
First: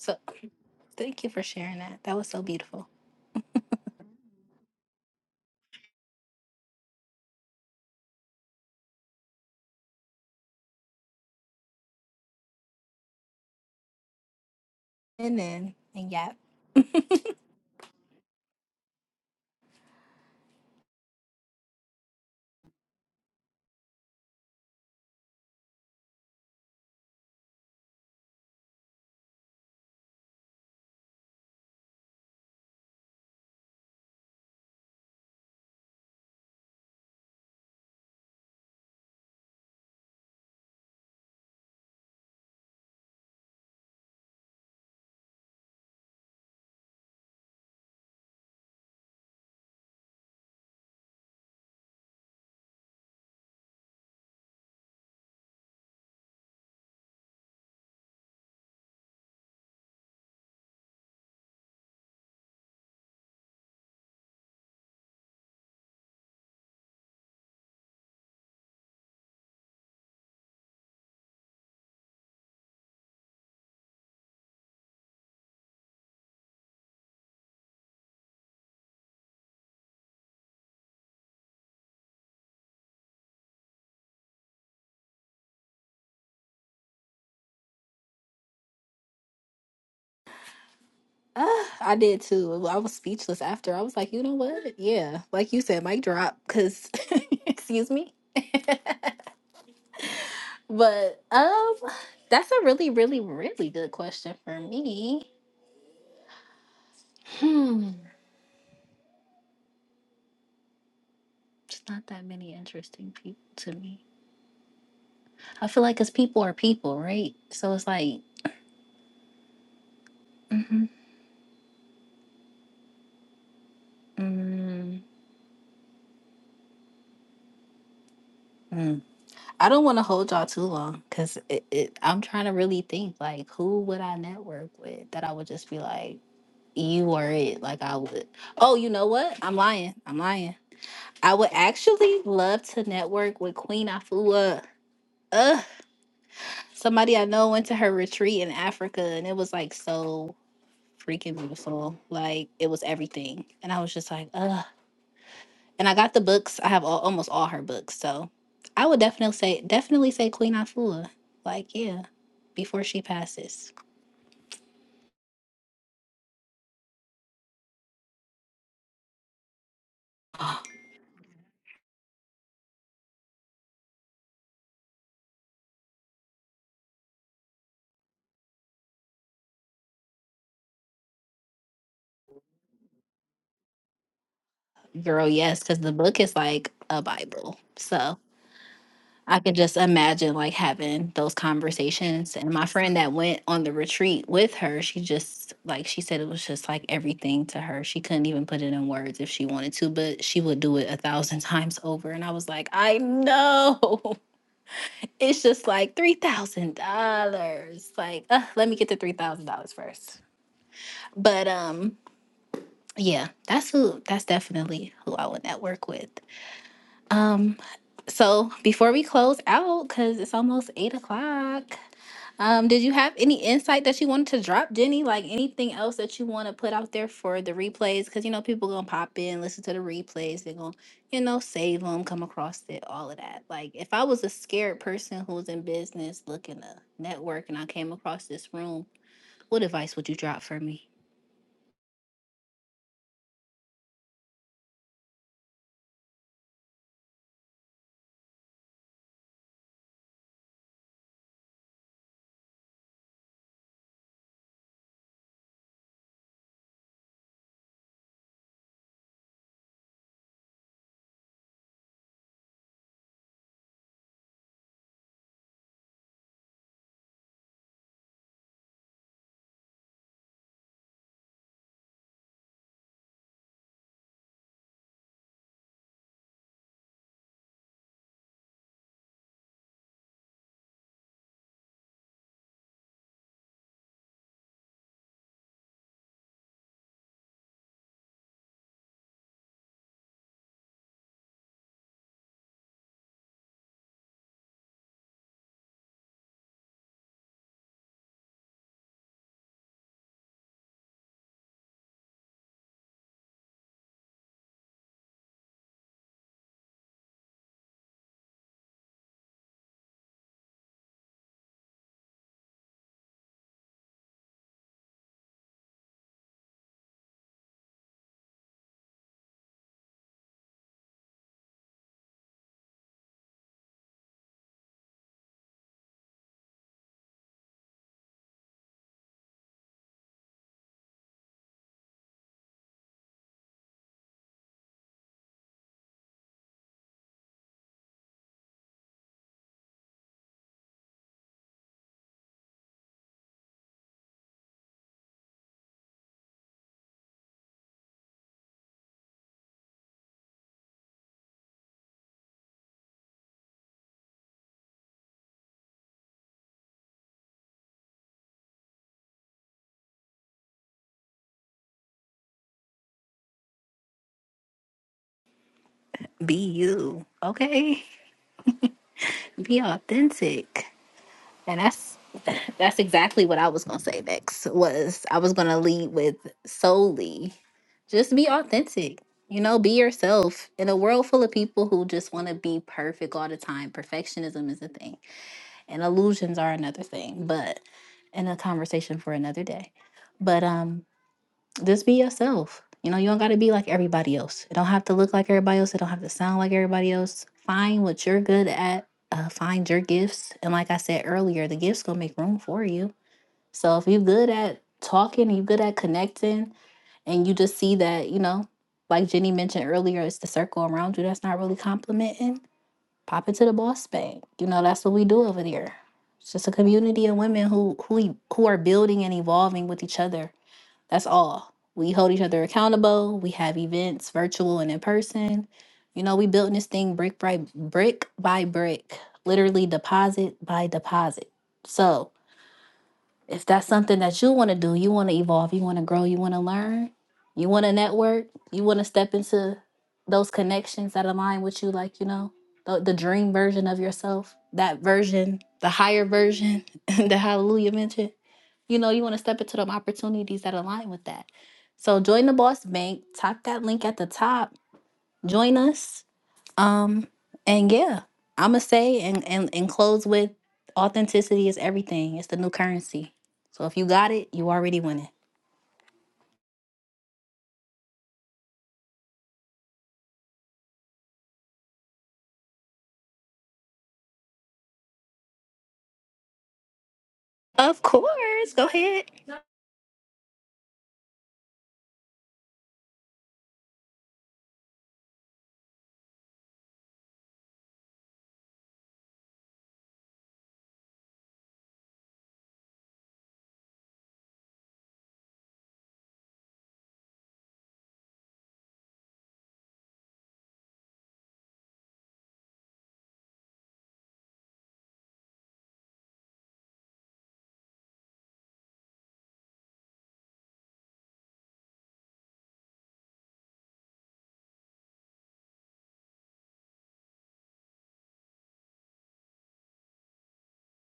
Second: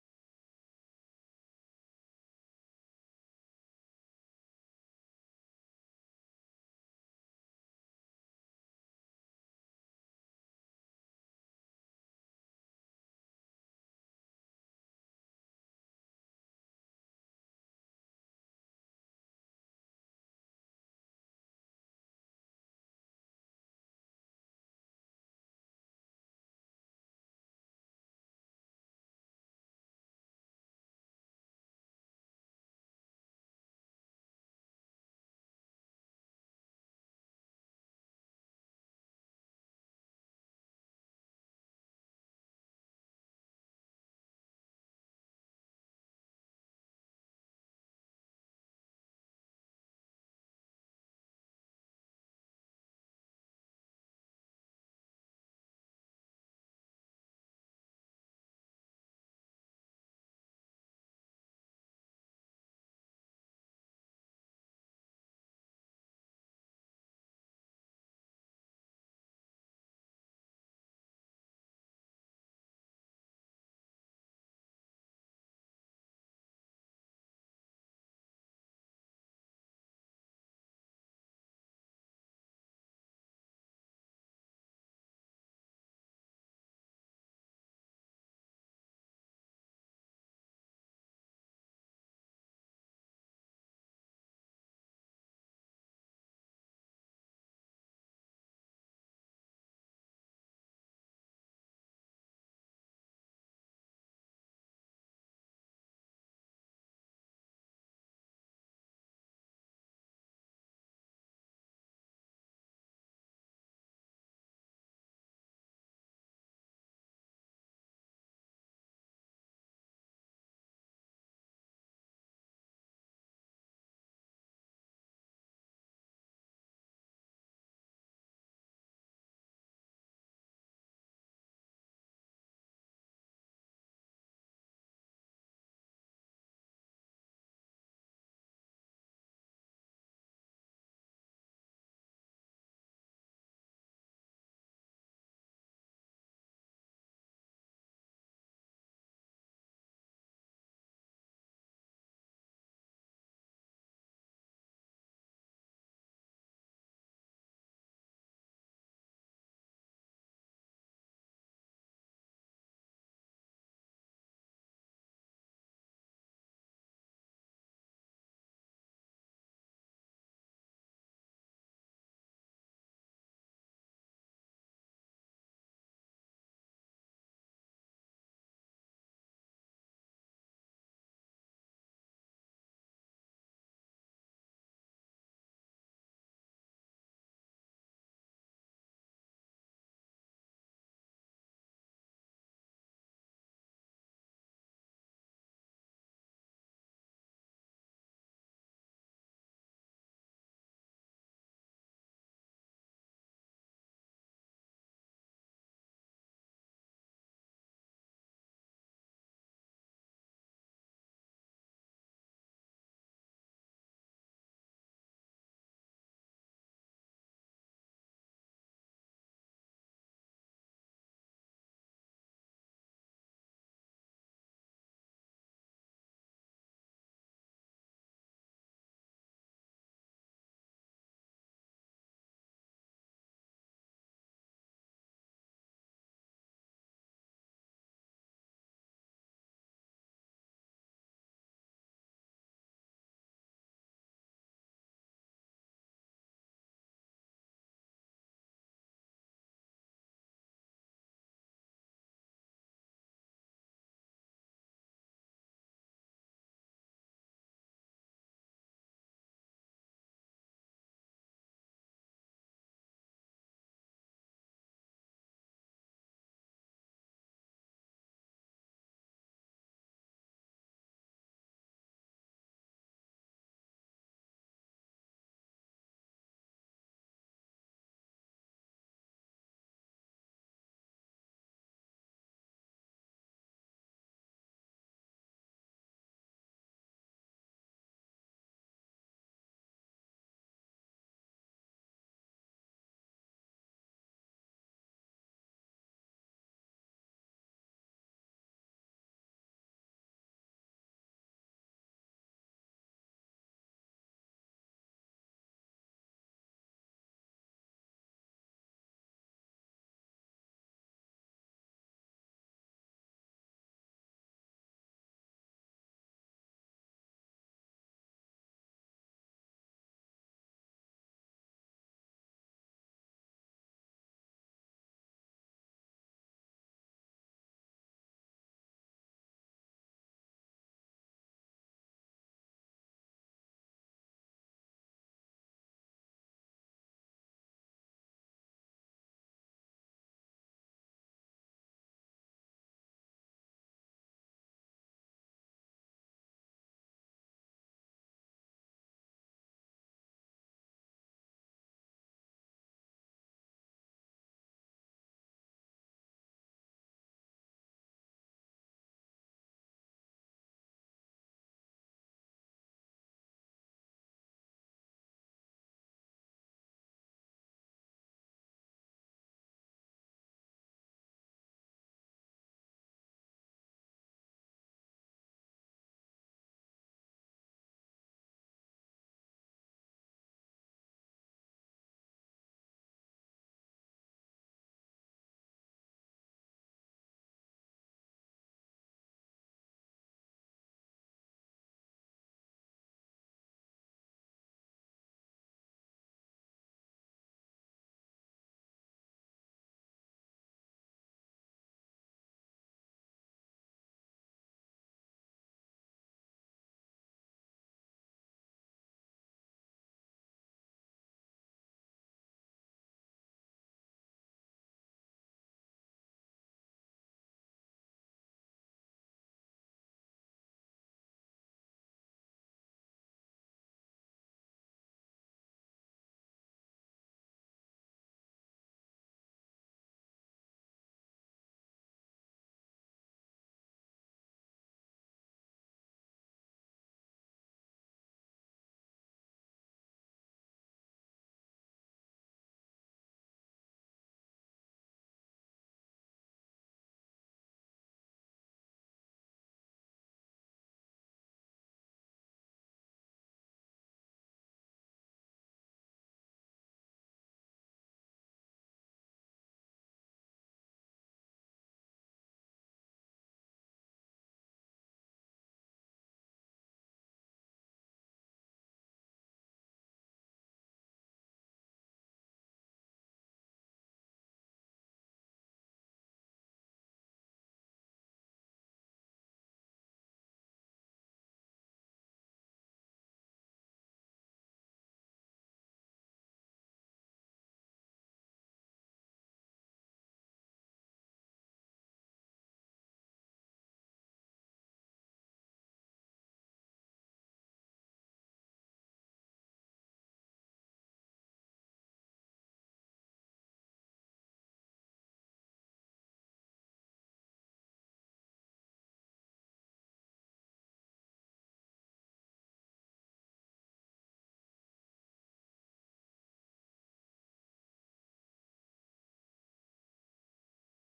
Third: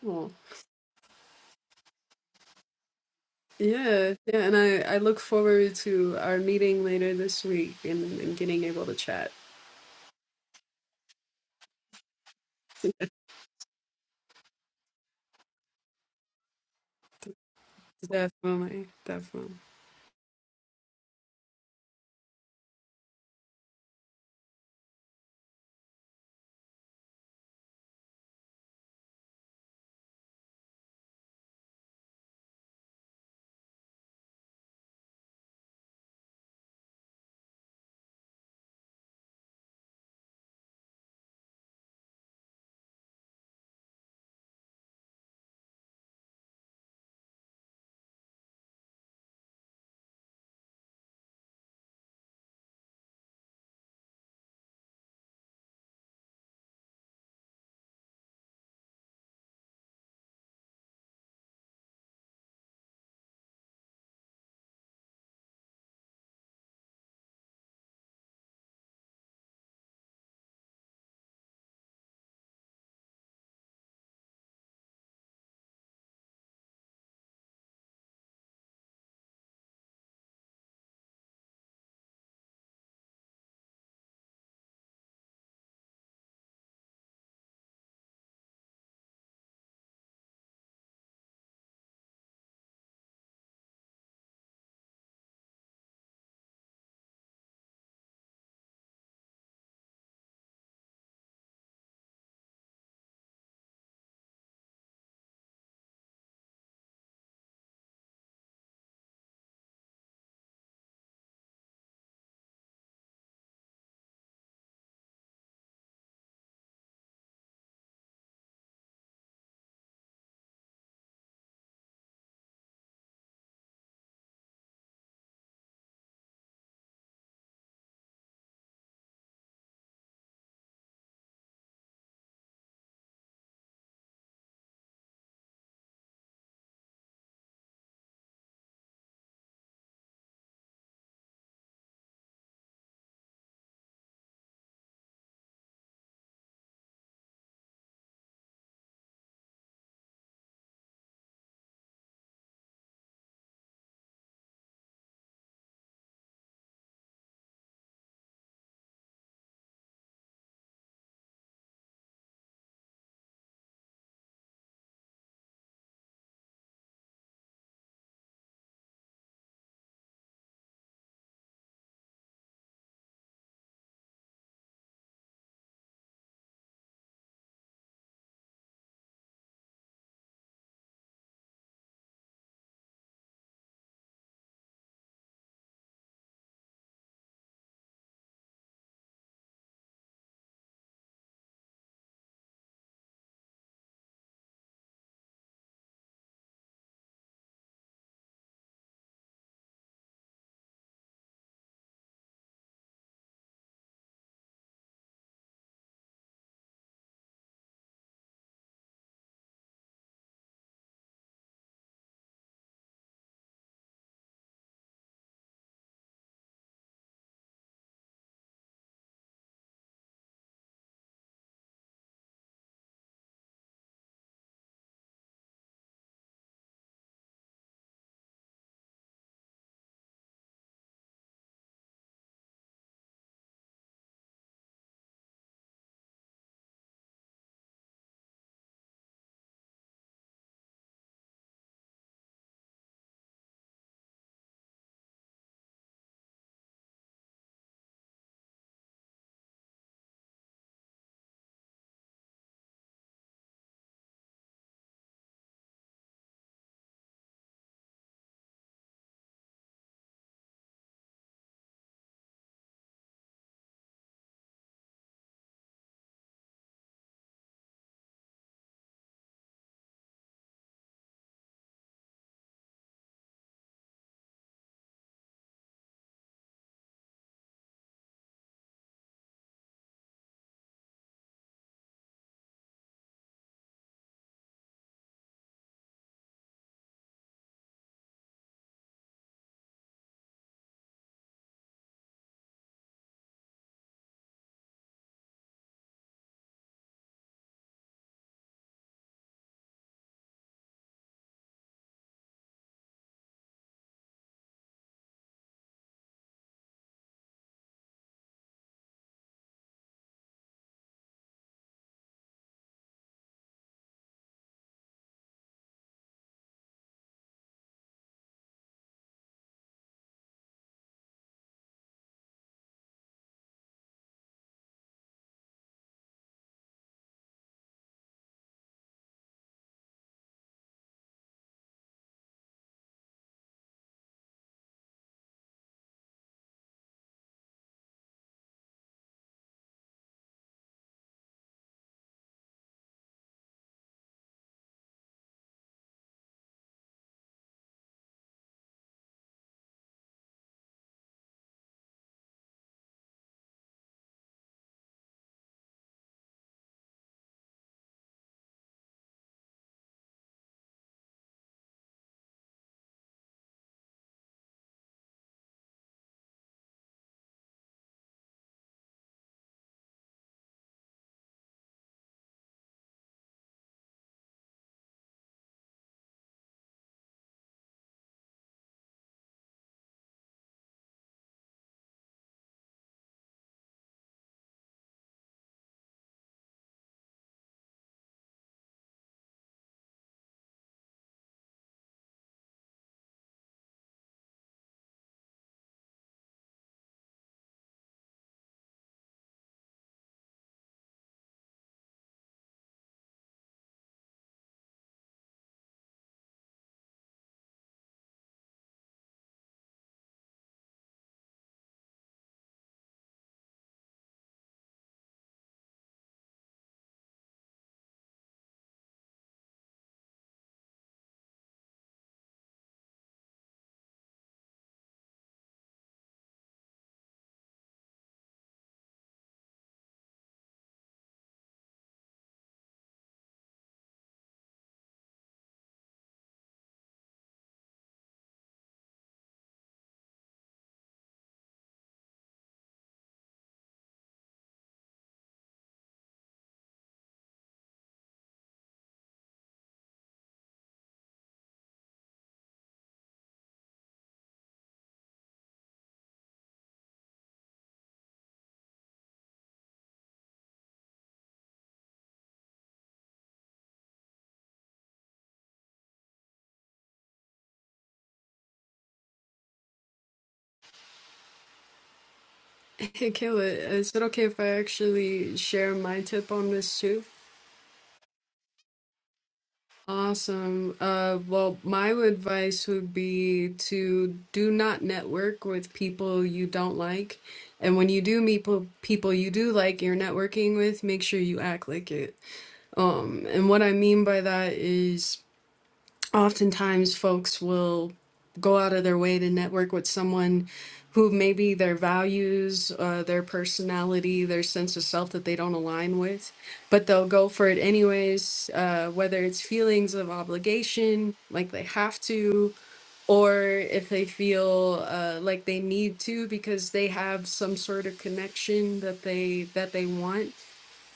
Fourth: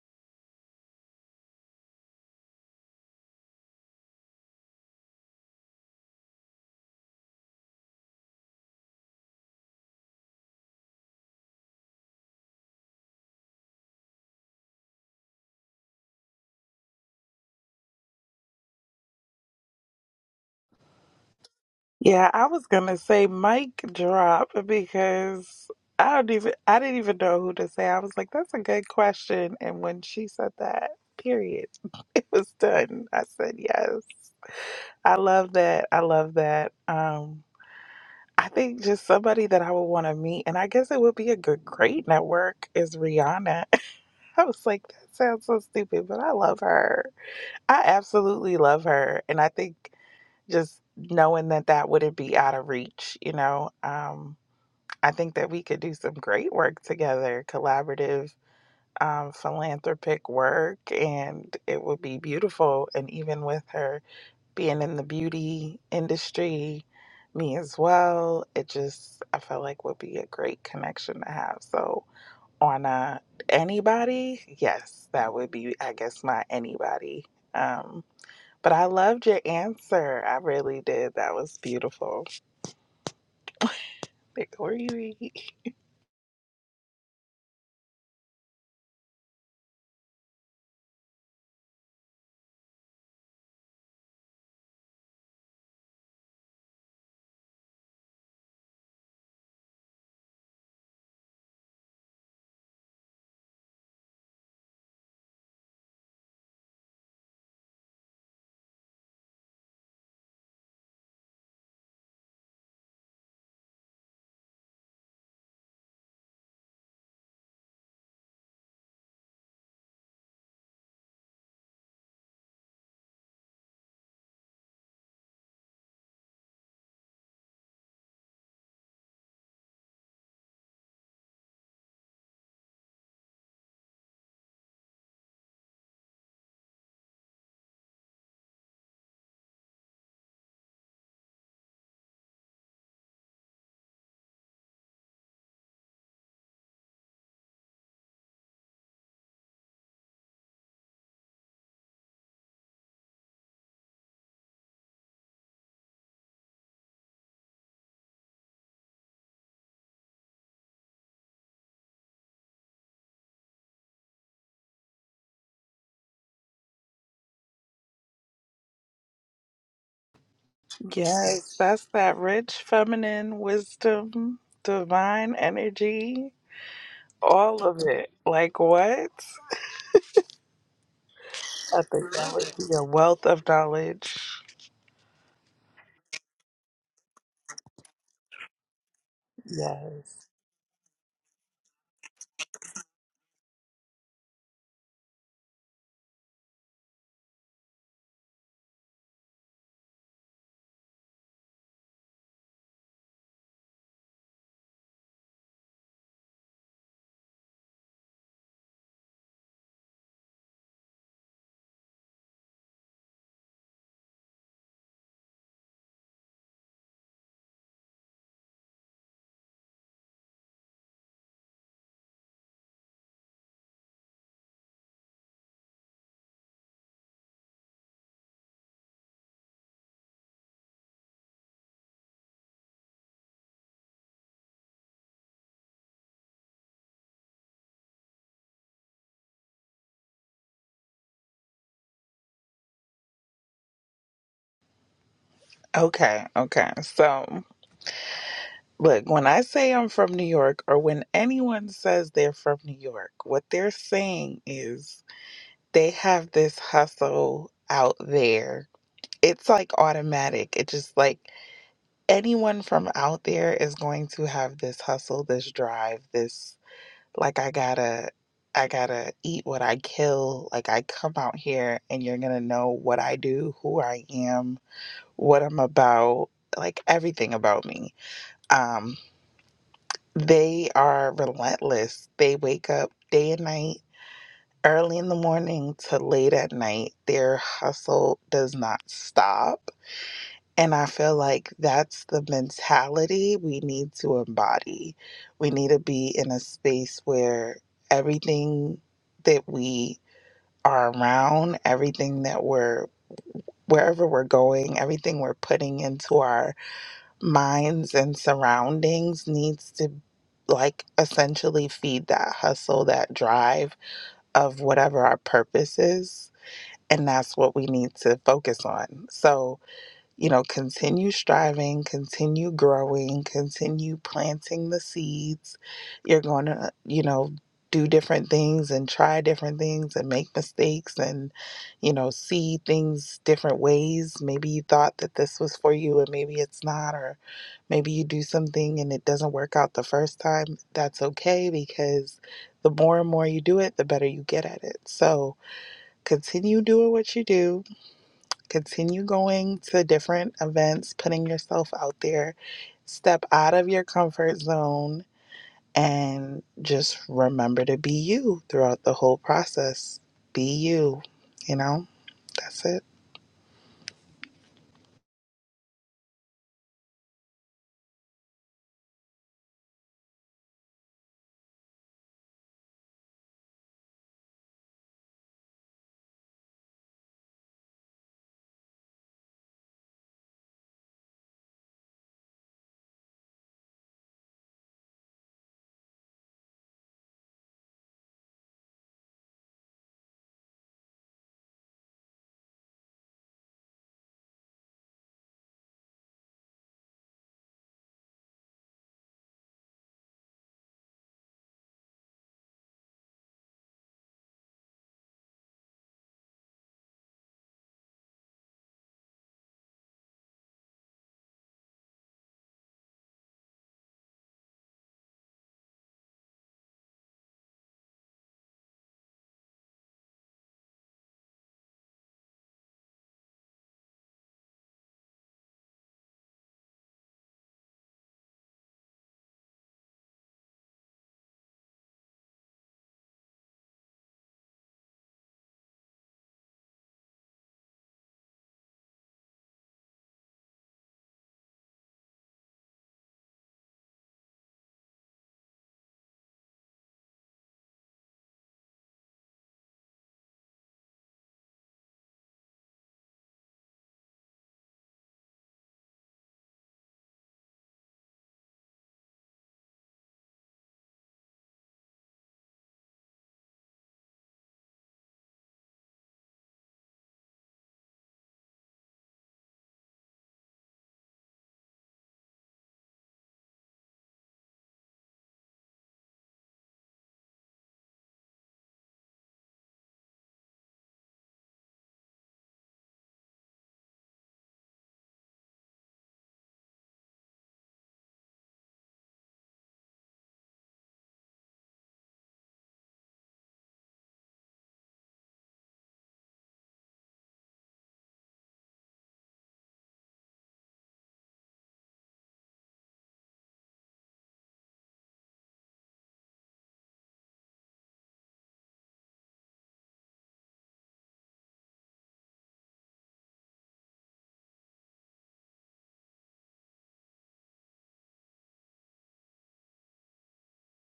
So
Aw.
thank you for sharing that. That was so beautiful.
Yeah, yeah, and I I look forward to our meeting later this week and, and getting able to chat.
And then, and yeah.
Definitely, definitely.
Yeah, I was gonna say mic drop because I don't even I didn't even know who to say. I was like, that's a good question. And when she said that, period, it was done. I said yes. I love that. I love that. Um I think just somebody that I would want to meet, and I guess it would be a good great network is Rihanna. I was like, that sounds so stupid, but I love her. I absolutely love her. And I think just knowing that that wouldn't be out of reach, you know. Um, I think that we could do some great work together, collaborative, um, philanthropic work, and it would be beautiful. And even with her being in the beauty industry, me as well, it just I felt like would be a great connection to have. So on uh, anybody, yes, that would be I guess my anybody. Um, but I loved your answer. I really did. That was beautiful. Victoria.
Uh, I did too. Well, I was speechless after. I was like, you know what? Yeah, like you said, mic drop. Cause, excuse me. but um, that's a really, really, really good question for me. Hmm, it's not that many interesting people to me. I feel like, cause people are people, right? So it's like, mm-hmm, mm, mm. I don't want to hold y'all too long because it, it, I'm trying to really think like, who would I network with that I would just be like. You were it. Like I would. Oh, you know what? I'm lying. I'm lying. I would actually love to network with Queen Afua. Ugh, somebody I know went to her retreat in Africa and it was like so freaking beautiful. Like it was everything. And I was just like, ugh. And I got the books. I have all, almost all her books. So I would definitely say definitely say Queen Afua. Like, yeah, before she passes.
Yes, that's that rich feminine wisdom, divine energy, all of it. Like what? I think that would be a wealth of knowledge.
Girl, yes, because the book is like a Bible. So I could just
Yes.
imagine like having those conversations. And my friend that went on the retreat with her, she just like she said it was just like everything to her. She couldn't even put it in words if she wanted to, but she would do it a thousand times over. And I was like, I know. It's just like three thousand dollars. Like, uh, let me get the three thousand dollars first. But um, yeah, that's who that's definitely who I would network with. So before we close out, because it's almost eight o'clock. Um, did you have any insight that you wanted to drop, Jenny? Like anything else that you want to put out there for the replays? Because you know people gonna pop in, listen to the replays. They're gonna, you know, save them, come across it, all of that. Like if I was a scared person who was in business looking to network and I came across this room, what advice would you drop for me?
Okay, okay. So, look, when I say I'm from New York, or when anyone says they're from New York, what they're saying is they have this hustle out there it's like automatic. It just like anyone from out there is going to have this hustle, this drive, this like I gotta I gotta eat what I kill. Like I come out here and you're gonna know what I do, who I am, what I'm about, like everything about me. Um they are relentless. They wake up day and night, early in the morning to late at night. Their hustle does not stop And I feel like that's the mentality we need to embody. We need to be in a space where everything that we are around, everything that we're wherever we're going, everything we're putting into our minds and surroundings needs to like essentially feed that hustle, that drive of whatever our purpose is. And that's what we need to focus on. So you know, continue striving, continue growing, continue planting the seeds. You're going to, you know, do different things and try different things and make mistakes and, you know, see things different ways. Maybe you thought that this was for you and maybe it's not, or maybe you do something and it doesn't work out the first time. That's okay because the more and more you do it, the better you get at it. So continue doing what you do Continue going to different events, putting yourself out there. Step out of your comfort zone and just remember to be you throughout the whole process. Be you, you know? That's it.
Be you, okay? Be authentic. And that's that's exactly what I was gonna say next. Was I was gonna lead with solely just be authentic. You know, be yourself in a world full of people who just want to be perfect all the time. Perfectionism is a thing, and illusions are another thing. But in a conversation for another day. But um, just be yourself. You know, you don't got to be like everybody else. It don't have to look like everybody else. It don't have to sound like everybody else. Find what you're good at. Uh, find your gifts. And like I said earlier, the gifts gonna make room for you. So if you're good at talking, and you're good at connecting, and you just see that, you know, like Jenny mentioned earlier, it's the circle around you that's not really complimenting. Pop it to the boss bank. You know, that's what we do over there. It's just a community of women who who e- who are building and evolving with each other that's all. We hold each other accountable. We have events, virtual and in person. You know, we built this thing brick by brick by brick, literally deposit by deposit. So, if that's something that you want to do, you want to evolve, you want to grow, you want to learn, you want to network, you want to step into those connections that align with you, like you know, the, the dream version of yourself, that version, the higher version that Hallelujah mentioned you know, you want to step into them opportunities that align with that. So join the Boss Bank. Tap that link at the top. Join us. Um, and yeah, I'ma say and and and close with authenticity is everything. It's the new currency. So if you got it, you already winning.
Hey, Kayla, is it okay if I actually share my tip on this too?
Of course. Go ahead.
Awesome. Uh, well, my advice would be to do not network with people you don't like, and when you do meet po- people you do like, you're networking with, make sure you act like it. Um, and what I mean by that is. oftentimes folks will go out of their way to network with someone who maybe their values, uh, their personality, their sense of self that they don't align with, but they'll go for it anyways, uh, whether it's feelings of obligation, like they have to, or if they feel uh, like they need to because they have some sort of connection that they that they want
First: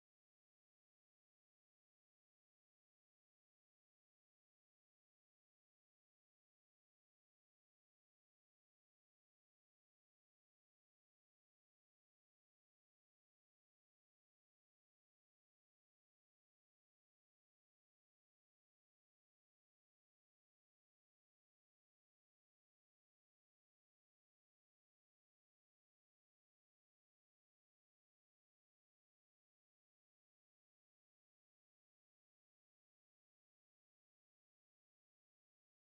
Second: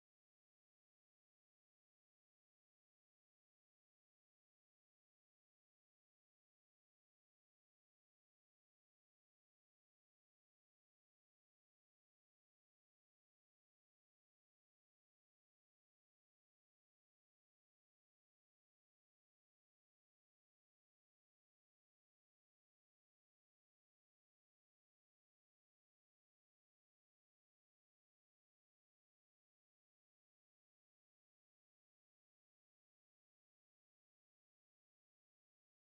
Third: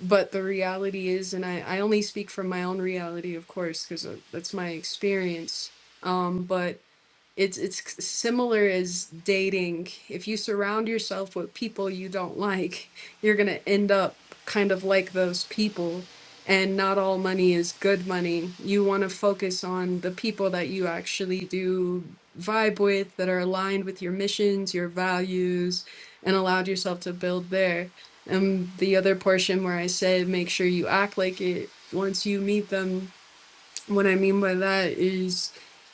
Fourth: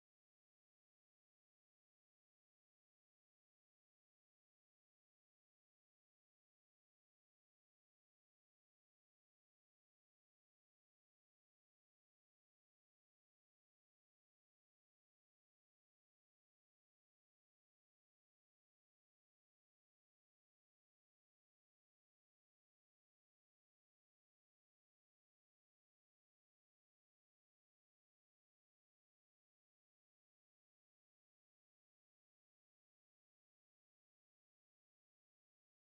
but the reality is and i, I only speak from my own reality of course because that's my experience um, but it's it's similar as dating. If you surround yourself with people you don't like, you're gonna end up kind of like those people. And not all money is good money. You want to focus on the people that you actually do vibe with, that are aligned with your missions, your values, and allowed yourself to build there. And the other portion where I said, make sure you act like it once you meet them what I mean by that is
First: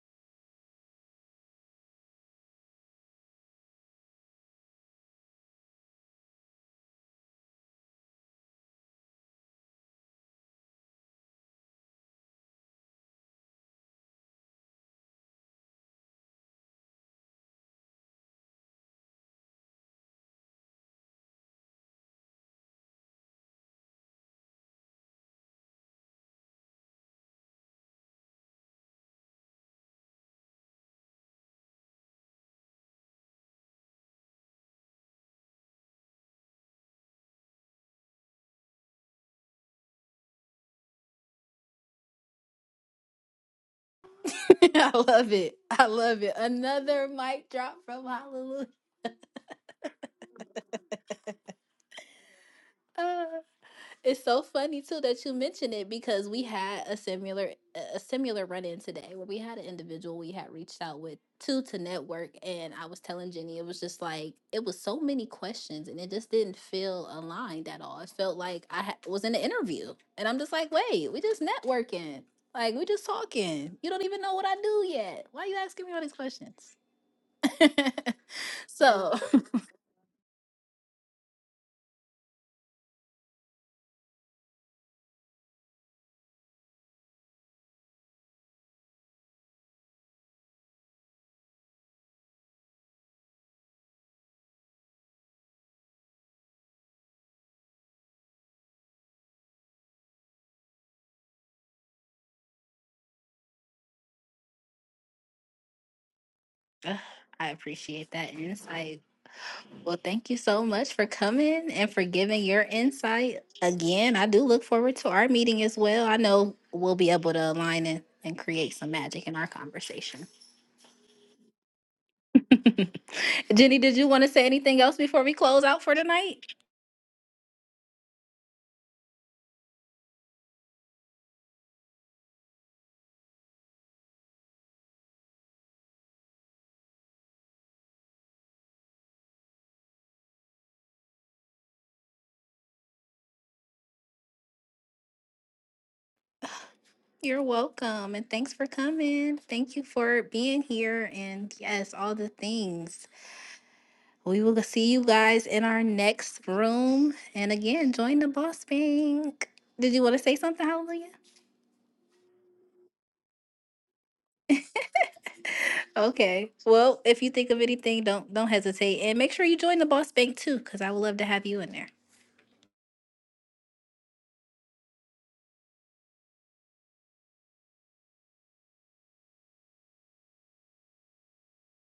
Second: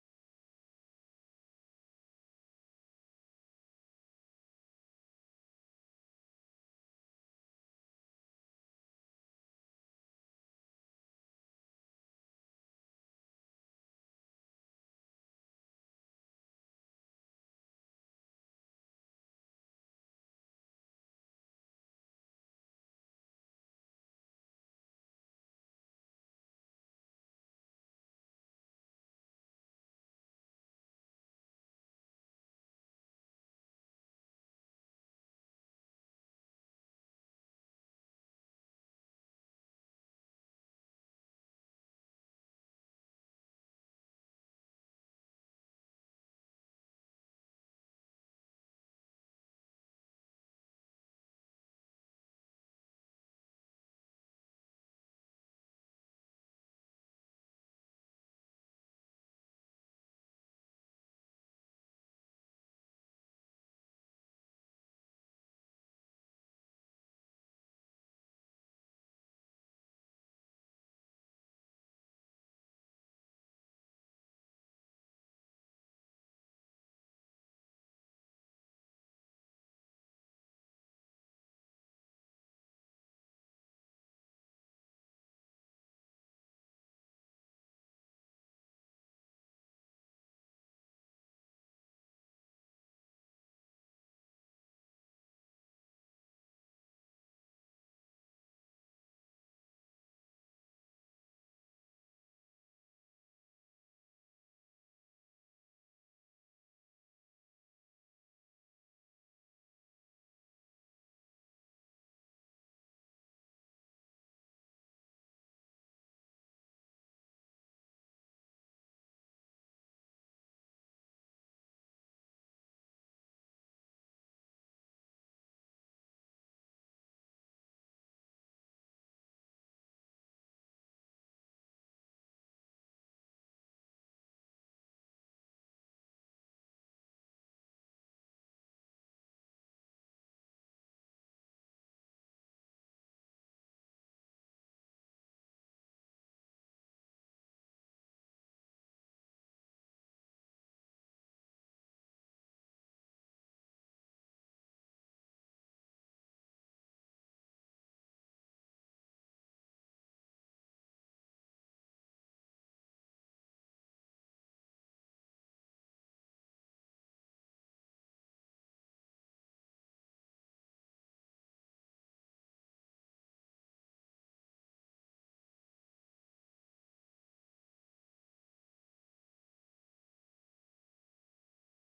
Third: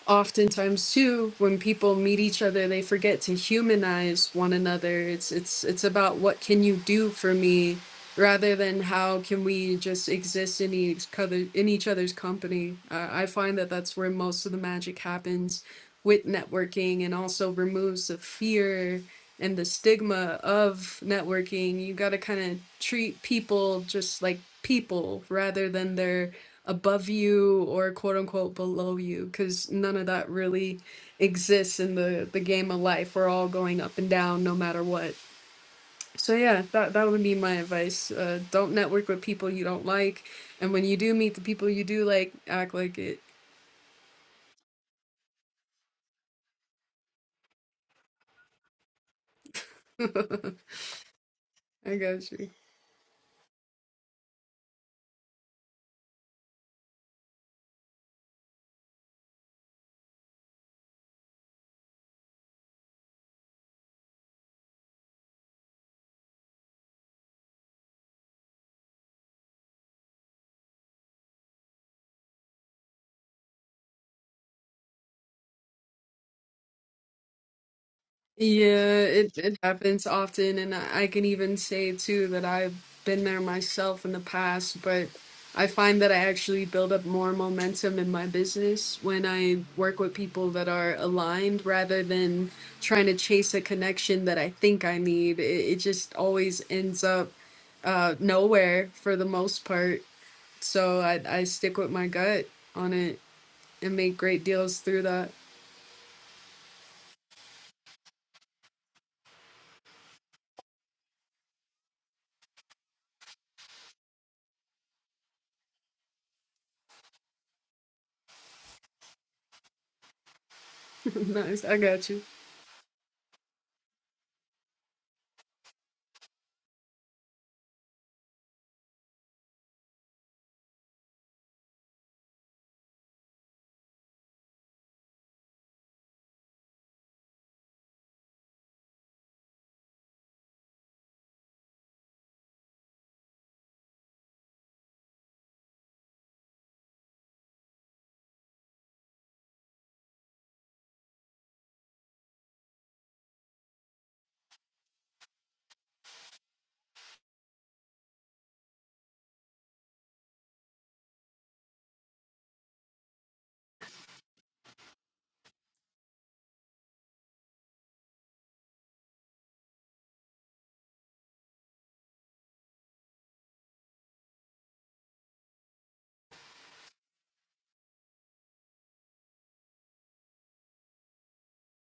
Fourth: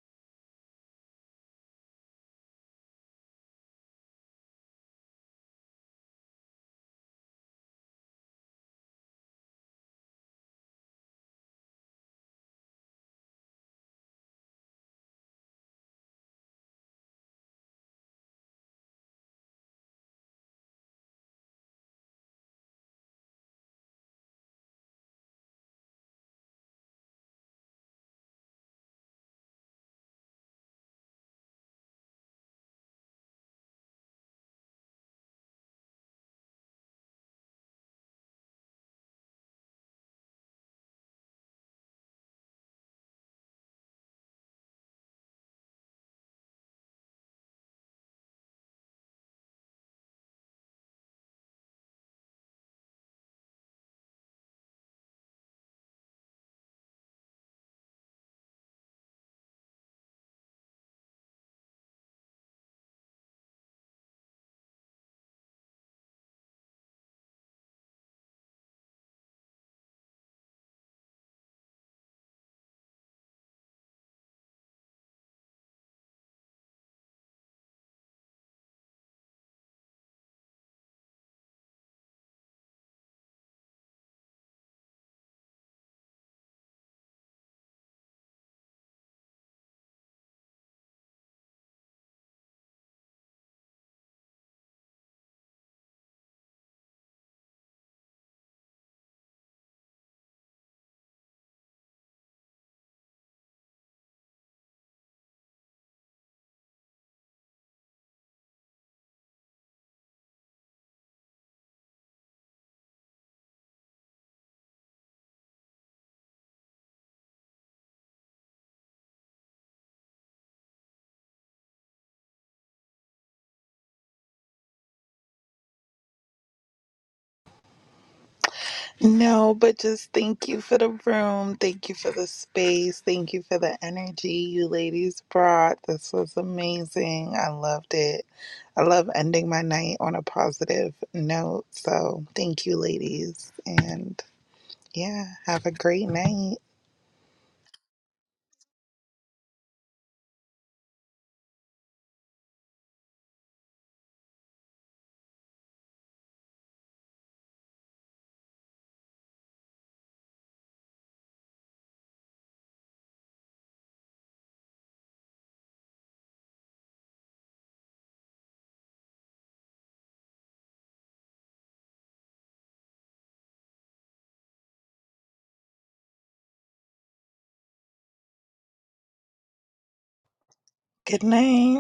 oftentimes too when people meet each other they forget to humanize one another it's it's it's about what can you do for me rather than how can we just exist in each other in each other's company uh, i find that that's where most of the magic happens with networking and also removes the fear and the stigma of networking you got to kind of treat people just like people rather than their above you or quote unquote below you because none of that really exists in the the game of life we're all going up and down no matter what so yeah that that would be my advice uh don't network with people you don't like and when you do meet the people you do like act like it
I love it. I love it. Another mic drop from Hallelujah.
i got you
It's so funny too that you mention it because we had a similar a similar run in today where we had an individual we had reached out with to to network and I was telling Jenny it was just like it was so many questions and it just didn't feel aligned at all. It felt like I ha- was in an interview and I'm just like, wait, we just networking, like we just talking. You don't even know what I do yet. Why are you asking me all these questions?
Yeah,
so
it, it happens often, and I I can even say too that I've been there myself in the past, but I find that I actually build up more momentum in my business when I work with people that are aligned rather than trying to chase a connection that I think I need. It, it just always ends up uh, nowhere for the most part. So I, I stick with my gut on it and make great deals through that.
I appreciate that insight. Well, thank you so much for coming and for giving your insight. Again, I do look forward to our meeting as well. I know we'll be able to align and, and create some magic in our conversation.
Nice, I got you.
Jenny, did you want to say anything else before we close out for tonight?
No, but just thank you for the room. Thank you for the space. Thank you for the energy you ladies brought. This was amazing. I loved it. I love ending my night on a positive note. So thank you, ladies. And Yeah, have a great night.
You're welcome. And thanks for coming. Thank you for being here. And yes, all the things. We will see you guys in our next room. And again, join the Boss Bank. Did you want to say something, Hallelujah? Okay. Well, if you think of anything, don't don't hesitate, and make sure you join the Boss Bank too, because I would love to have you in there.
Good night.